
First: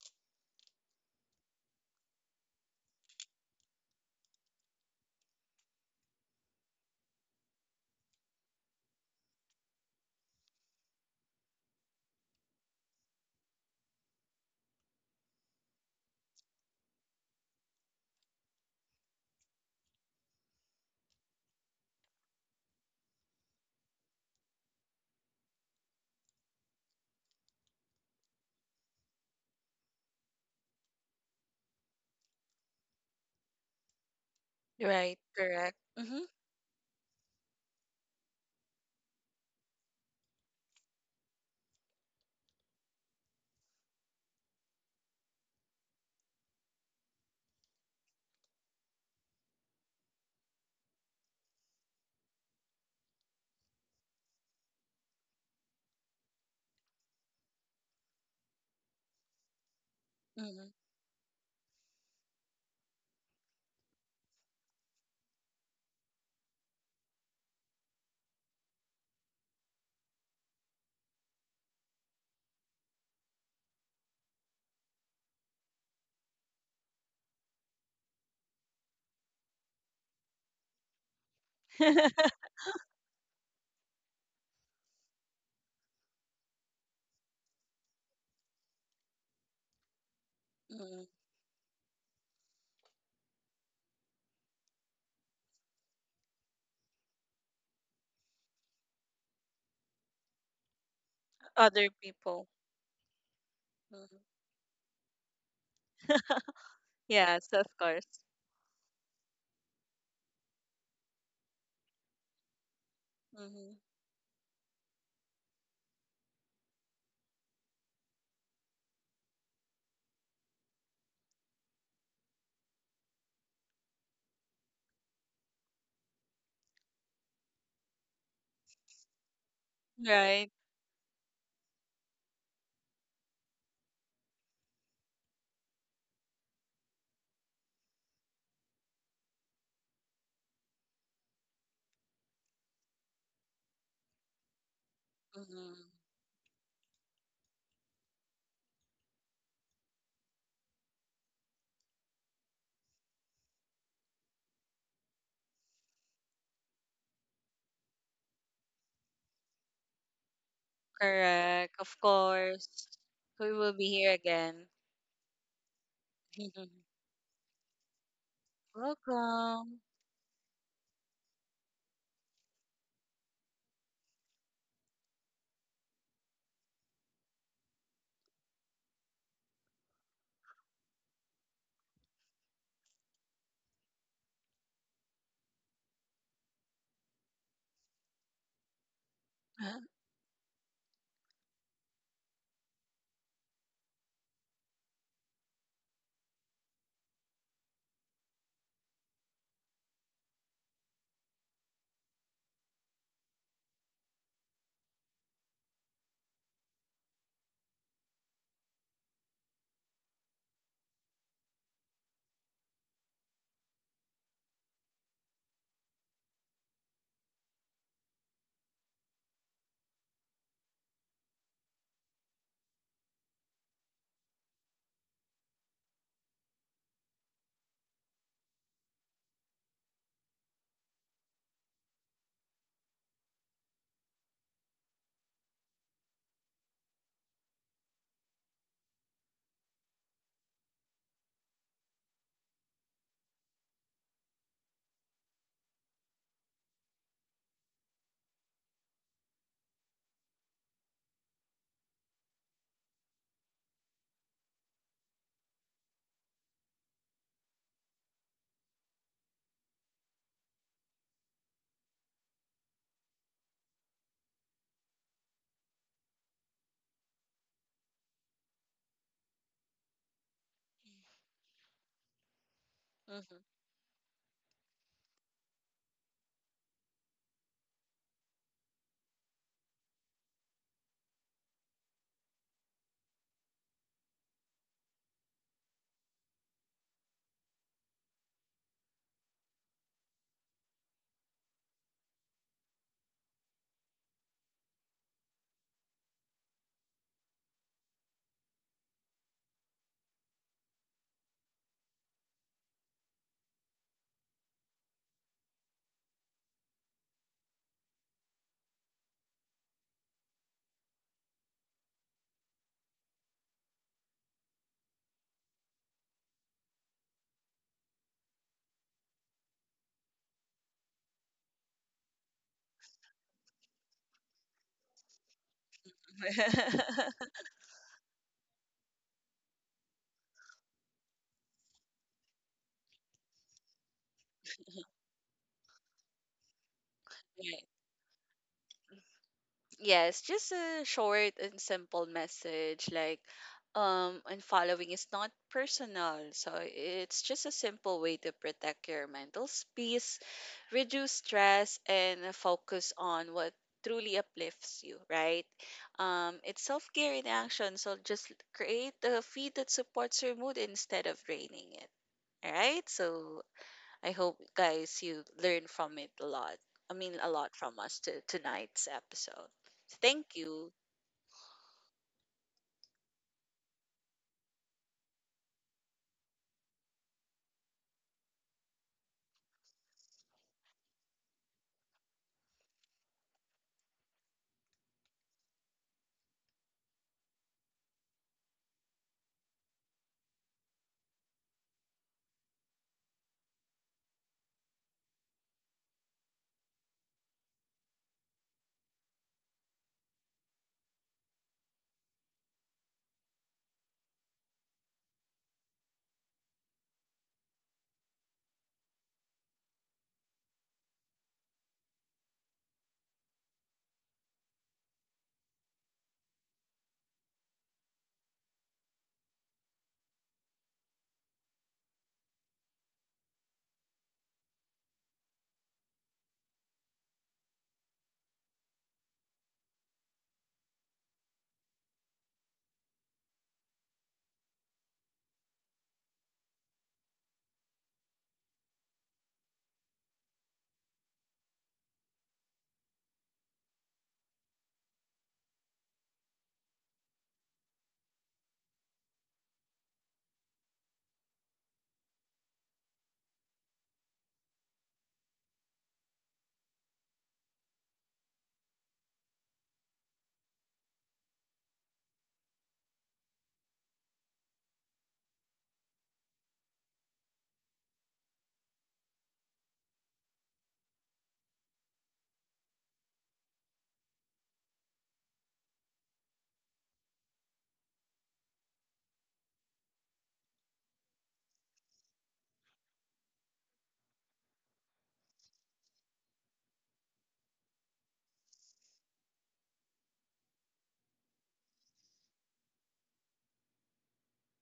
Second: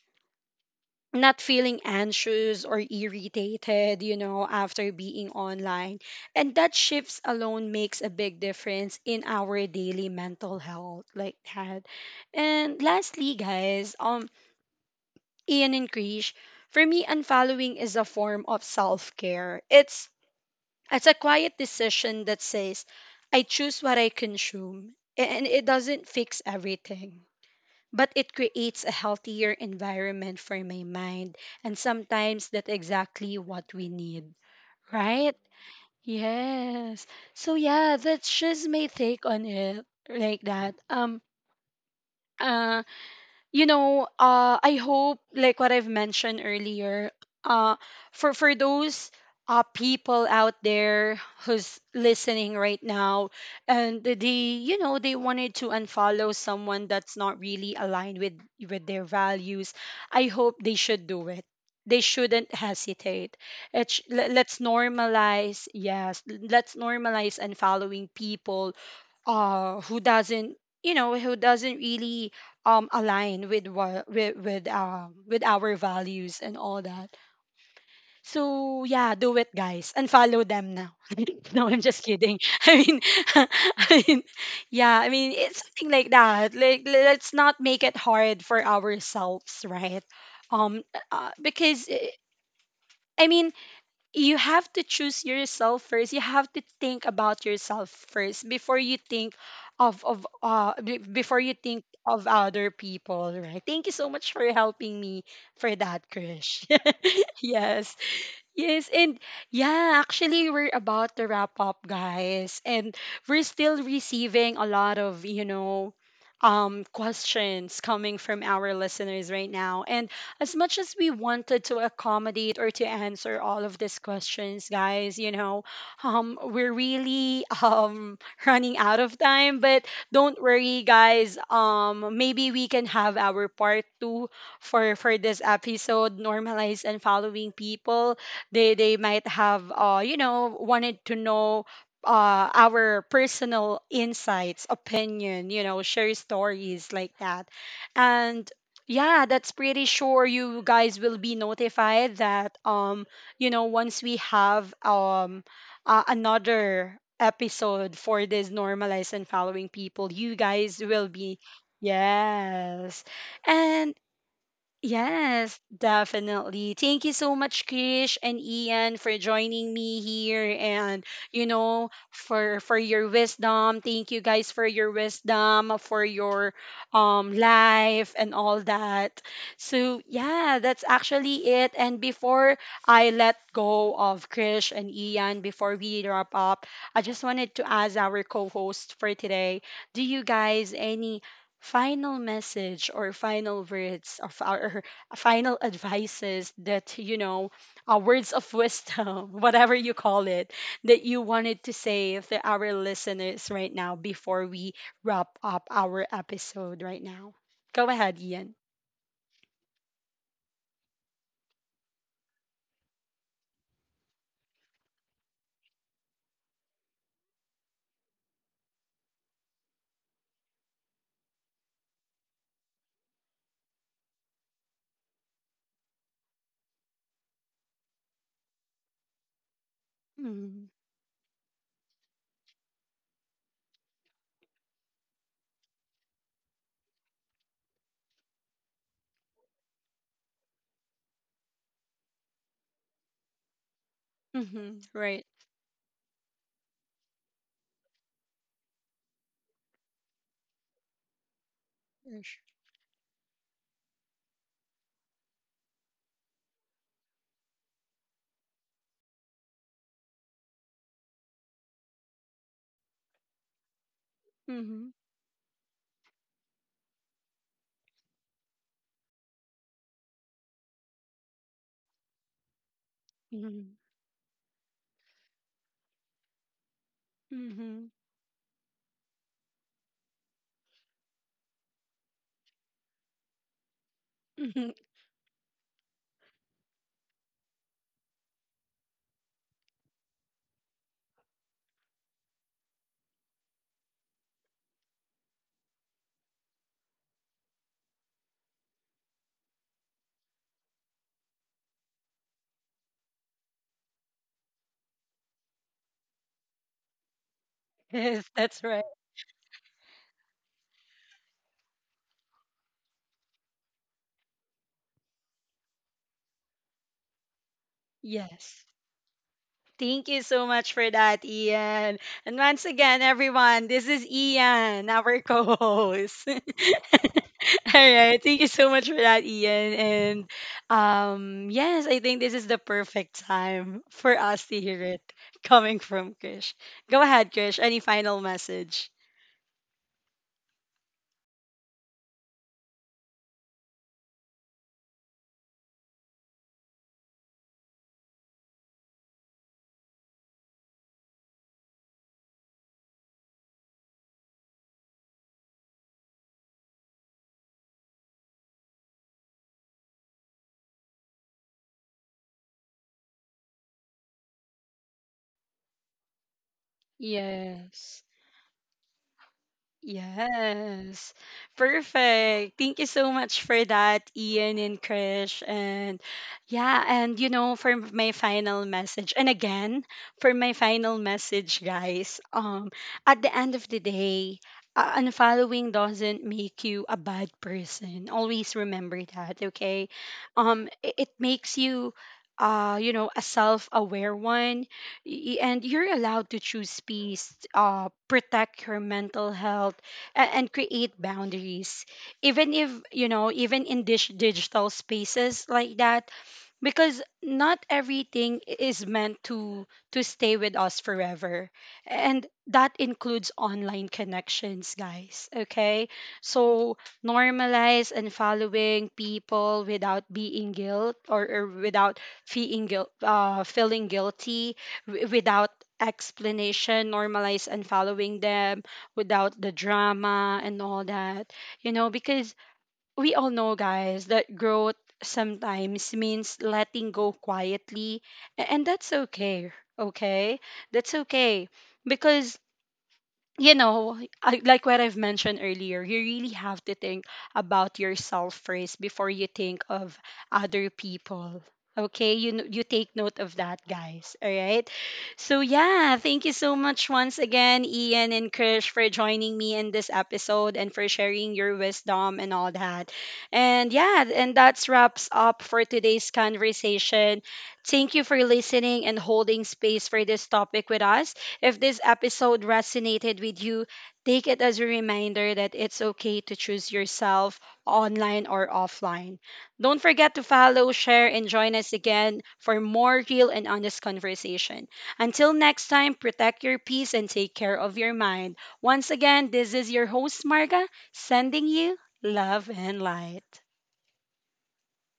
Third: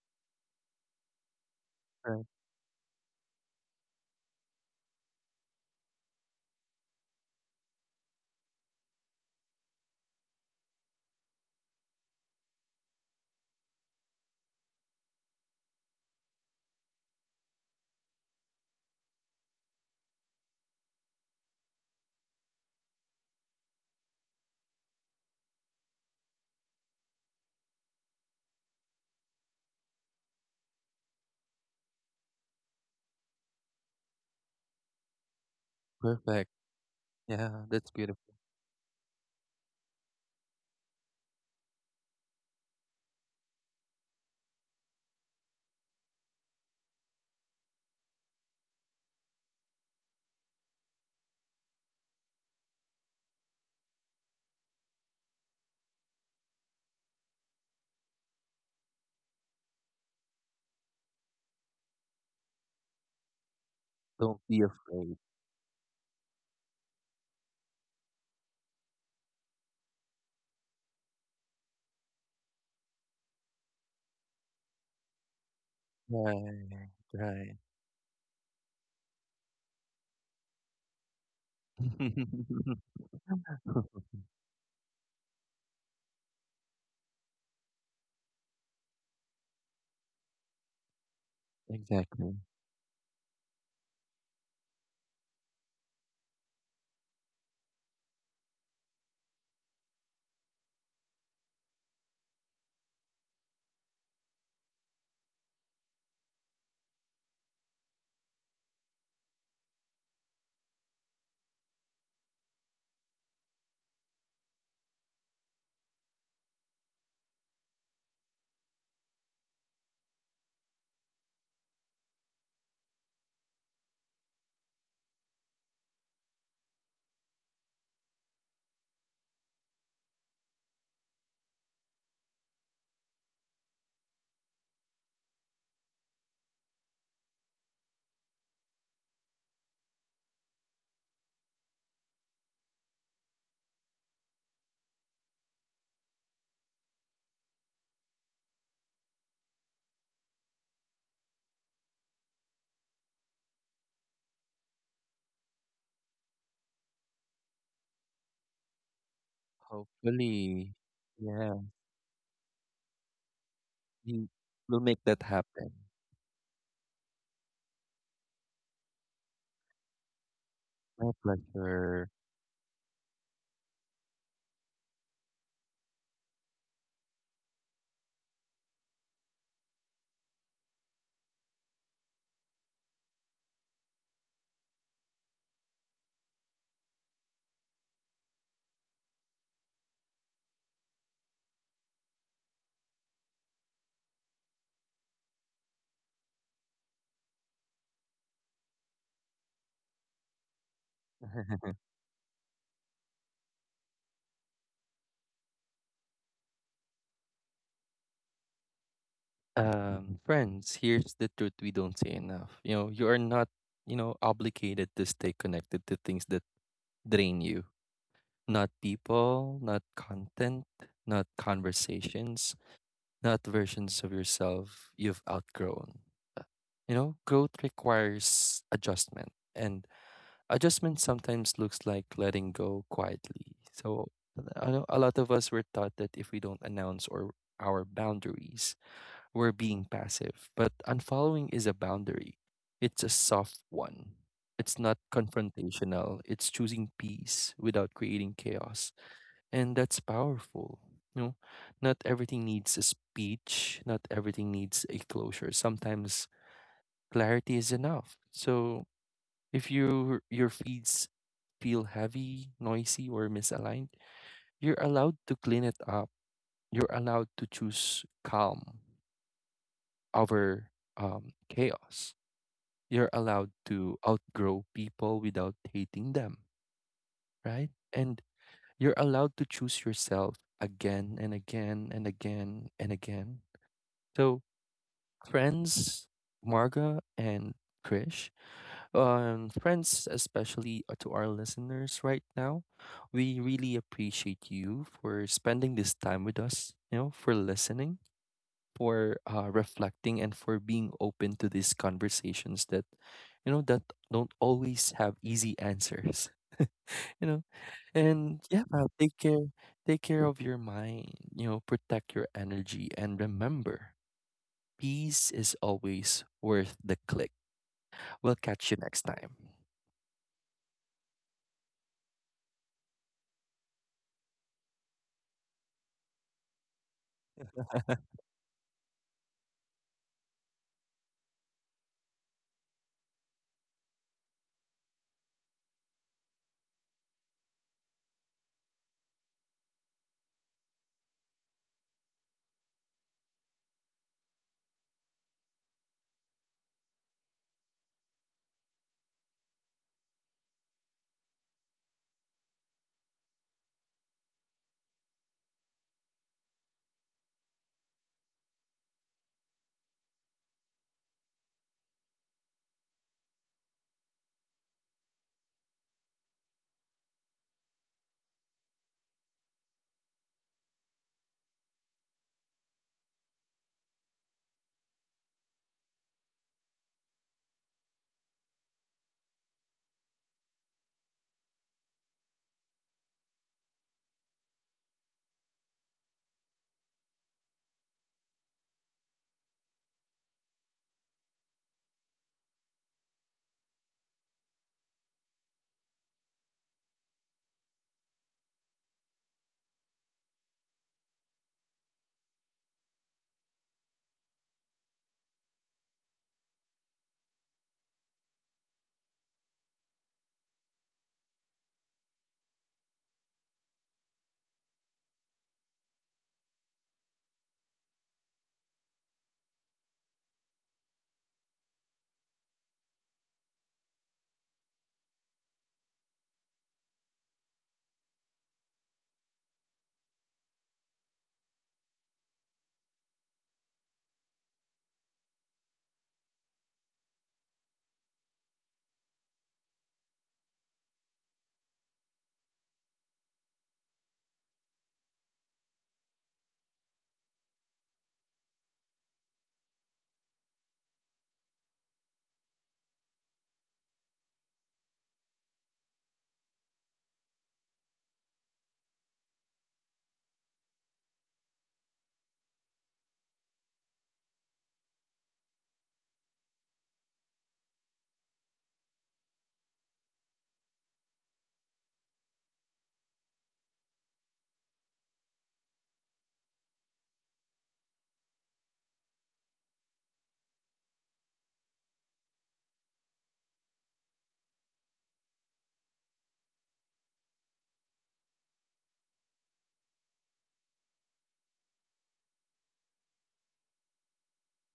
Not feeling
Right.
anxious or irritated, you know, after being online. And that shifts alone makes a big difference in our daily mental health, like that. And lastly, guys, um, Ian and Krish, for me, unfollowing is a form of self care. It's a quiet decision that says, I choose what I consume, and it doesn't fix everything. But it creates a healthier environment for my mind, and sometimes that's exactly what we need,
Right.
right?
Correct. Mm-hmm.
Perfect.
Yes. So
Yeah, that's
yeah,
beautiful.
that's just my take on it, like that. Uh, you know, I hope, like what I've mentioned earlier, uh, for those people out there who's listening right now, and they, you know, they wanted to unfollow someone that's not really aligned with their values. I hope
Mm-hmm.
they should do it. They shouldn't hesitate. It sh- let-
Don't be
let's
afraid.
normalize, yes, let's normalize unfollowing people who doesn't, who doesn't really align with what with our values and all
Right,
that.
right.
So yeah, do it guys and follow them now. *laughs* No, I'm just
*laughs*
kidding. *laughs* i
*laughs*
mean *laughs* i mean yeah, it's something like that. Like, let's not make it hard for ourselves, right? um
Mm-hmm.
uh, because eh,
Exactly.
i mean you have to choose yourself first. You have to think about yourself first before you think before you think
Other
of
people.
other people, right? Thank you so
Mm-hmm.
much for helping me for that, Krish. *laughs*
Yes, of
Yes.
course.
Yes, and yeah, actually, we're about to wrap up, guys, and we're
Mm-hmm.
still receiving a lot of, you know, questions coming from our listeners right now. And as much as we wanted to accommodate or to answer all of these questions, guys, we're really *laughs* running out of time. But don't
Right.
worry, guys. Maybe we can have our part two for this episode, normalize and following people. They might have wanted to know our personal insights, opinion, you
Mm-hmm.
know, share stories like that. And yeah, that's pretty sure you guys will be notified that once we have another episode for this normalize and following people, you
Hopefully.
guys will be.
Yeah,
Correct. Of course.
Yes,
We will be
and
here
we
again.
will make that
yes,
happen.
definitely.
*laughs*
Thank you so much, Krish and Ian, for joining
Welcome.
me here and,
My
you know,
pleasure.
for your wisdom. Thank you guys for your wisdom, for your life and all that. So yeah, that's actually it. And before I let go of Krish and Ian, before we wrap up, I just wanted to ask our co-host for today,
*laughs*
do you guys any final message or final words, of our *laughs* final advices that, you know, words of wisdom, *laughs* whatever you call it, that you wanted to
*laughs*
say to our listeners right now before we wrap up our episode right now. Go ahead, Ian.
Friends, here's the truth we don't say enough. You know, you are not, you know, obligated to stay connected to things that drain you. Not people, not content, not conversations, not versions of yourself you've outgrown. Uh, You know, growth requires adjustment, and
Mm-hmm.
adjustment sometimes looks like letting go quietly. So, I know a lot of us were taught that if we don't announce or our boundaries, we're being passive. But unfollowing is a boundary. It's a soft one. It's
Mm-hmm.
not
Right.
confrontational. It's choosing peace without creating chaos, and that's powerful, you know. Not
Mm-hmm.
everything needs a speech, not everything needs a closure. Sometimes clarity is enough. So if your feeds feel heavy, noisy, or misaligned, you're allowed to clean it up, you're allowed to choose calm over, chaos. You're
Mm-hmm.
allowed
Mm-hmm.
to outgrow people without hating them, right?
Mm-hmm.
And you're allowed to choose yourself again and again and again and again. So
Mm-hmm.
friends, Marga and Krish, friends, especially to our listeners right now, we really appreciate you for spending this time with us, you know, for listening, for reflecting, and for being open to these conversations that, you know, that don't always have easy answers. *laughs* you know,
*laughs* Yes,
and yeah,
that's right.
take care of your mind, you know, protect your energy, and remember peace is always worth the click. We'll
Yes.
catch you next time.
Thank you so much for that, Ian. And once again, everyone, this is Ian, our co host. *laughs* All
*laughs*
*laughs*
right. Thank you so much for that, Ian. And yes, I think this is the perfect time for us to hear it coming from Krish. Go ahead,
Right.
Krish. Any final message?
Yes, just a short and simple message. Like unfollowing is not personal. So it's just a simple way to protect your mental space, reduce stress, and focus on what truly uplifts you, right? It's self-care in action. So just create a feed that supports your mood instead of draining it. All right? So I hope guys you learn from it a lot. I mean a lot from us
Yes.
to tonight's episode. Thank you.
Yes. Perfect. Thank you so much for that, Ian and Krish. And yeah, and you know, for my final message, and again, for my final message, guys, at the end of the day, unfollowing doesn't make you a bad person. Always remember that, okay? It makes you you know, a self-aware one. And you're allowed to choose peace, protect your mental health, and create boundaries. Even if, you know, even in digital spaces like that, because not everything is meant to stay with us forever, and that includes online connections, guys, okay? So normalize and following people without being guilt, or without feeling guilt, feeling guilty, without explanation. Normalize and following them without the drama and all that, you know, because we all know, guys, that growth sometimes means letting go quietly, and that's okay. Okay, that's okay, because, you know, like what I've mentioned earlier, you really have to think about yourself first before you think of other people. Okay, you take note of that, guys. All right. So yeah, thank you so much once again, Ian and Krish, for joining me in this episode and for sharing your wisdom and all that. And yeah, and that's wraps up for today's conversation. Thank you for listening and holding space for this topic with us. If this episode resonated with you, take it as a reminder that it's okay to choose yourself online or offline. Don't forget to follow, share, and join us again for more real and honest conversation. Until next time, protect your peace and take care of your mind. Once again, this is your host, Marga, sending you love and light.